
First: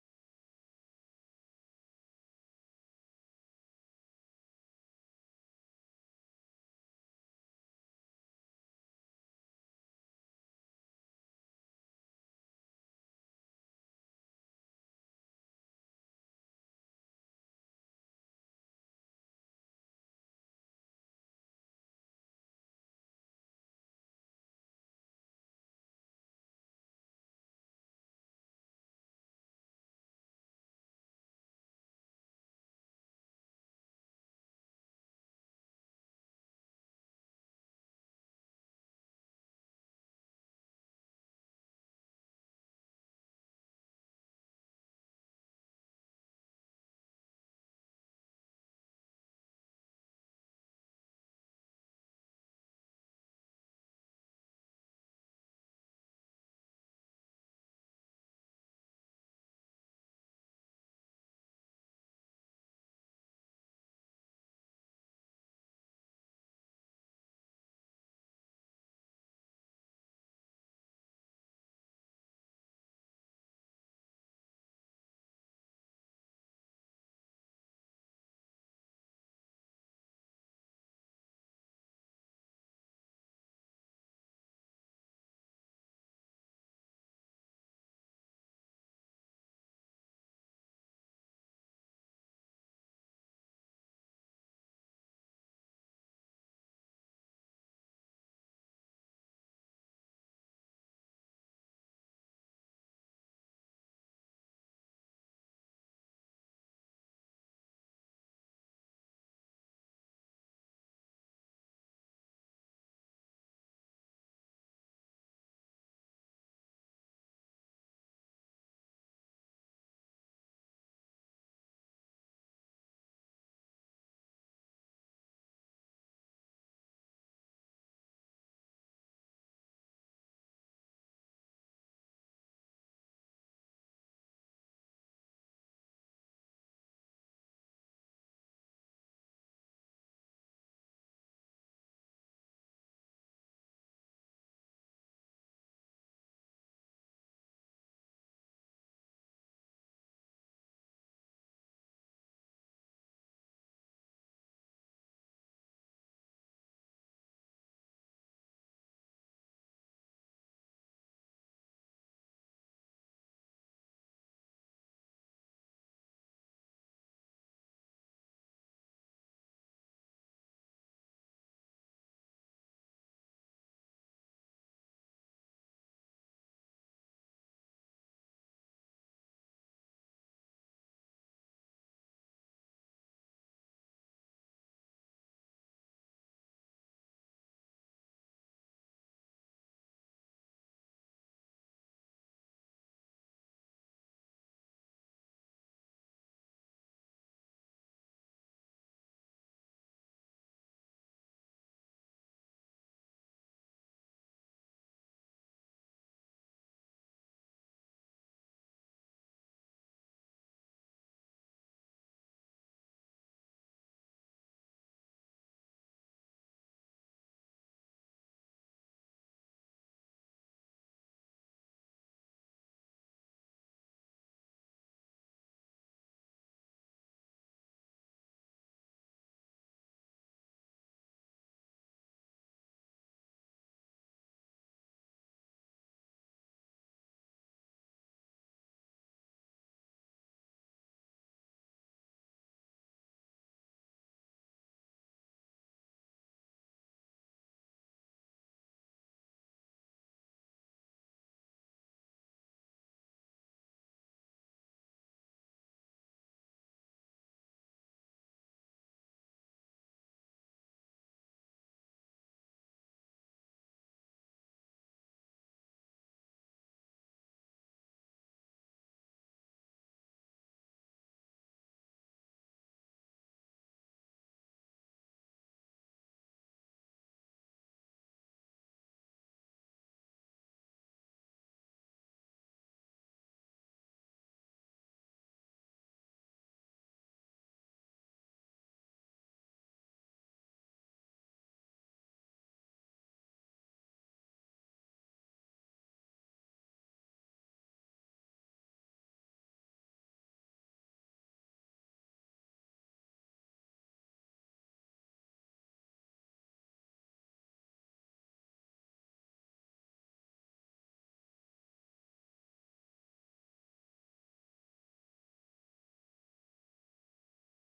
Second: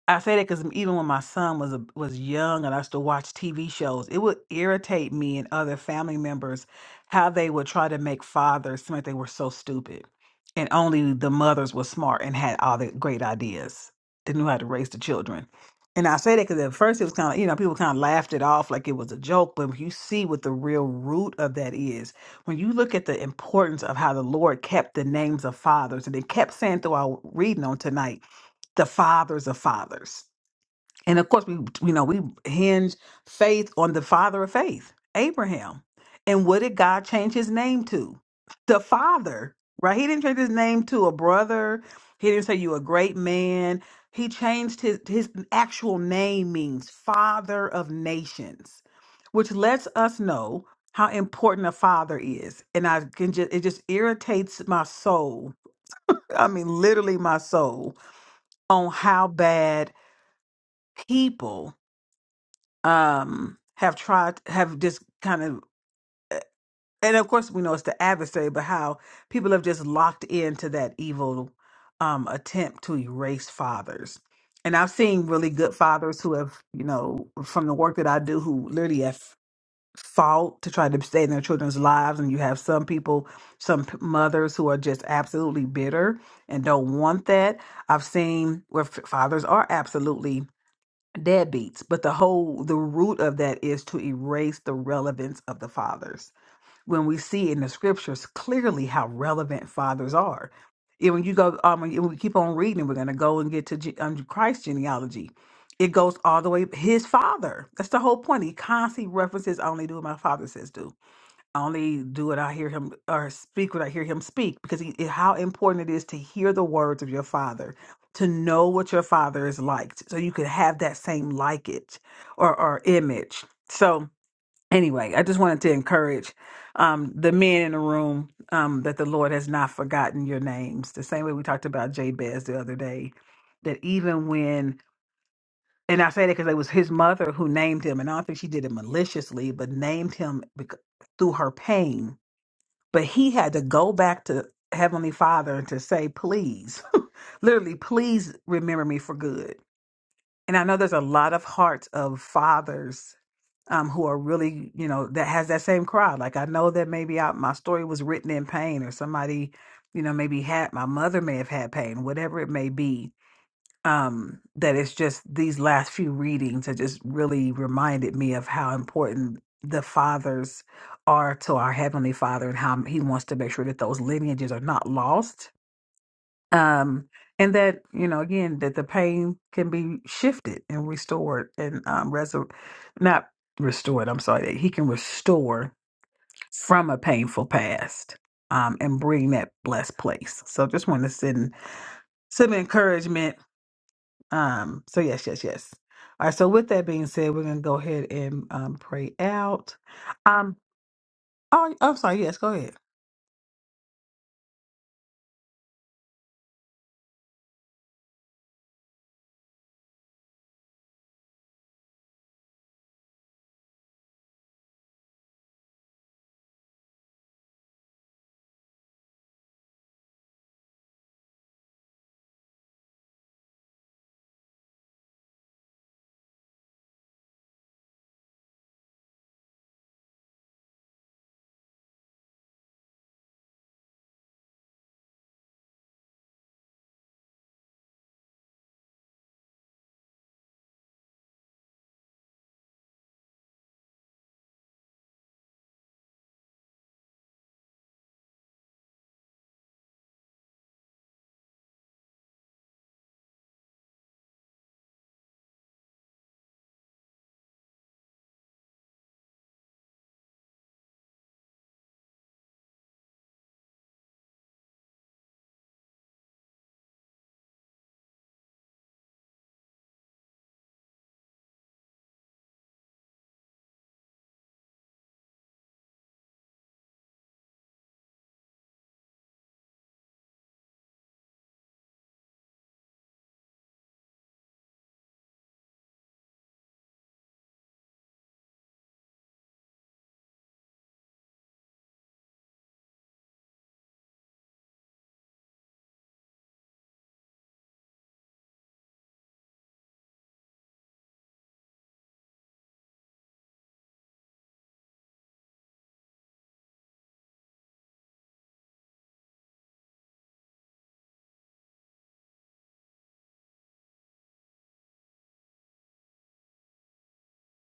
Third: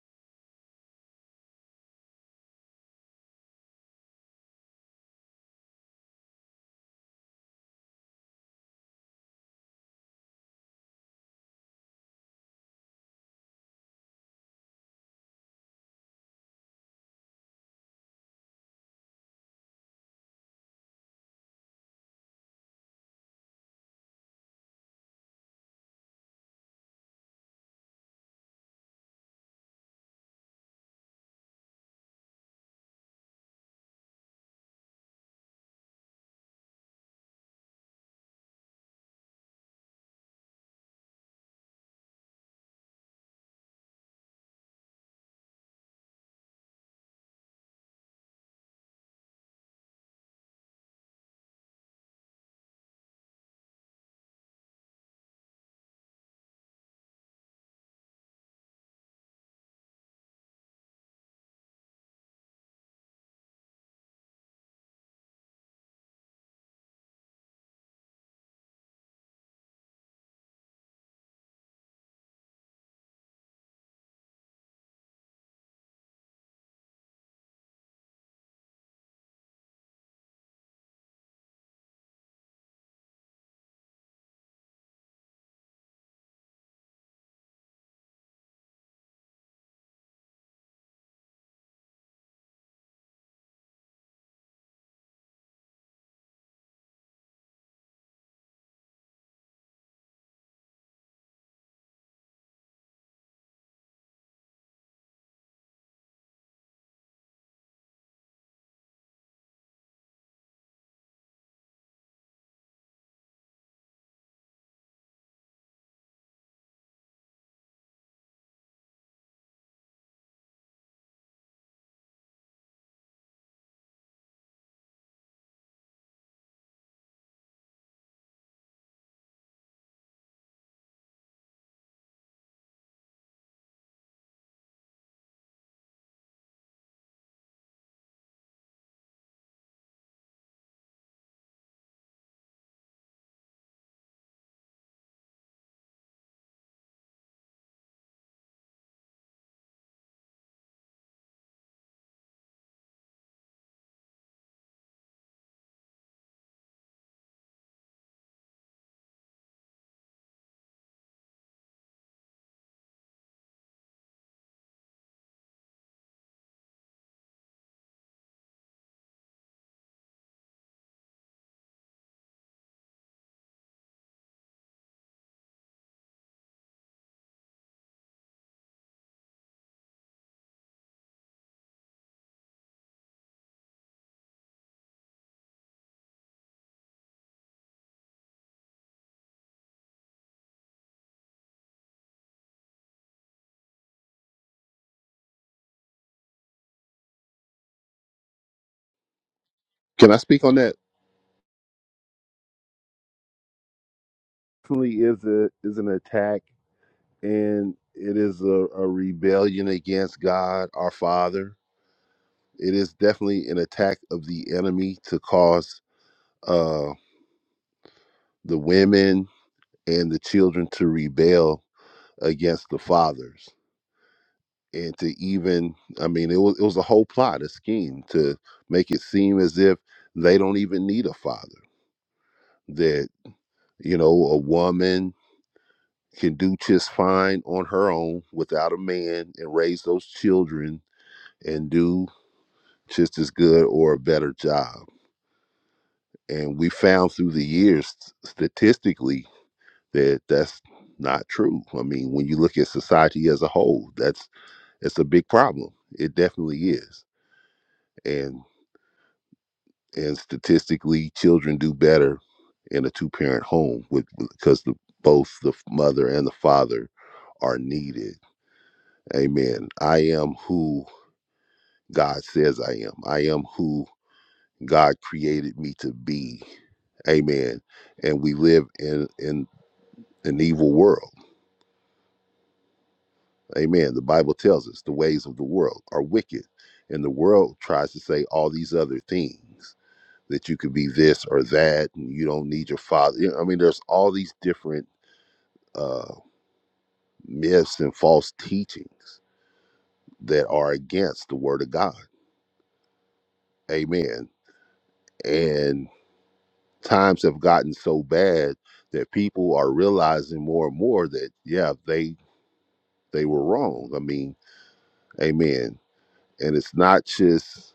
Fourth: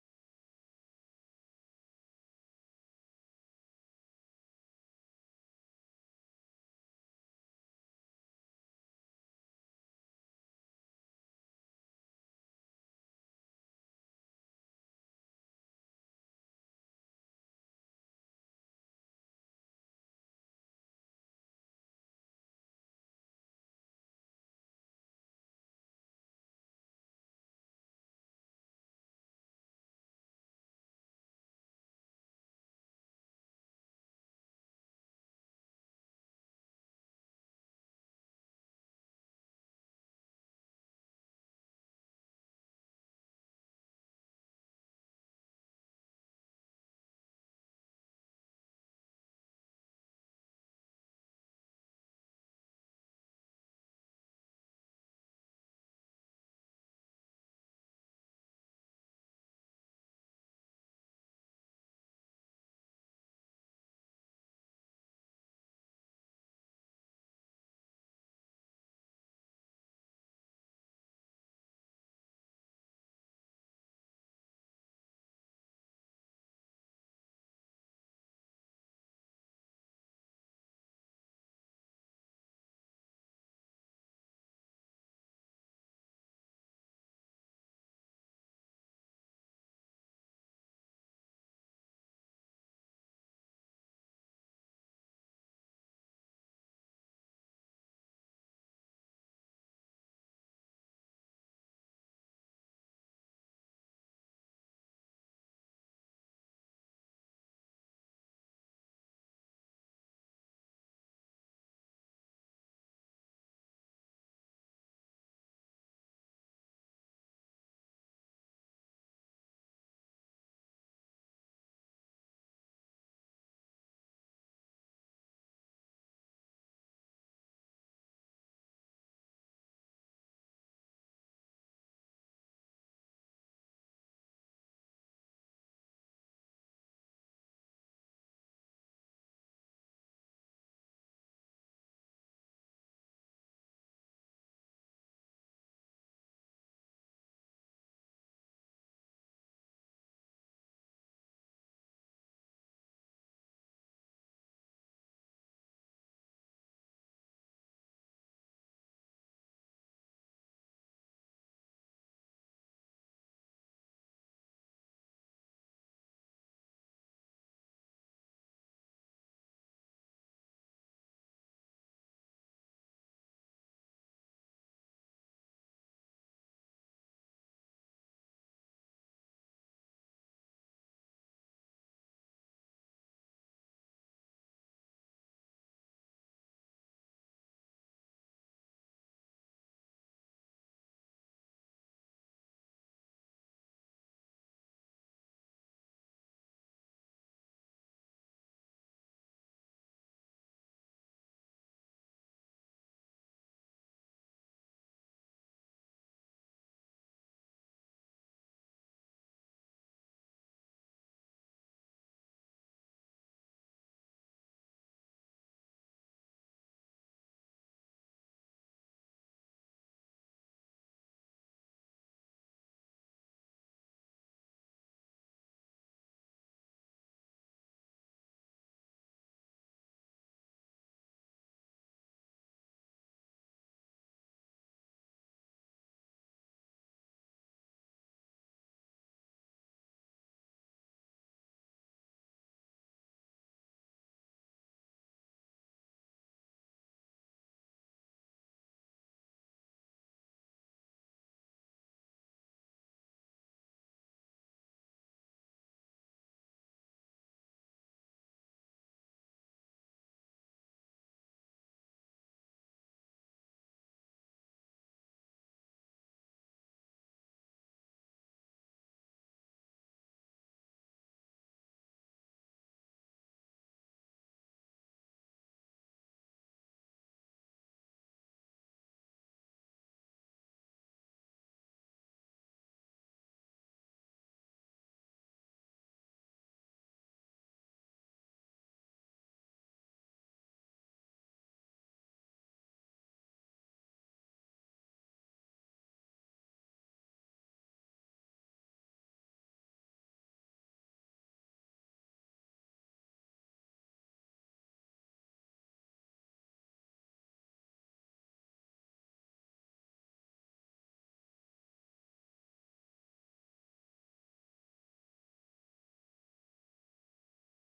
I say that because even when my son was a, was young and I used to watch TV shows, it would irritate me and other family members how they would try to make fathers seem like they were so stupid, and only the mothers were smart and had all the great ideas. They knew how to raise the children. And I say that because at first it was kind of you know people kind of laughed it off like it was a joke, but when you see what the real root of that is, when you look at the importance of how the Lord kept the names of fathers and they kept saying through our reading on tonight the fathers of fathers. And of course, we you know we hinge faith on the father of faith, Abraham. And what did God change his name to? The father, right? He didn't change his name to a brother. He didn't say you a great man. He changed his his actual name means father of nations, which lets us know how important a father is. And I can just it just irritates my soul. I mean, literally my soul on how bad people um have tried have just kind of and of course we know it's the adversary but how people have just locked into that evil um attempt to erase fathers and i've seen really good fathers who have you know from the work that i do who literally have fought to try to stay in their children's lives and you have some people some p- mothers who are just absolutely bitter and don't want that i've seen where f- fathers are absolutely deadbeats but the whole the root of that is to erase the relevance of the fathers when we see in the scriptures clearly how relevant fathers are and when you go um when you- when we keep on reading we're going to go and get to G, um, christ's genealogy it goes all the way his father that's the whole point he constantly references I only do what my father says do I only do what I hear him or speak what I hear him speak because he, how important it is to hear the words of your father, to know what your father is like, so you could have that same like it or, or image. So, anyway, I just wanted to encourage um, the men in the room um, that the Lord has not forgotten your names. The same way we talked about Jabez the other day, that even when and I say that because it was his mother who named him, and I don't think she did it maliciously, but named him bec- through her pain but he had to go back to Heavenly Father and to say, please, literally, please remember me for good. And I know there's a lot of hearts of fathers um, who are really, you know, that has that same cry. Like I know that maybe I, my story was written in pain or somebody, you know, maybe had my mother may have had pain, whatever it may be um, that it's just these last few readings have just really reminded me of how important the fathers are to our heavenly father and how he wants to make sure that those lineages are not lost um and that you know again that the pain can be shifted and restored and um resur- not restored i'm sorry that he can restore from a painful past um and bring that blessed place so just want to send some encouragement um, so yes, yes, yes. All right. So with that being said, we're gonna go ahead and um pray out. Can I speak on Um that? oh I'm sorry, yes, go ahead. Definitely is a is an attack, and it is a, a rebellion against God, our Father. It is definitely an attack of the enemy to cause uh, the women and the children to rebel against the fathers and to even i mean it was it was a whole plot a scheme to make it seem as if they don't even need a father that you know a woman can do just fine on her own without a man and raise those children and do just as good or a better job and we found through the years statistically that that's not true i mean when you look at society as a whole that's it's a big problem it definitely is and and statistically children do better in a two parent home with because the, both the mother and the father are needed amen i am who god says i am i am who god created me to be amen and we live in in an evil world amen the bible tells us the ways of the world are wicked and the world tries to say all these other things that you could be this or that and you don't need your father you know, i mean there's all these different uh myths and false teachings that are against the word of god amen and times have gotten so bad that people are realizing more and more that yeah they they were wrong i mean amen and it's not just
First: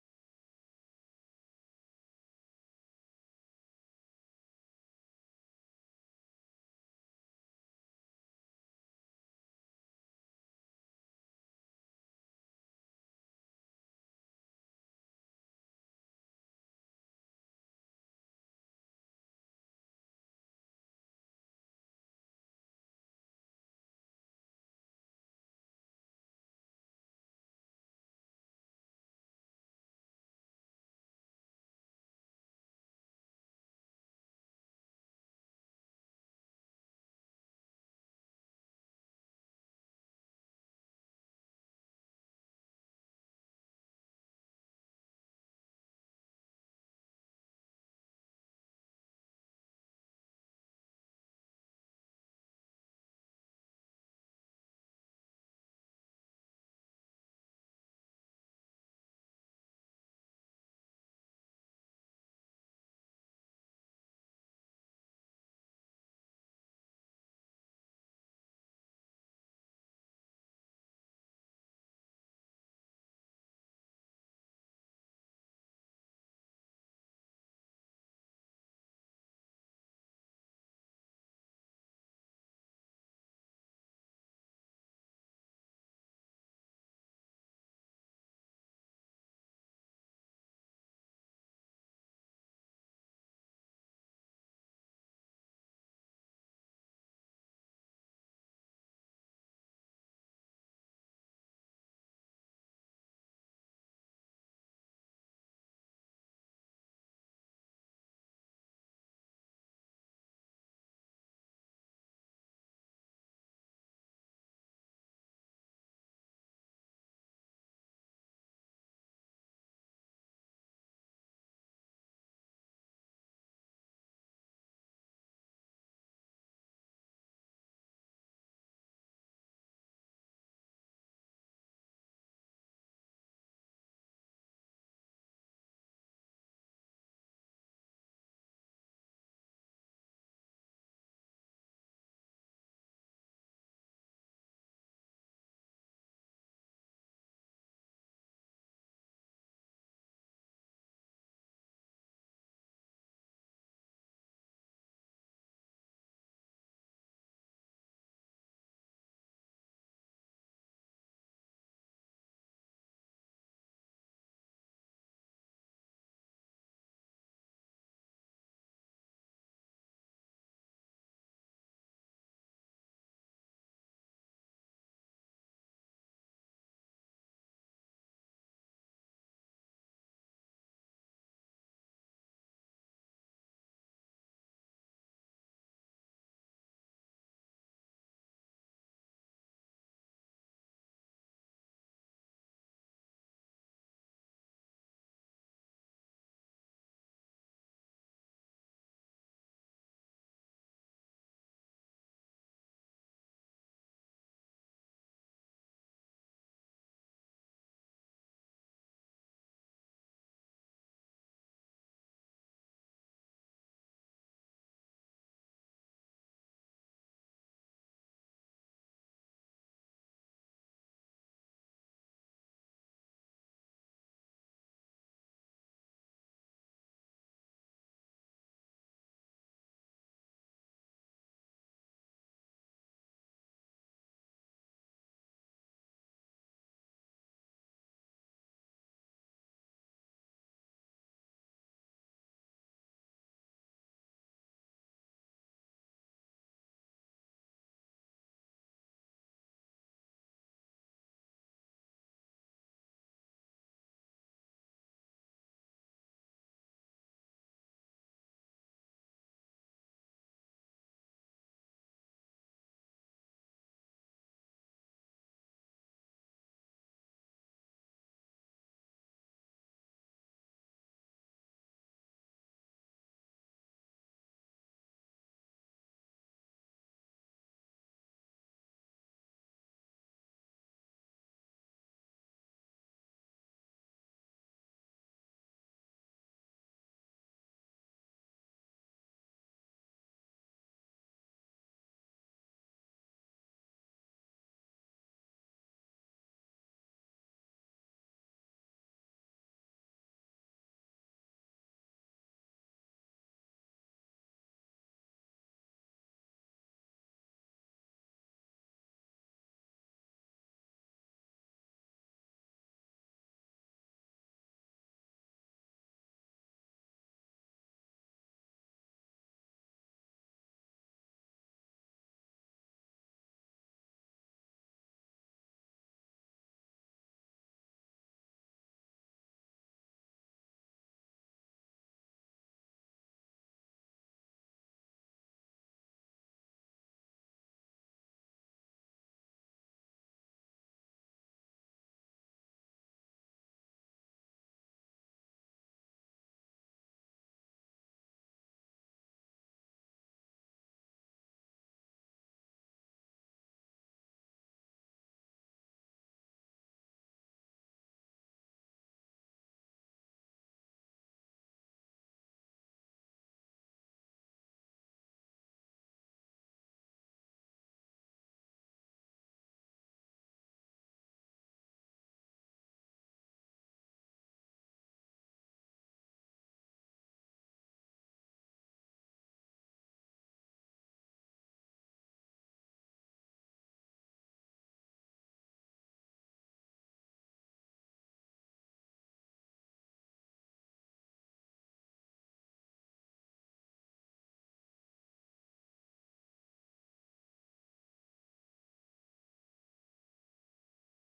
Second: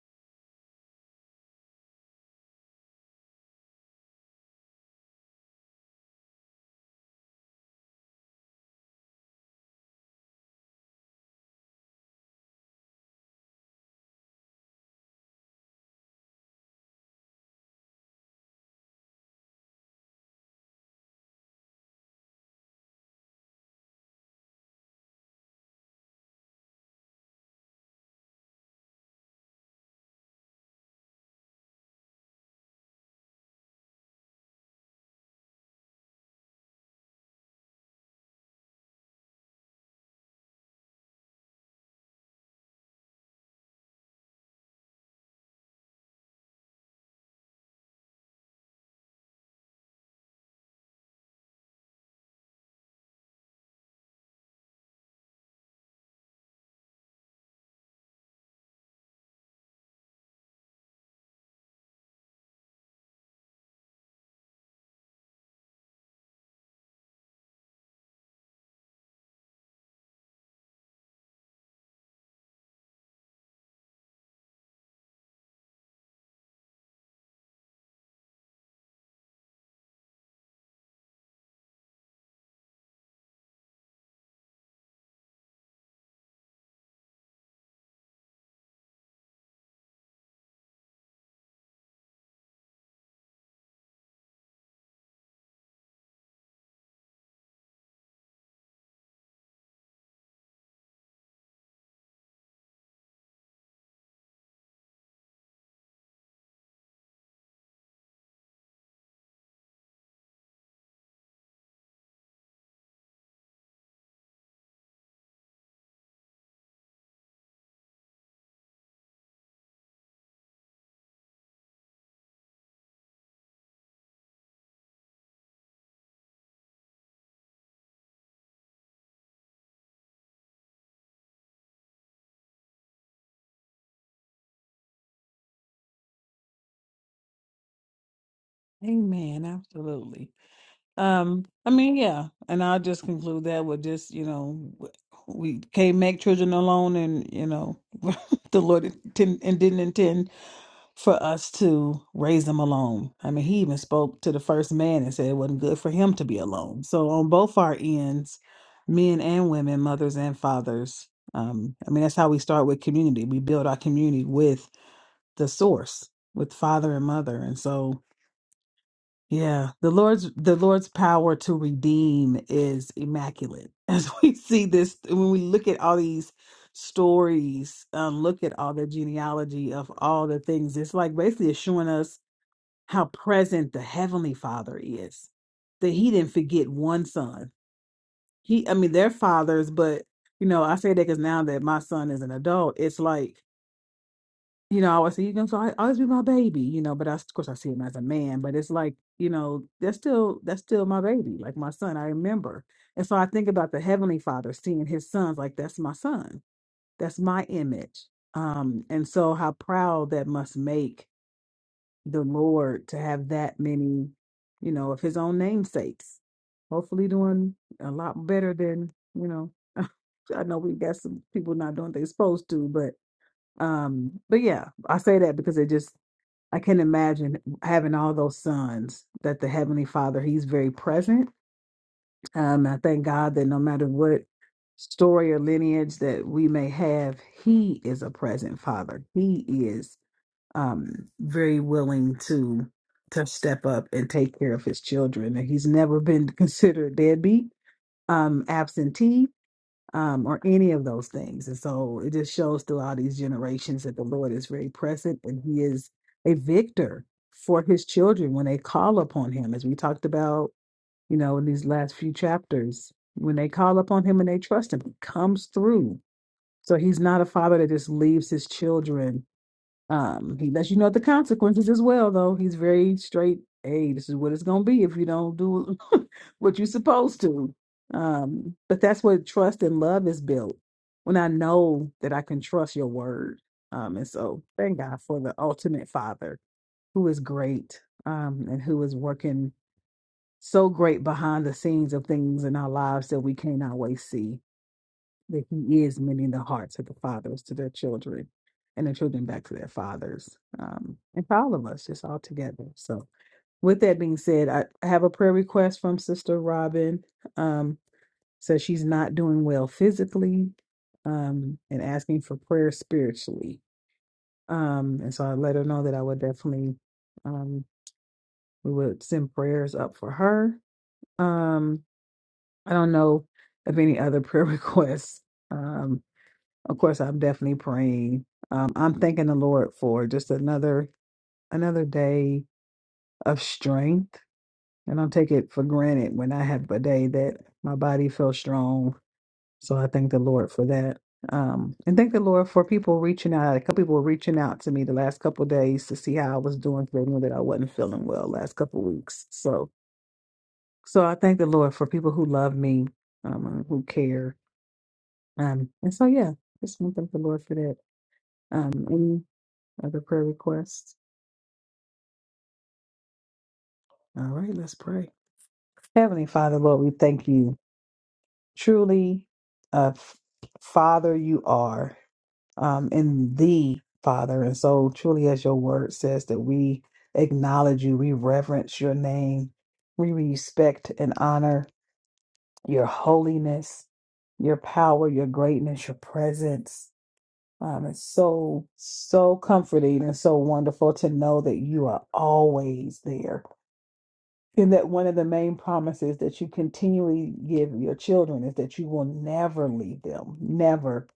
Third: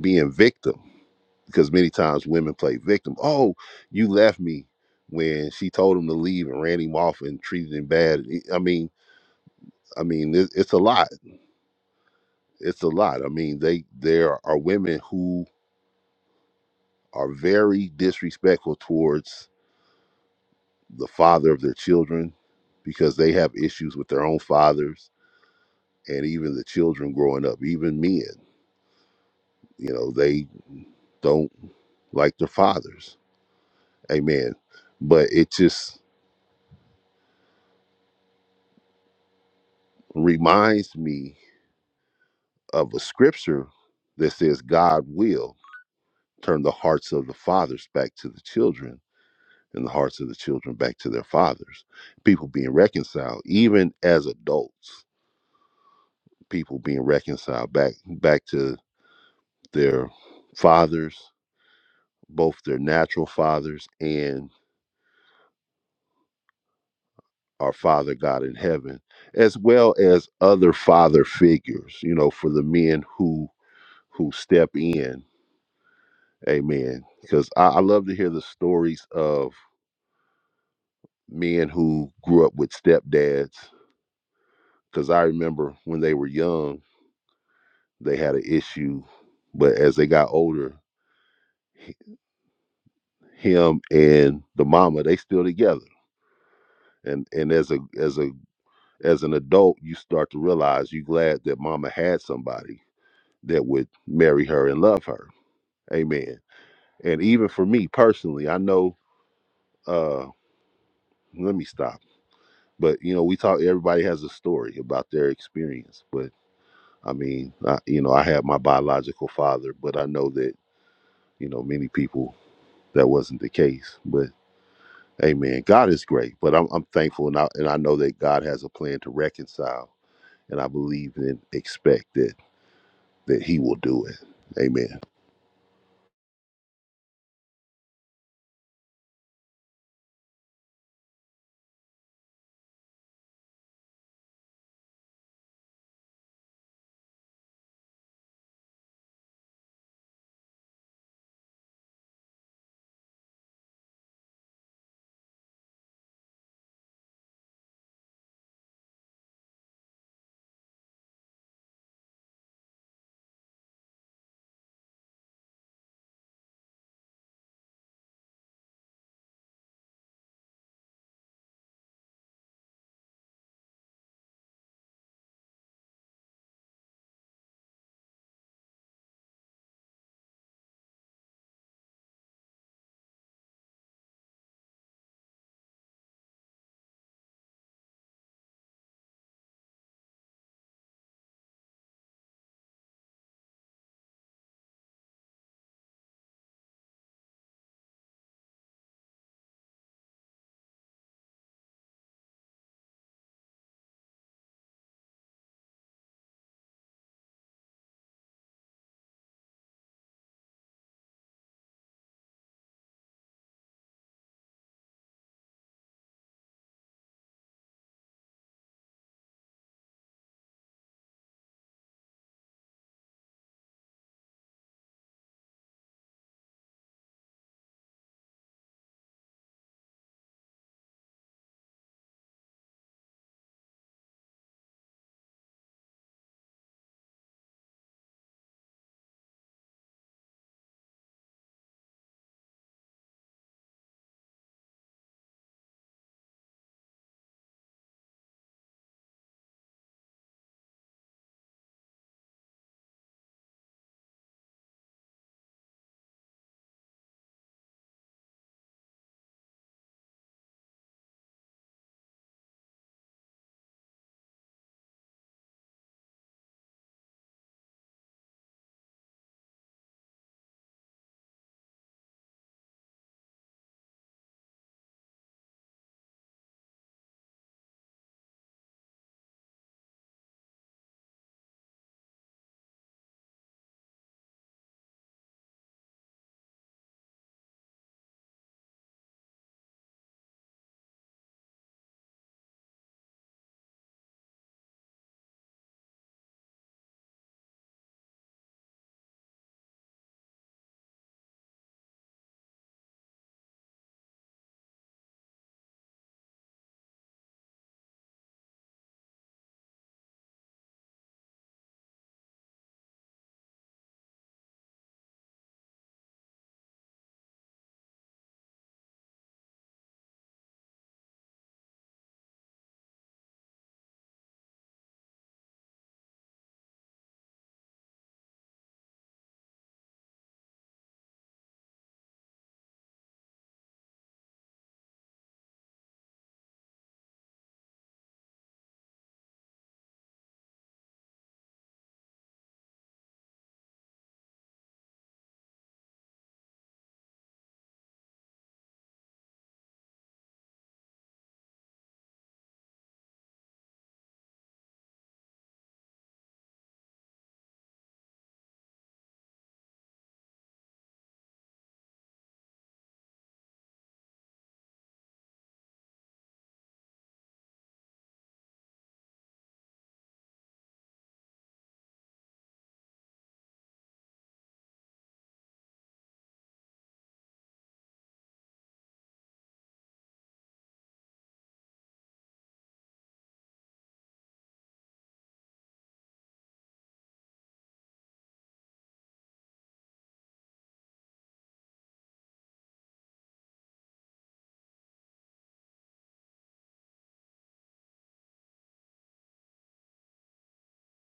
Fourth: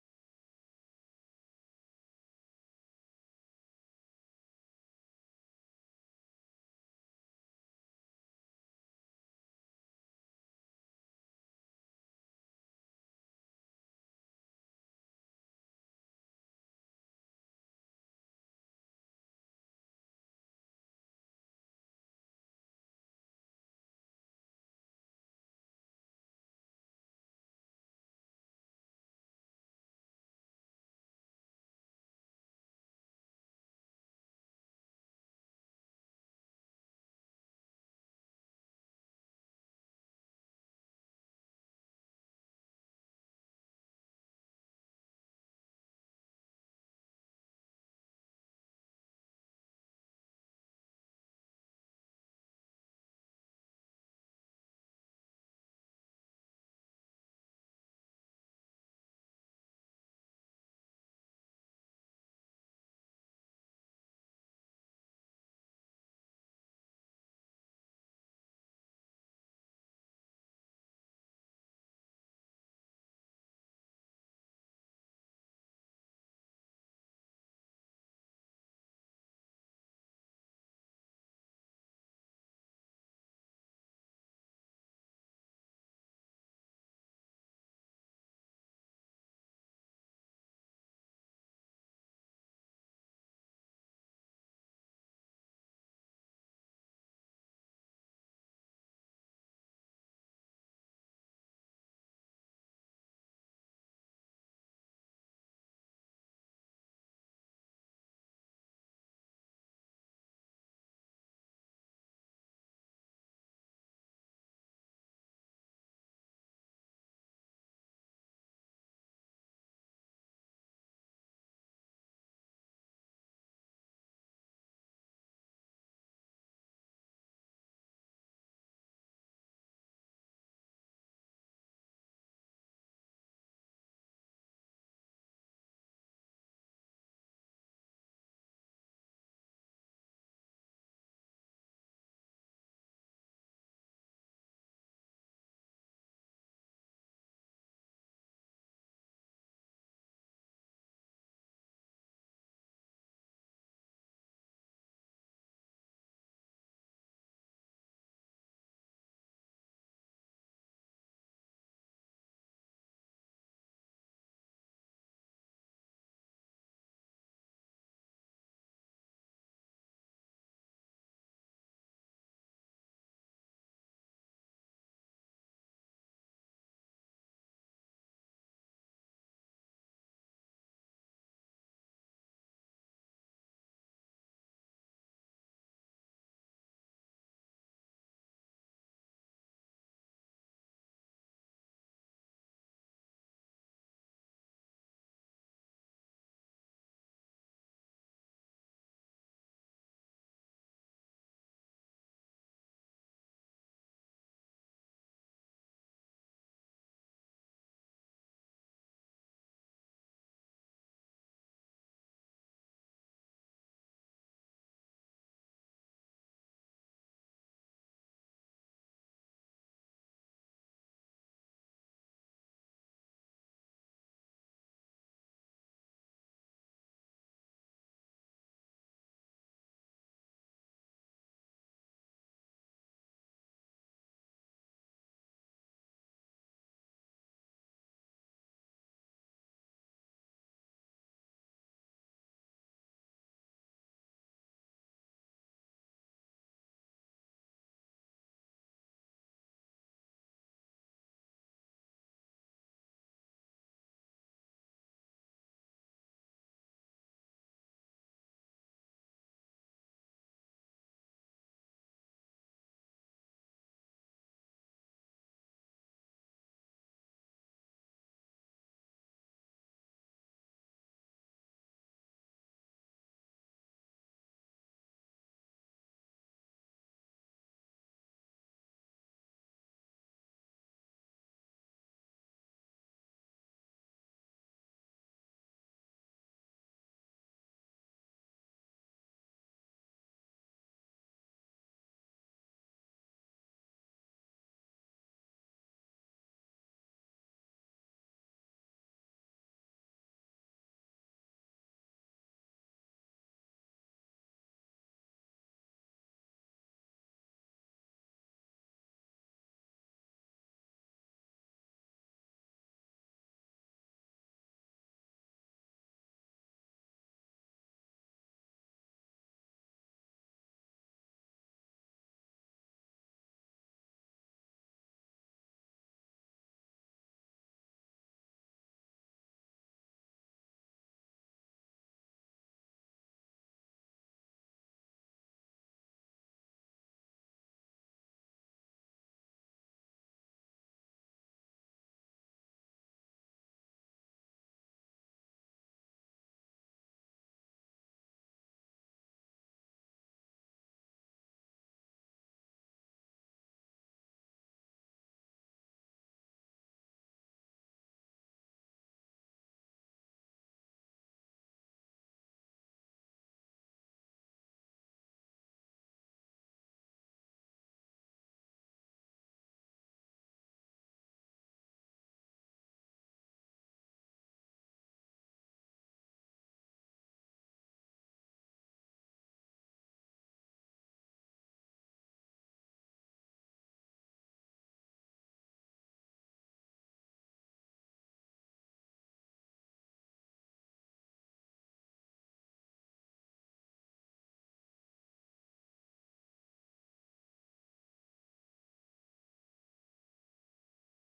being victim because many times women play victim. Oh, you left me when she told him to leave and ran him off and treated him bad. I mean, I mean, it, it's a lot. It's a lot. I mean, they there are women who are very disrespectful towards the father of their children because they have issues with their own fathers and even the children growing up, even men. You know, they don't like their fathers. Amen. But it just reminds me of a scripture that says God will turn the hearts of the fathers back to the children and the hearts of the children back to their fathers. People being reconciled, even as adults, people being reconciled back back to their fathers, both their natural fathers and our Father God in heaven, as well as other father figures, you know, for the men who who step in. Amen. Because I, I love to hear the stories of men who grew up with stepdads because i remember when they were young they had an issue but as they got older him and the mama they still together and and as a as a as an adult you start to realize you glad that mama had somebody that would marry her and love her amen and even for me personally i know uh let me stop but you know we talk everybody has a story about their experience but I mean, I, you know, I had my biological father, but I know that, you know, many people that wasn't the case. But amen, God is great. But I'm, I'm thankful and I, and I know that God has a plan to reconcile. And I believe and expect that, that He will do it. Amen. Amen, absolutely. Um, I mean, yeah, and I'll just conclude that with just, you know, we can't make children alone and, you know, the Lord didn't, and didn't intend for us to raise them alone. I mean, he even spoke to the first man and said it wasn't good for him to be alone. So, on both our ends, men and women, mothers and fathers, um, I mean, that's how we start with community. We build our community with the source, with father and mother. And so, yeah, the Lord's the Lord's power to redeem is immaculate. As we see this, when we look at all these stories, um, look at all the genealogy of all the things, it's like basically it's showing us how present the heavenly father is that he didn't forget one son he i mean they're fathers but you know i say that because now that my son is an adult it's like you know i always say you can so I always be my baby you know but I, of course i see him as a man but it's like you know that's still that's still my baby like my son i remember and so i think about the heavenly father seeing his sons like that's my son that's my image um and so how proud that must make the Lord to have that many, you know, of his own namesakes. Hopefully doing a lot better than, you know, I know we got some people not doing what they're supposed to, but um but yeah, I say that because it just I can imagine having all those sons that the Heavenly Father, He's very present. Um I thank God that no matter what story or lineage that we may have, He is a present Father. He is um, very willing to to step up and take care of his children. And he's never been considered deadbeat, um, absentee, um, or any of those things. And so it just shows throughout these generations that the Lord is very present and He is a victor for His children when they call upon Him, as we talked about, you know, in these last few chapters. When they call upon Him and they trust Him, He comes through. So He's not a father that just leaves His children um, he lets you know the consequences as well, though. He's very straight. Hey, this is what it's gonna be if you don't do what you're supposed to. Um, but that's what trust and love is built. When I know that I can trust your word. Um, and so thank God for the ultimate father who is great, um, and who is working so great behind the scenes of things in our lives that we can't always see that he is mending the hearts of the fathers to their children and the children back to their fathers um, and for all of us just all together so with that being said i I have a prayer request from sister robin um, so she's not doing well physically um, and asking for prayer spiritually um, and so i let her know that i would definitely um, we would send prayers up for her um, i don't know of any other prayer requests Um, of course i'm definitely praying um, i'm thanking the lord for just another another day of strength and i don't take it for granted when i have a day that my body feels strong so i thank the lord for that um, and thank the lord for people reaching out a couple people were reaching out to me the last couple of days to see how i was doing 'cause they knew that i wasn't feeling well last couple of weeks so so i thank the lord for people who love me um, who care um, and so yeah just want to thank the lord for that um, Other prayer requests? All right, let's pray. Heavenly Father, Lord, we thank you. Truly, uh, f- Father, you are um, in thee, Father. And so, truly, as your word says, that we acknowledge you, we reverence your name, we respect and honor your holiness, your power, your greatness, your presence. Um, it's so, so comforting and so wonderful to know that you are always there And that one of the main promises that you continually give your children is that you will never leave them, never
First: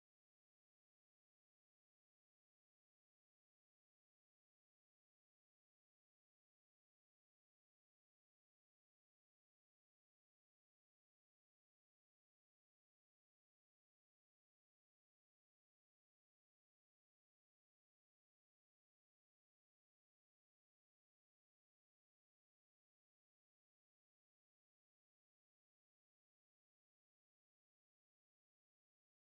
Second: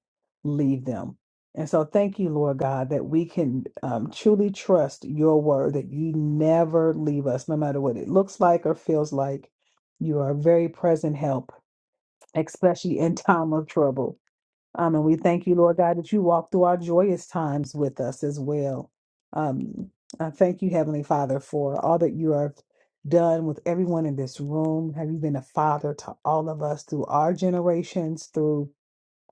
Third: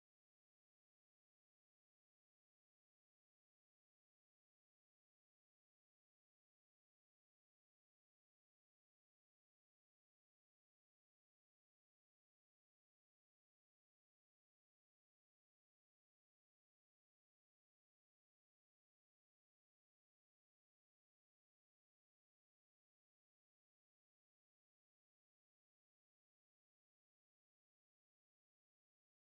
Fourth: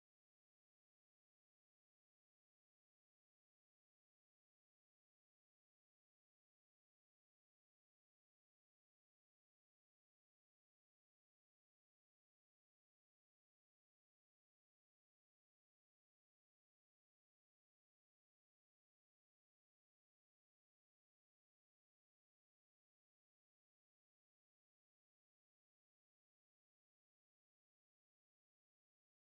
leave them. And so, thank you, Lord God, that we can um, truly trust your word that you never leave us, no matter what it looks like or feels like. You are a very present help, especially in time of trouble. Um, and we thank you, Lord God, that you walk through our joyous times with us as well. Um, I thank you, Heavenly Father, for all that you have done with everyone in this room. Have you been a father to all of us through our generations, through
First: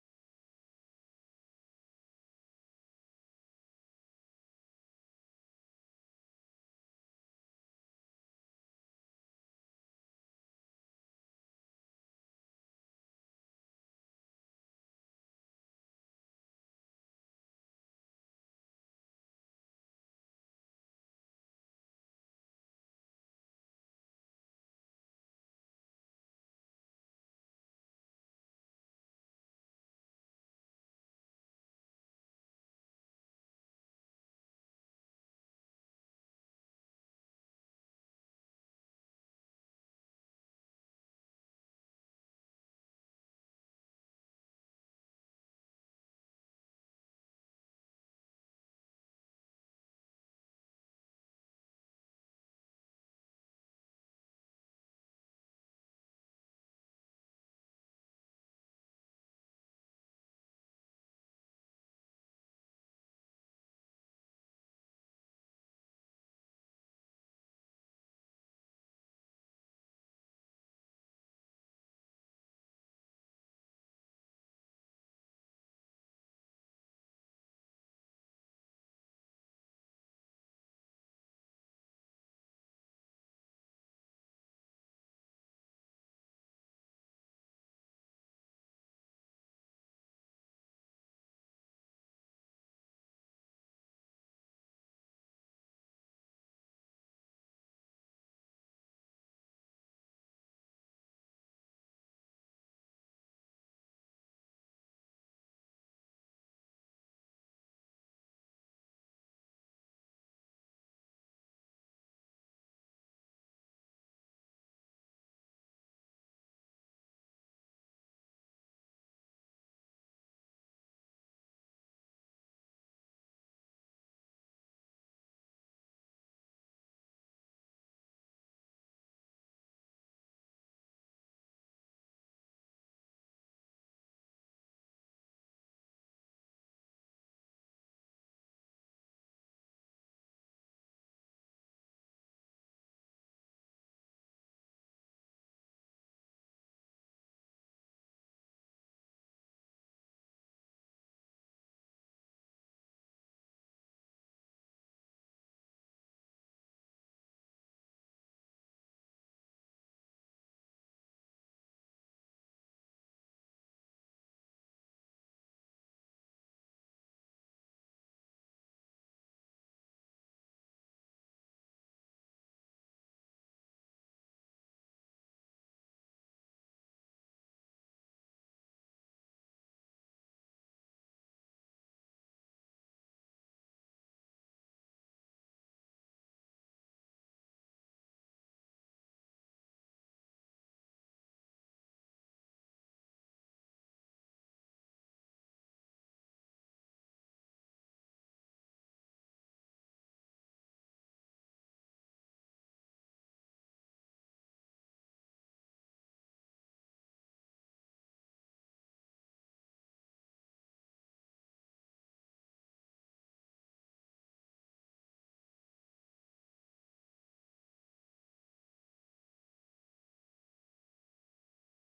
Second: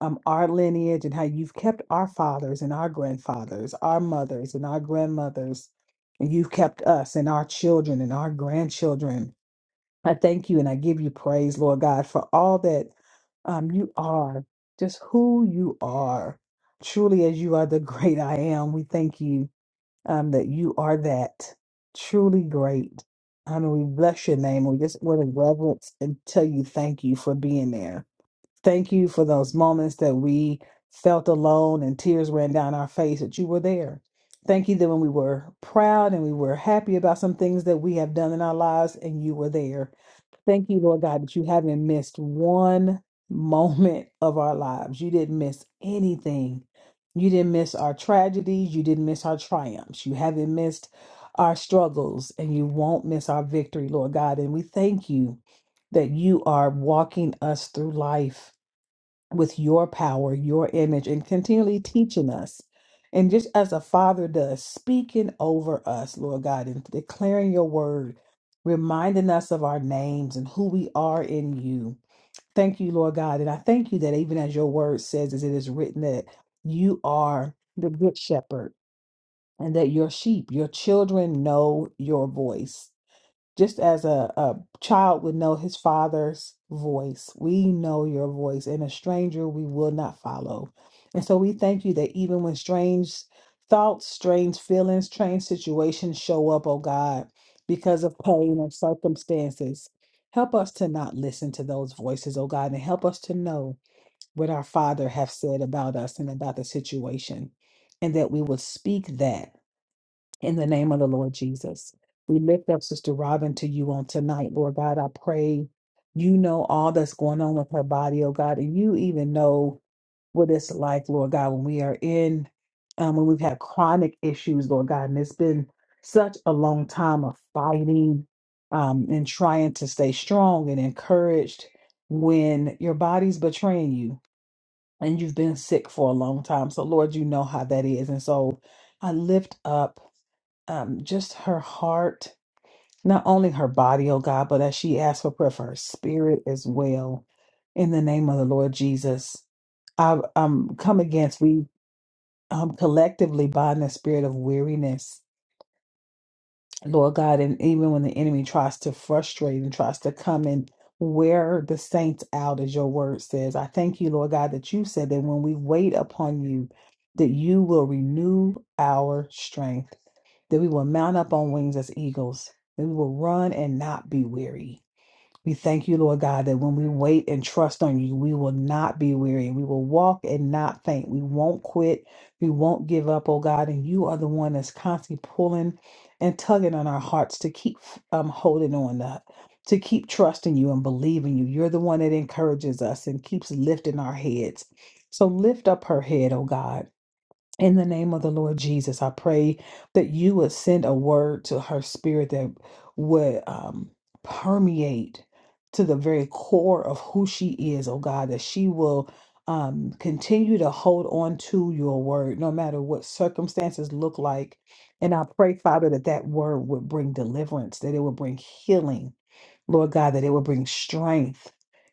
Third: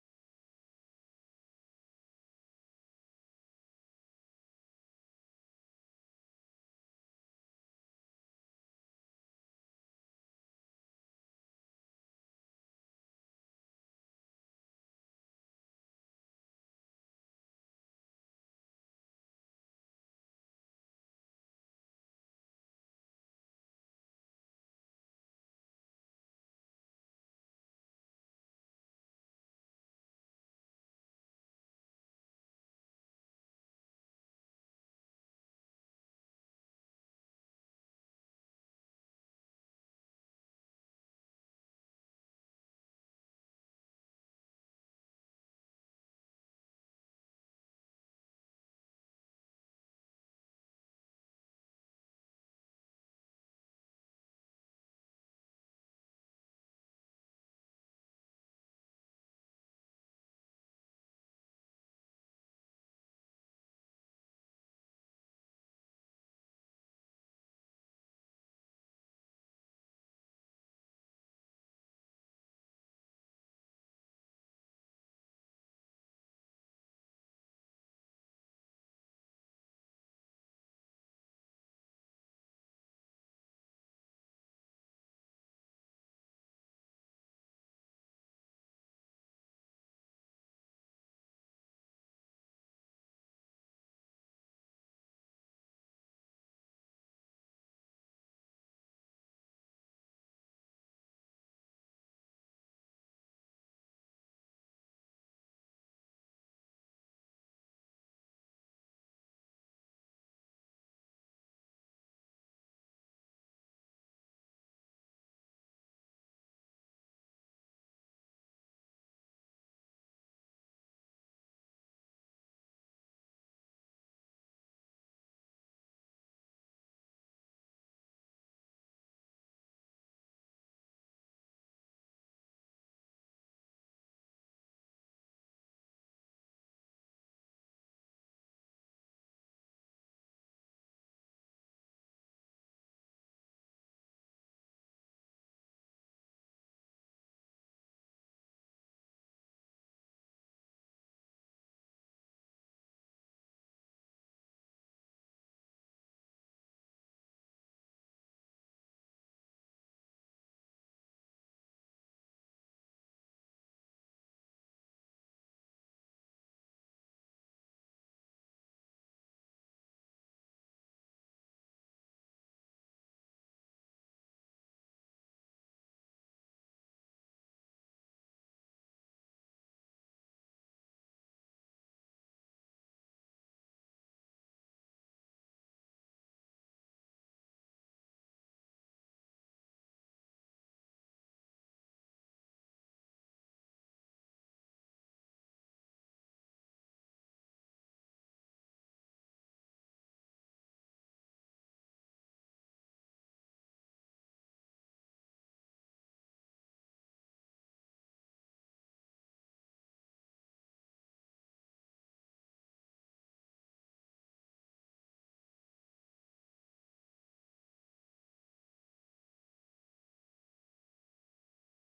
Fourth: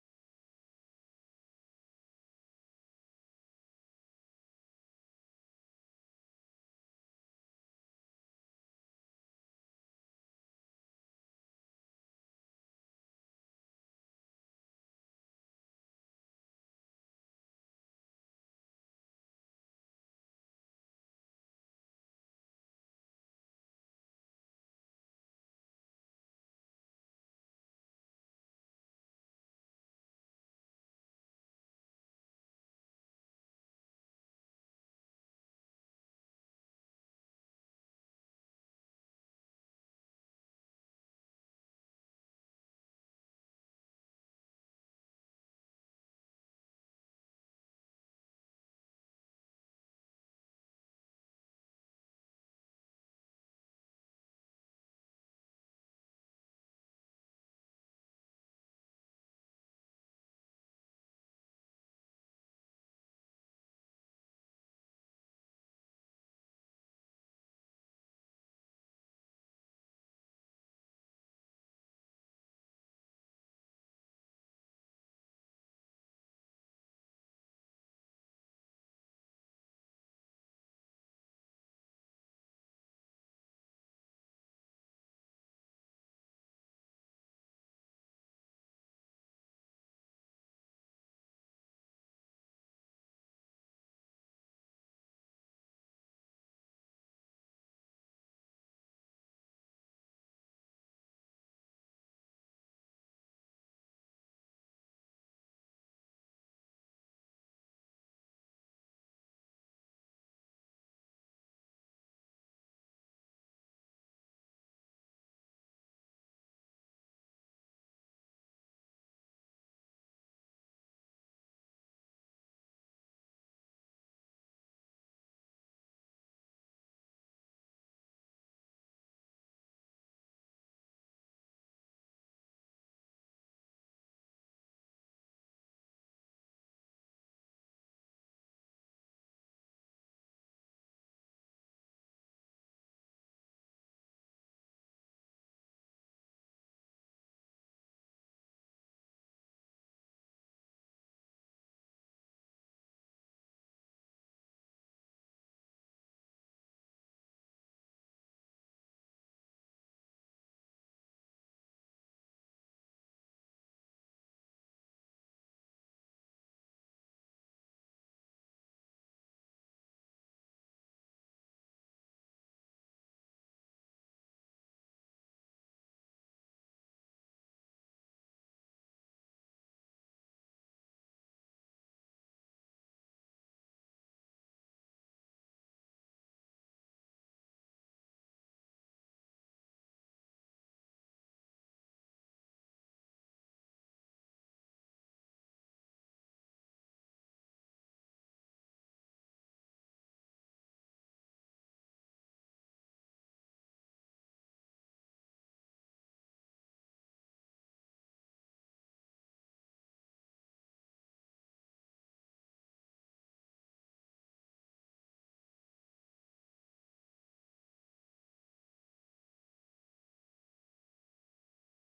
um, our lineage, and how you've kept our fathers and our grandfathers, our mothers and our grandmothers, and you've kept us and our children and our grandchildren I thank you and I give you praise, Lord God, for all that um, you are, just who you are. Truly, as you are the great I am, we thank you um, that you are that truly great. Um, and we bless your name. We just want to reverence and tell you thank you for being there. Thank you for those moments that we felt alone and tears ran down our face that you were there. Thank you that when we were proud and we were happy about some things that we have done in our lives and you were there. Thank you, Lord God, that you haven't missed one moment of our lives. You didn't miss anything. You didn't miss our tragedies. You didn't miss our triumphs. You haven't missed our struggles, and you won't miss our victory, Lord God. And we thank you that you are walking us through life with your power, your image, and continually teaching us. And just as a father does, speaking over us, Lord God, and declaring your word, reminding us of our names and who we are in you. Thank you, Lord God. And I thank you that even as your word says, as it is written, that you are the good shepherd and that your sheep, your children know your voice just as a, a child would know his father's voice, we know your voice, and a stranger we will not follow. And so we thank you that even when strange thoughts, strange feelings, strange situations show up, oh God, because of pain or circumstances, help us to not listen to those voices, oh God, and help us to know what our Father have said about us and about the situation, and that we will speak that in the name of the Lord Jesus. We lift up Sister Robin to you on tonight, Lord God. I pray you know all that's going on with her body, oh God, and you even know what it's like, Lord God, when we are in, um, when we've had chronic issues, Lord God, and it's been such a long time of fighting um, and trying to stay strong and encouraged when your body's betraying you and you've been sick for a long time. So, Lord, you know how that is. And so I lift up um, just her heart, not only her body, oh God, but as she asks for prayer for her spirit as well. In the name of the Lord Jesus, I um, come against, we um, collectively bind the spirit of weariness, Lord God. And even when the enemy tries to frustrate and tries to come and wear the saints out, as your word says, I thank you, Lord God, that you said that when we wait upon you, that you will renew our strength that we will mount up on wings as eagles, that we will run and not be weary. We thank you, Lord God, that when we wait and trust on you, we will not be weary. We will walk and not faint. We won't quit. We won't give up, oh God. And you are the one that's constantly pulling and tugging on our hearts to keep um, holding on to, to keep trusting you and believing you. You're the one that encourages us and keeps lifting our heads. So lift up her head, oh God in the name of the Lord Jesus, I pray that you would send a word to her spirit that would um, permeate to the very core of who she is, oh God, that she will um, continue to hold on to your word no matter what circumstances look like. And I pray, Father, that that word would bring deliverance, that it would bring healing, Lord God, that it would bring strength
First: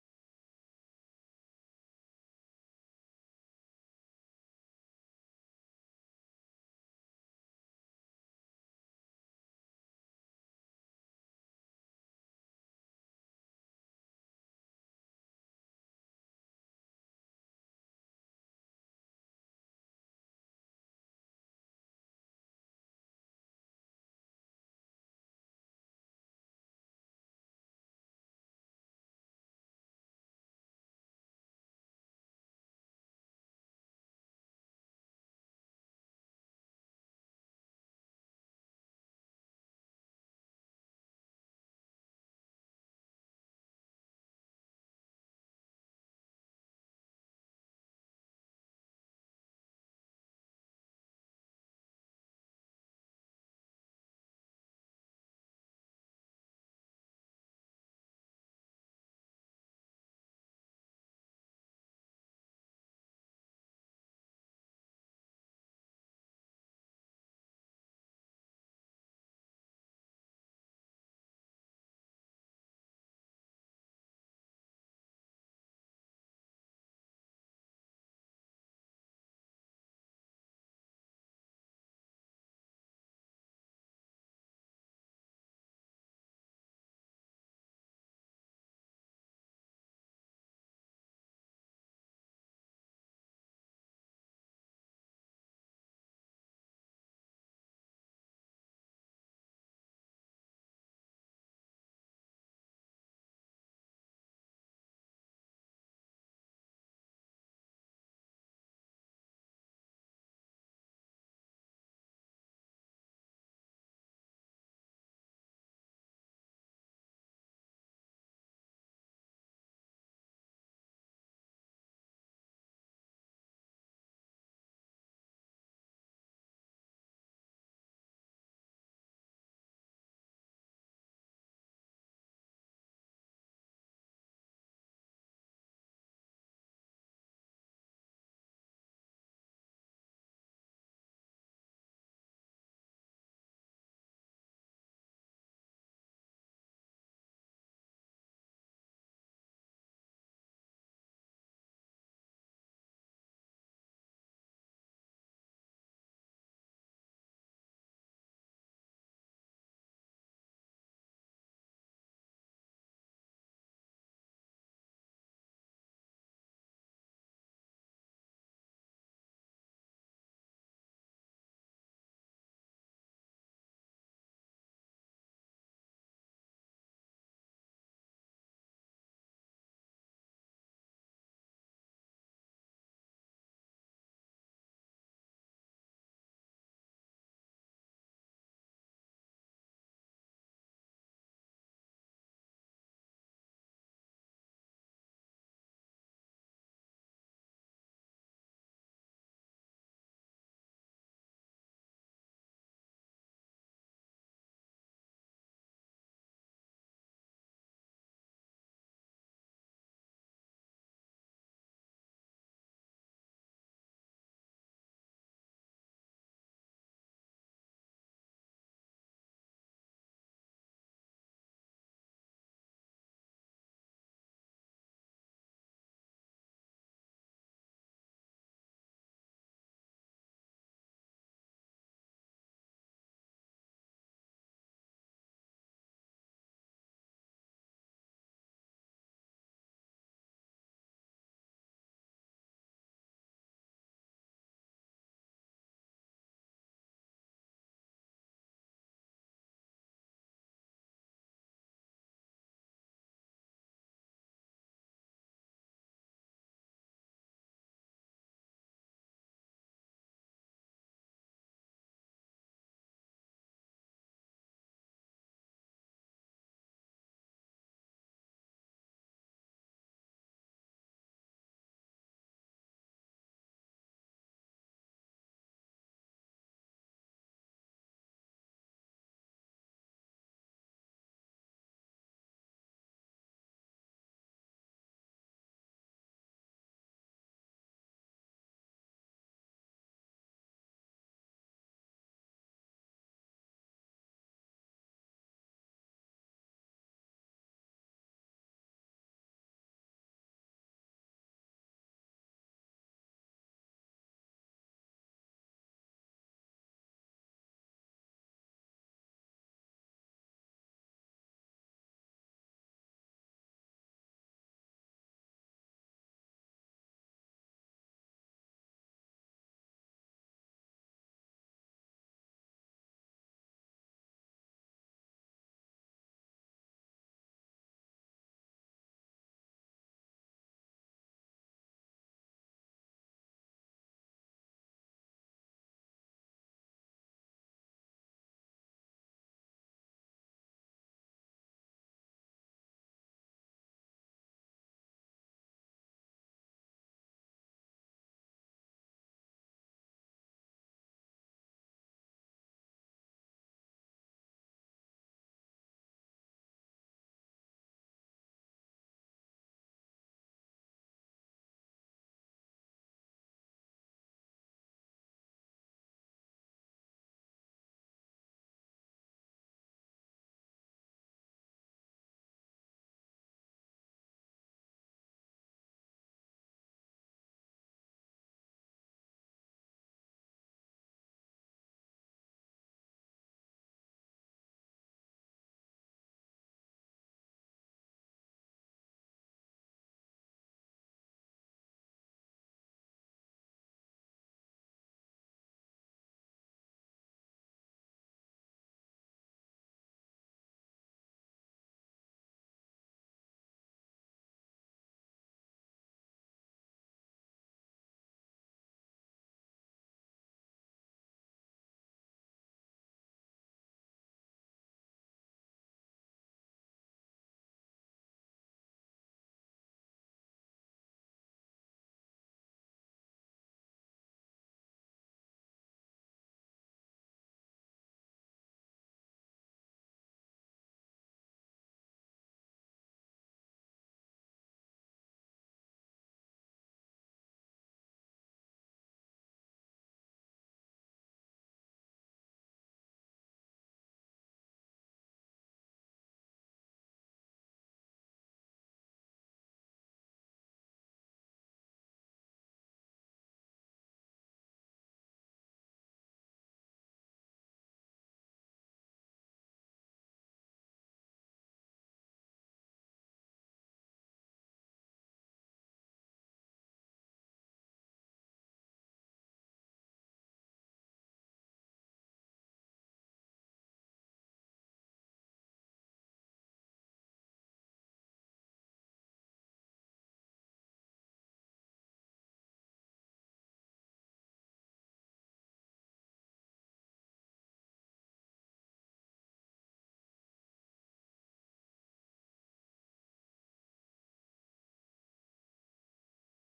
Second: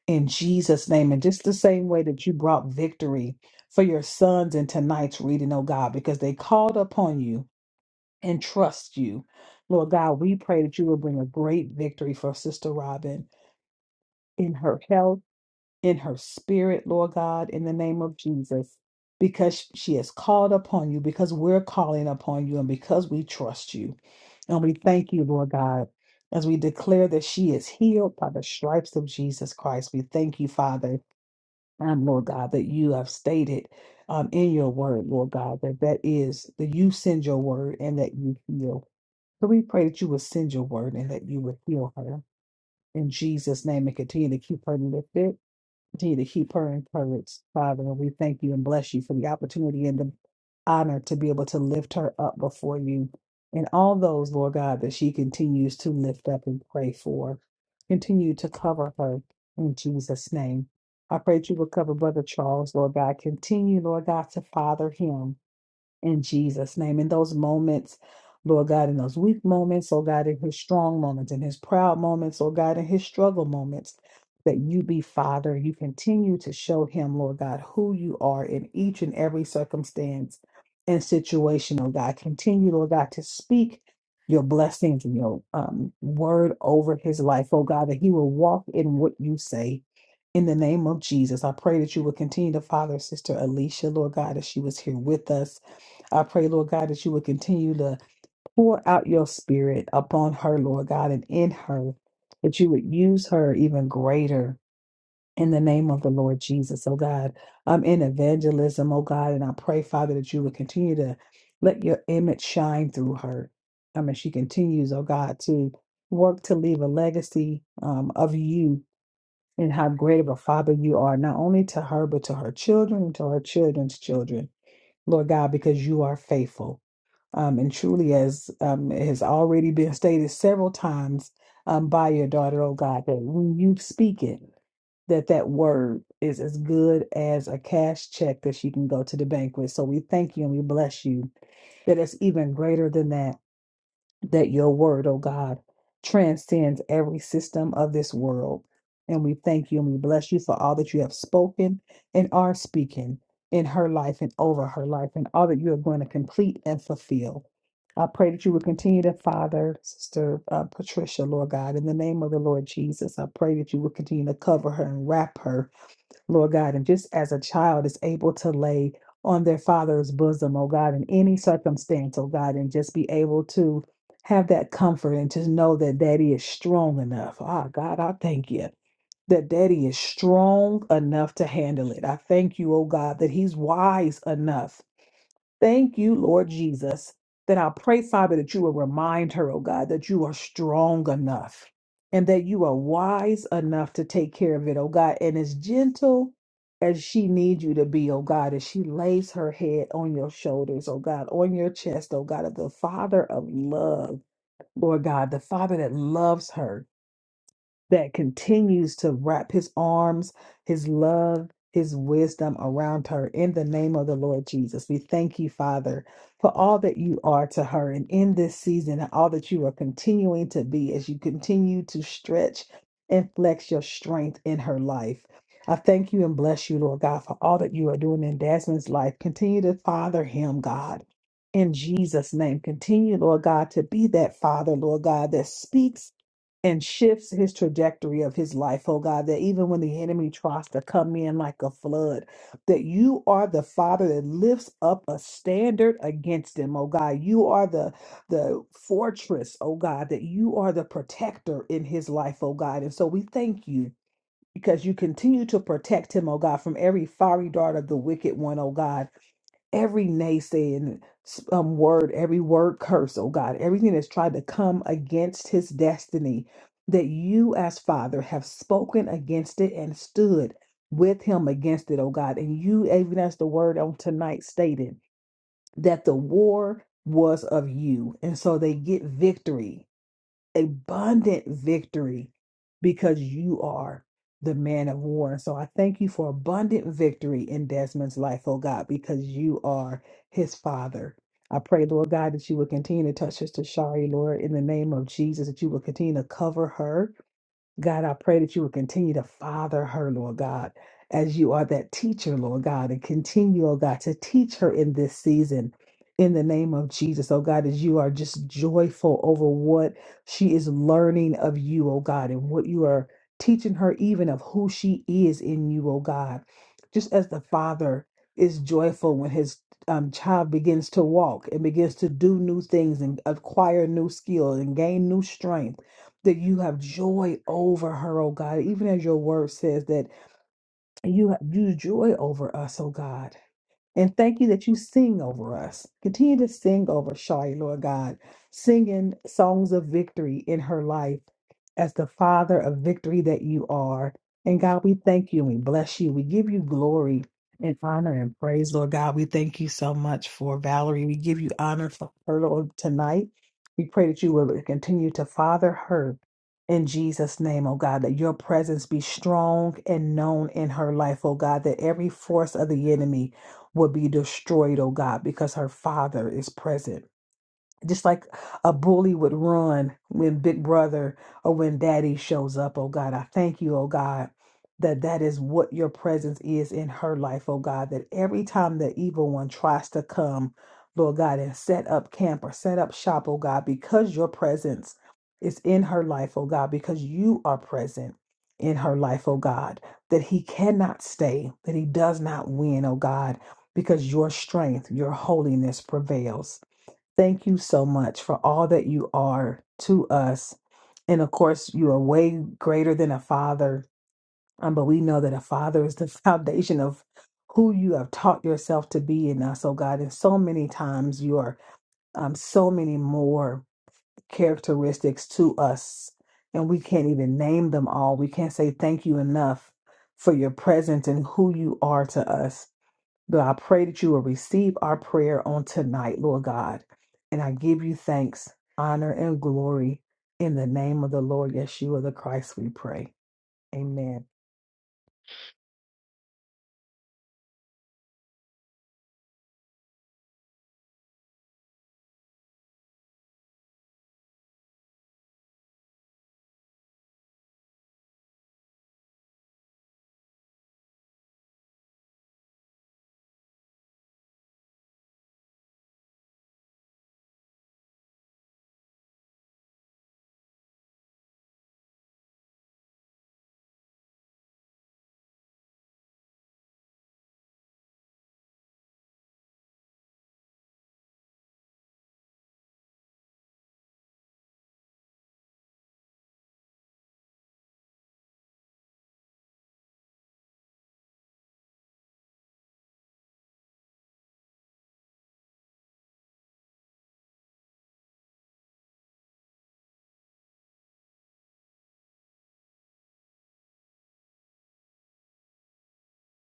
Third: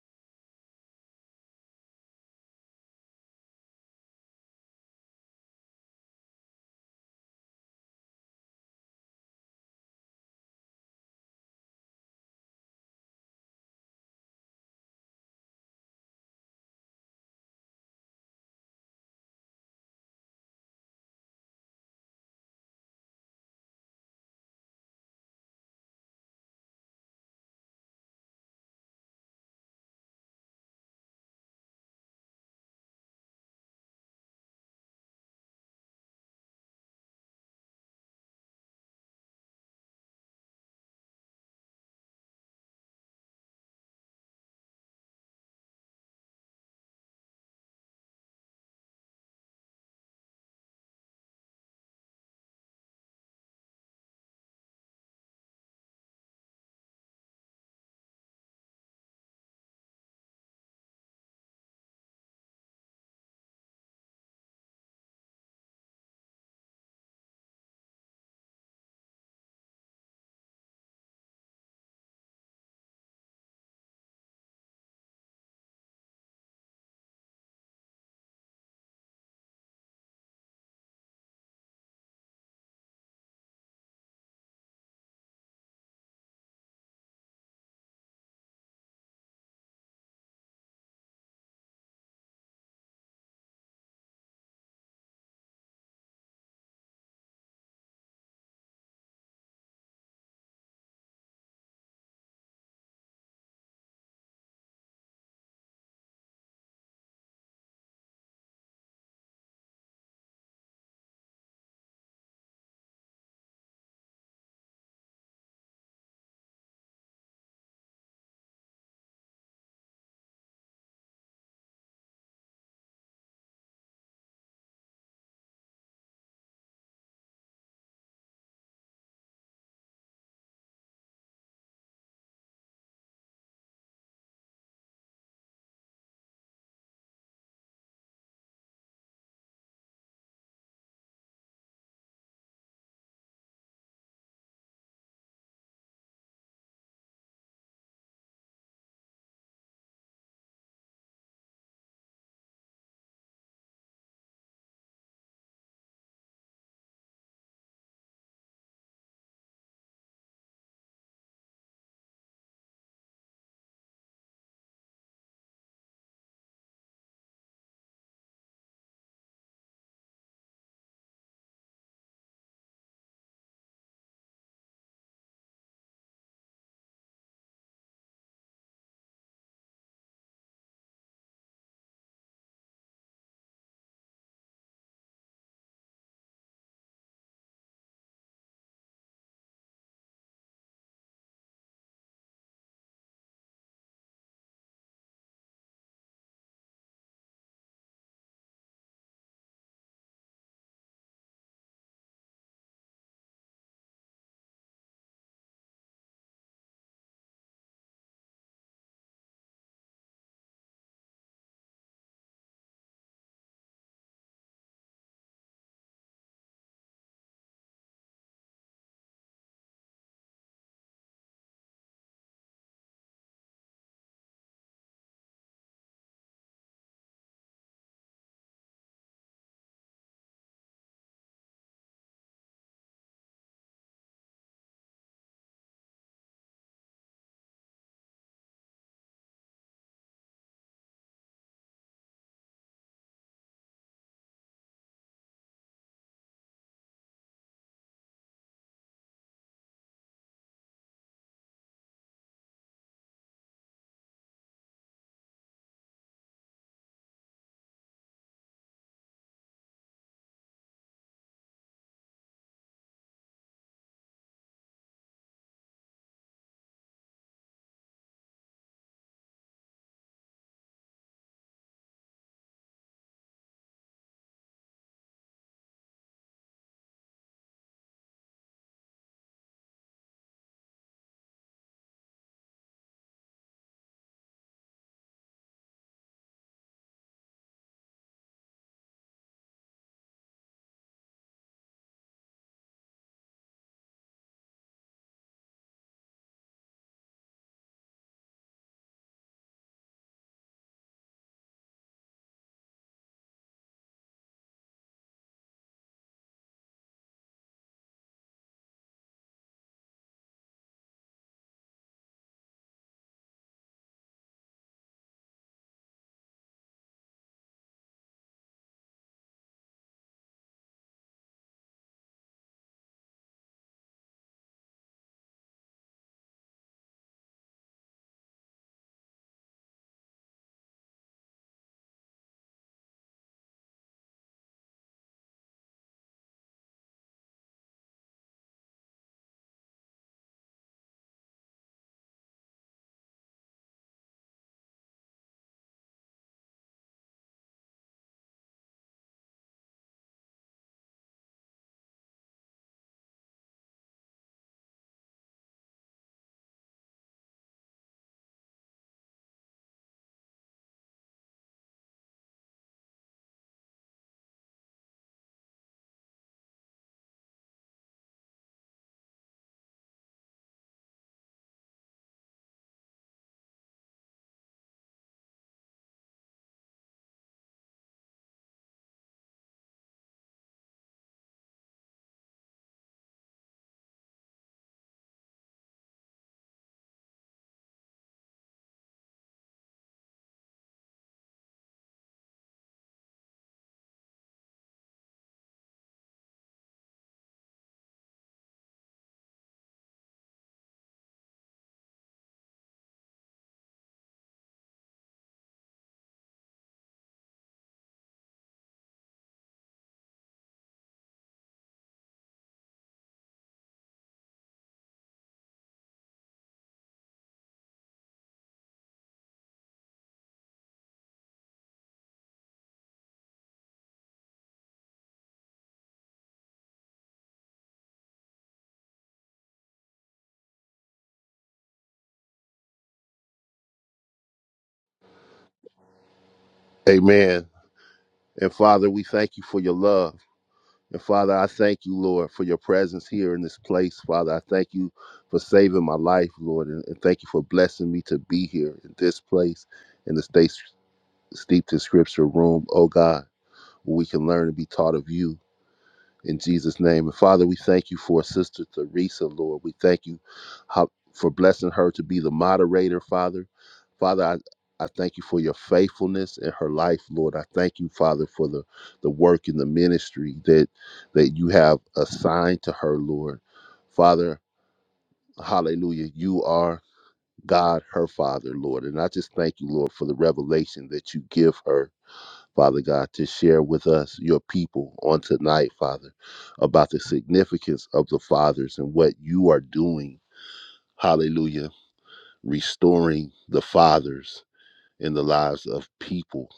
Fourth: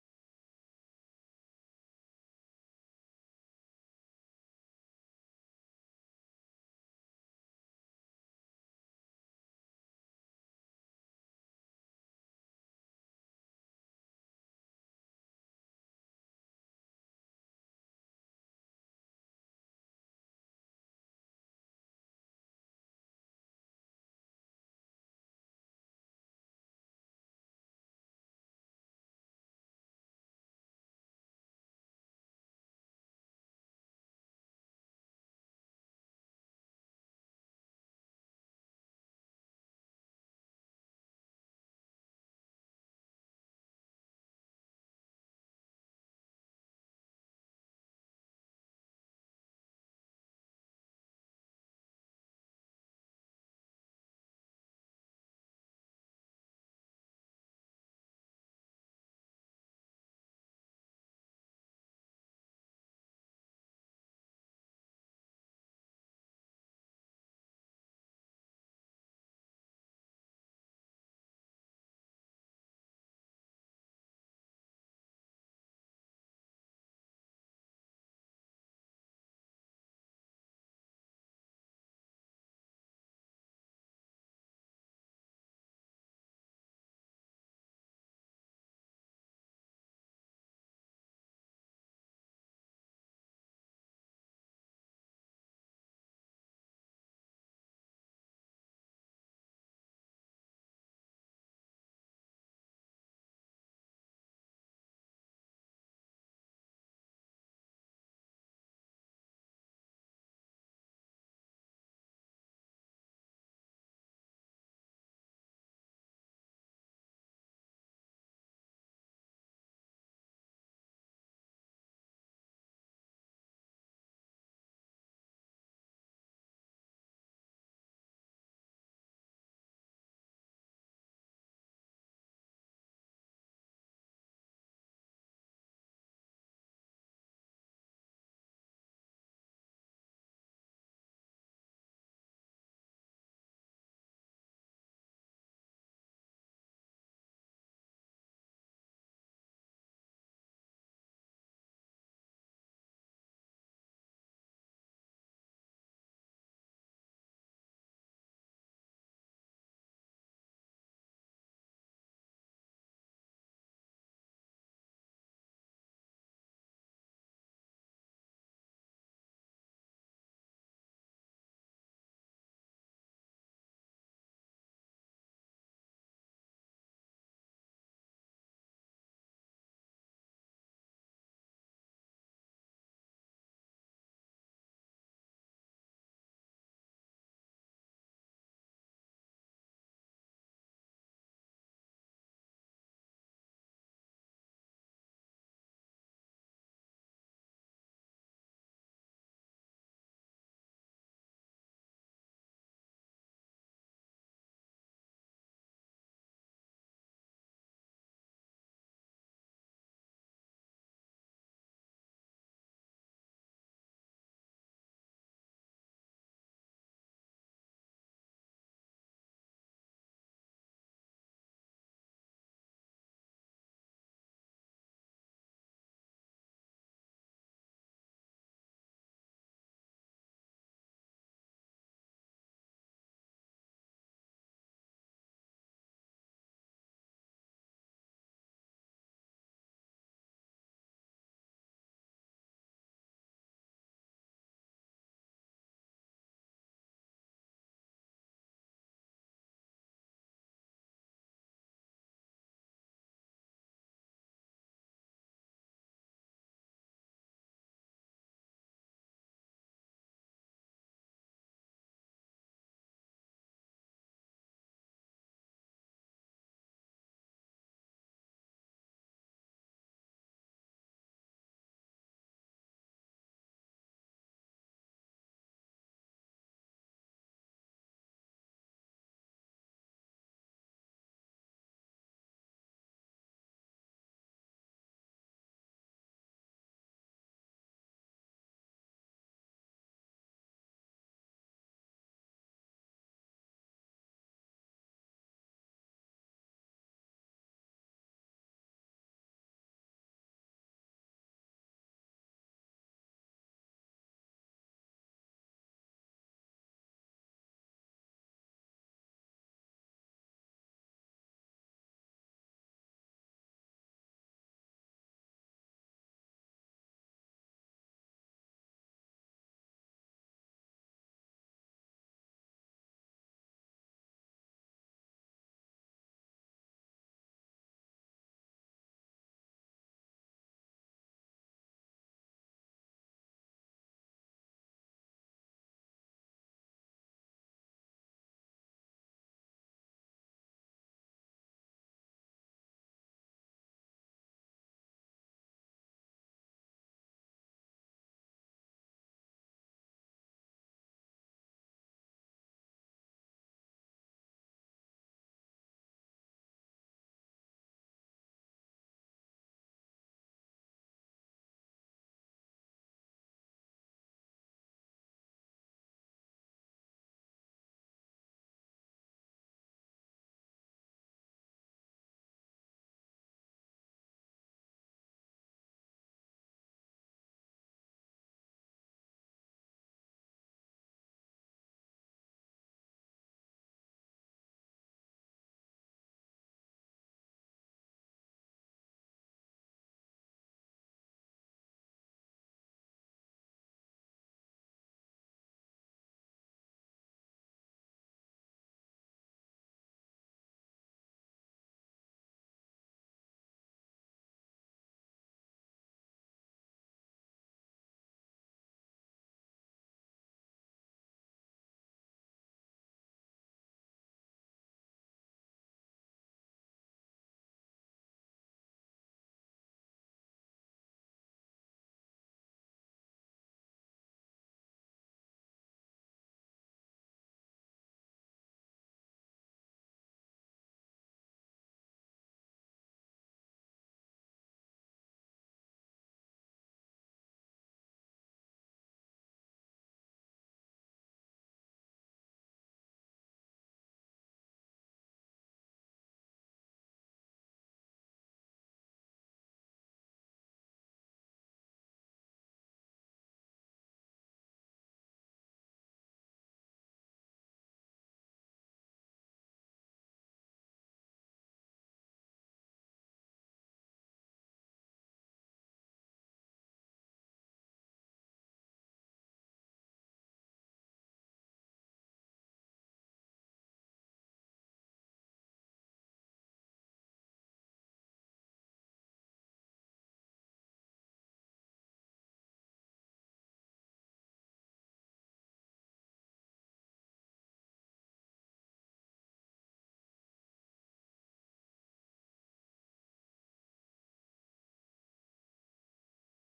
in Jesus' name. And just the same way that you brought victory for your sons in tonight's reading, oh God, because they called upon you and trust you. Lord God, we pray that you will bring a great victory for Sister Robin in her health, in her spirit, Lord God, in the name of Jesus, because she has called upon you, because we're calling upon you, and because we trust you. And we thank you, Lord God, as we declare that she is healed by the stripes of Jesus Christ. We thank you, Father um, Lord God, that you have stated um, in your word, Lord God, that that is that you send your word and that you heal. So we pray that you would send your word and that you would heal her in Jesus' name and continue to keep her lifted Continue to keep her encouraged, Father. And we thank you and bless you for the opportunity and the honor to be able to lift her up before you and all those, Lord God, that she continues to lift up and pray for. Continue to cover her in Jesus' name. I pray that you will cover Brother Charles, Lord God. Continue, Lord God, to father him in Jesus' name. In those moments, Lord God, in those weak moments, oh God, in his strong moments, in his proud moments, oh God, in his struggle moments, that you be Father. You continue to show him, Lord God, who you are in each and every circumstance and situation, oh God. Continue, Lord God, to speak your blessings and your um, word over his life, oh God, that he will walk in what you say. In the name of Jesus, I pray that you will continue to father Sister Alicia, Lord God, as she was here with us. I pray, Lord God, that you would continue to pour out your spirit upon her, Lord God, and in her, that you would use her even greater in the name of the Lord Jesus, oh God. I'm in evangelism, oh God, and I pray, Father, that you would continue to let your image shine through her. I mean, she continues, oh God, to work to leave a legacy um, of you and how great of a father you are, not only to her, but to her children and to her children's children, Lord God, because you are faithful. Um, and truly, as um, has already been stated several times um, by your daughter, oh God, that when you speak it, that that word is as good as a cash check that she can go to the bank with. So we thank you and we bless you that it's even greater than that that your word, oh God, transcends every system of this world. And we thank you and we bless you for all that you have spoken and are speaking in her life and over her life and all that you are going to complete and fulfill. I pray that you will continue to father Sister uh, Patricia, Lord God, in the name of the Lord Jesus. I pray that you will continue to cover her and wrap her Lord God, and just as a child is able to lay on their father's bosom, oh God, in any circumstance, oh God, and just be able to have that comfort and to know that daddy is strong enough. Ah, God, I thank you that daddy is strong enough to handle it. I thank you, oh God, that he's wise enough Thank you, Lord Jesus, that I pray, Father, that you will remind her, oh God, that you are strong enough and that you are wise enough to take care of it, oh God, and as gentle as she needs you to be, oh God, as she lays her head on your shoulders, oh God, on your chest, oh God, of the Father of love, Lord God, the Father that loves her that continues to wrap his arms, his love, his wisdom around her in the name of the Lord Jesus. We thank you, Father, for all that you are to her and in this season and all that you are continuing to be as you continue to stretch and flex your strength in her life. I thank you and bless you, Lord God, for all that you are doing in Desmond's life. Continue to father him, God. In Jesus' name, continue, Lord God, to be that father, Lord God, that speaks and shifts his trajectory of his life, oh God, that even when the enemy tries to come in like a flood, that you are the Father that lifts up a standard against him, oh God. You are the the fortress, oh God, that you are the protector in his life, oh God. And so we thank you. Because you continue to protect him, oh God, from every fiery dart of the wicked one, oh God every naysaying um, word, every word curse, oh God, everything that's tried to come against his destiny, that you as Father have spoken against it and stood with him against it, oh God. And you, even as the word on tonight stated, that the war was of you. And so they get victory abundant victory because you are the man of war. And so I thank you for abundant victory in Desmond's life, oh God, because you are his father. I pray, Lord God, that you will continue to touch Sister Shari, Lord, in the name of Jesus, that you will continue to cover her God, I pray that you will continue to father her, Lord God, as you are that teacher, Lord God, and continue, oh God, to teach her in this season. In the name of Jesus, oh God, as you are just joyful over what she is learning of you, oh God, and what you are teaching her, even of who she is in you, oh God. Just as the Father is joyful when his um, child begins to walk and begins to do new things and acquire new skills and gain new strength that you have joy over her, oh God, even as your word says that you have you joy over us, oh God. And thank you that you sing over us. Continue to sing over Shai, Lord God, singing songs of victory in her life as the Father of victory that you are. And God, we thank you and we bless you. We give you glory and honor and praise, Lord God. We thank you so much for Valerie. We give you honor for her, Lord, tonight. We pray that you will continue to father her in Jesus' name, oh God, that your presence be strong and known in her life, oh God, that every force of the enemy would be destroyed, oh God, because her father is present just like a bully would run when big brother or when daddy shows up oh god i thank you oh god that that is what your presence is in her life oh god that every time the evil one tries to come lord god and set up camp or set up shop oh god because your presence is in her life oh god because you are present in her life oh god that he cannot stay that he does not win oh god because your strength your holiness prevails Thank you so much for all that you are to us. And of course, you are way greater than a father. Um, but we know that a father is the foundation of who you have taught yourself to be in us, oh God. And so many times you are um, so many more characteristics to us, and we can't even name them all. We can't say thank you enough for your presence and who you are to us. God, I pray that you will receive our prayer on tonight, Lord God. And I give you thanks, honor, and glory in the name of the Lord Yeshua the Christ, we pray. Amen. Amen. And Father, we thank you for your love. And Father, I thank you, Lord, for your presence here in this place. Father, I thank you for saving my life, Lord, and, and thank you for blessing me to be here in this place, in the States Steeped in Scripture room, oh God, where we can learn and be taught of you in Jesus' name. And Father, we thank you for Sister Teresa, Lord. We thank you how, for blessing her to be the moderator, Father. Father, I, I thank you for your faithfulness in her life, Lord. I thank you, Father, for the, the work in the ministry that that you have assigned to her, Lord. Father, hallelujah. You are God, her Father, Lord. And I just thank you, Lord, for the revelation that you give her Father God, to share with us, your people, on tonight, Father, about the significance of the fathers and what you are doing. Hallelujah. Restoring the fathers in the lives of people.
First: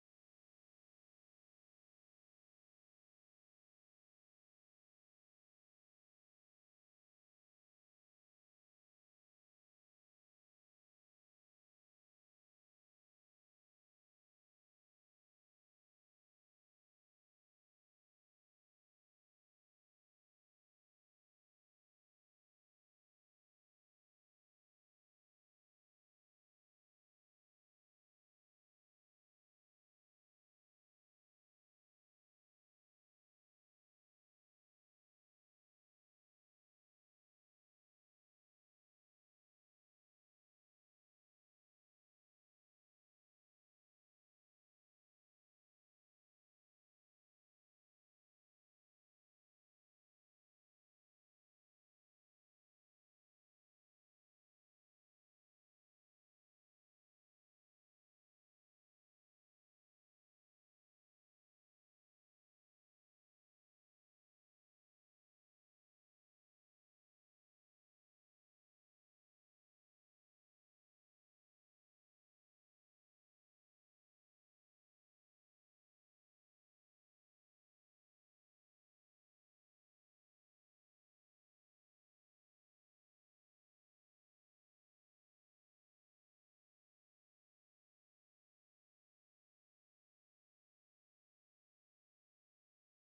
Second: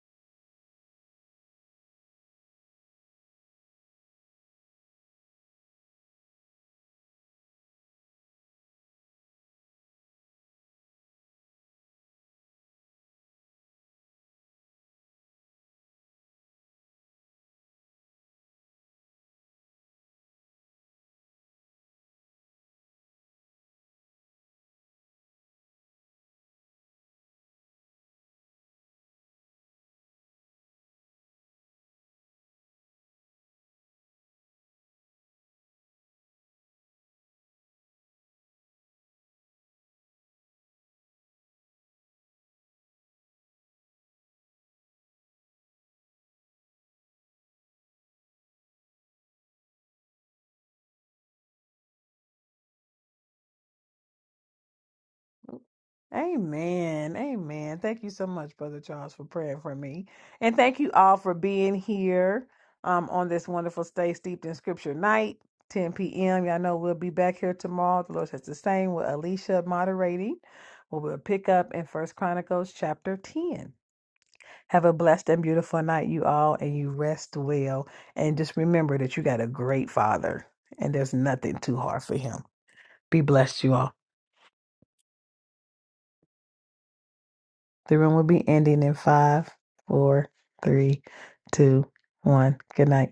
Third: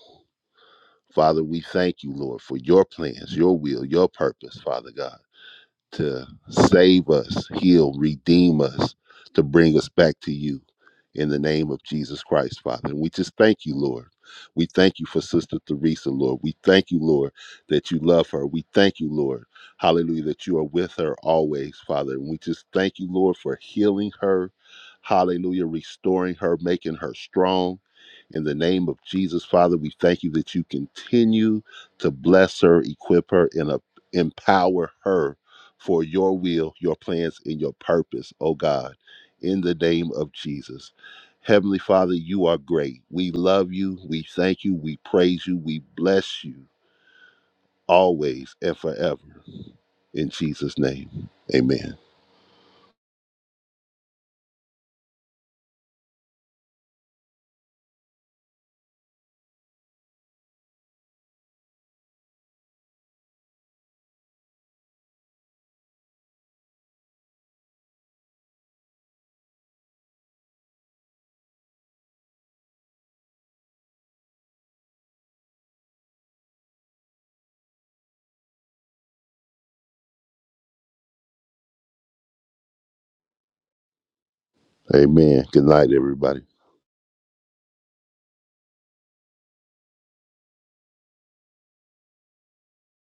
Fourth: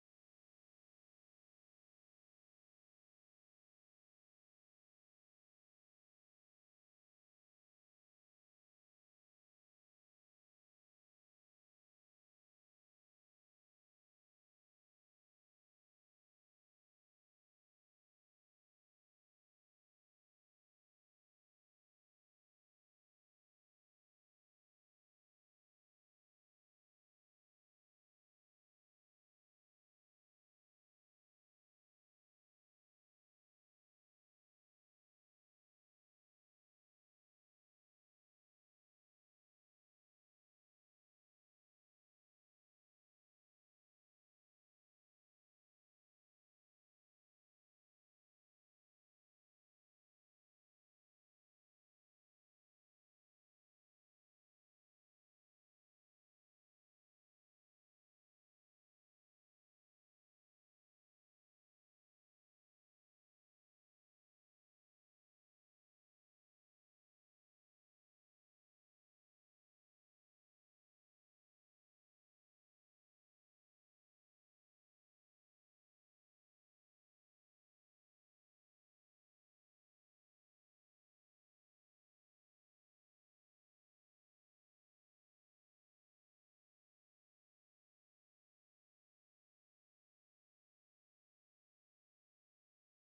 Father, we thank you, Lord, for your plans, your will, your purpose, Father God to save us, heal, redeem us, to bring us back to you in the name of Jesus Christ, Father. And we just thank you, Lord. We thank you for Sister Theresa, Lord. We thank you, Lord, that you love her. We thank you, Lord, hallelujah, that you are with her always, Father. And we just thank you, Lord, for healing her, hallelujah, restoring her, making her strong. In the name of Jesus, Father, we thank you that you continue to bless her, equip her, and uh, empower her for your will, your plans, and your purpose, oh God, in the name of Jesus. Heavenly Father, you are great. We love you. We thank you. We praise you. We bless you always and forever. In Jesus' name, amen. Amen. Amen. Thank you so much, Brother Charles, for praying for me. And thank you all for being here um, on this wonderful Stay Steeped in Scripture night, 10 p.m. Y'all know we'll be back here tomorrow. The Lord says the same with Alicia moderating. We'll pick up in First Chronicles chapter 10. Have a blessed and beautiful night, you all, and you rest well. And just remember that you got a great father, and there's nothing too hard for him. Be blessed, you all. Amen. Good night, everybody. The room will be ending in five, four, three, two, one. Good night.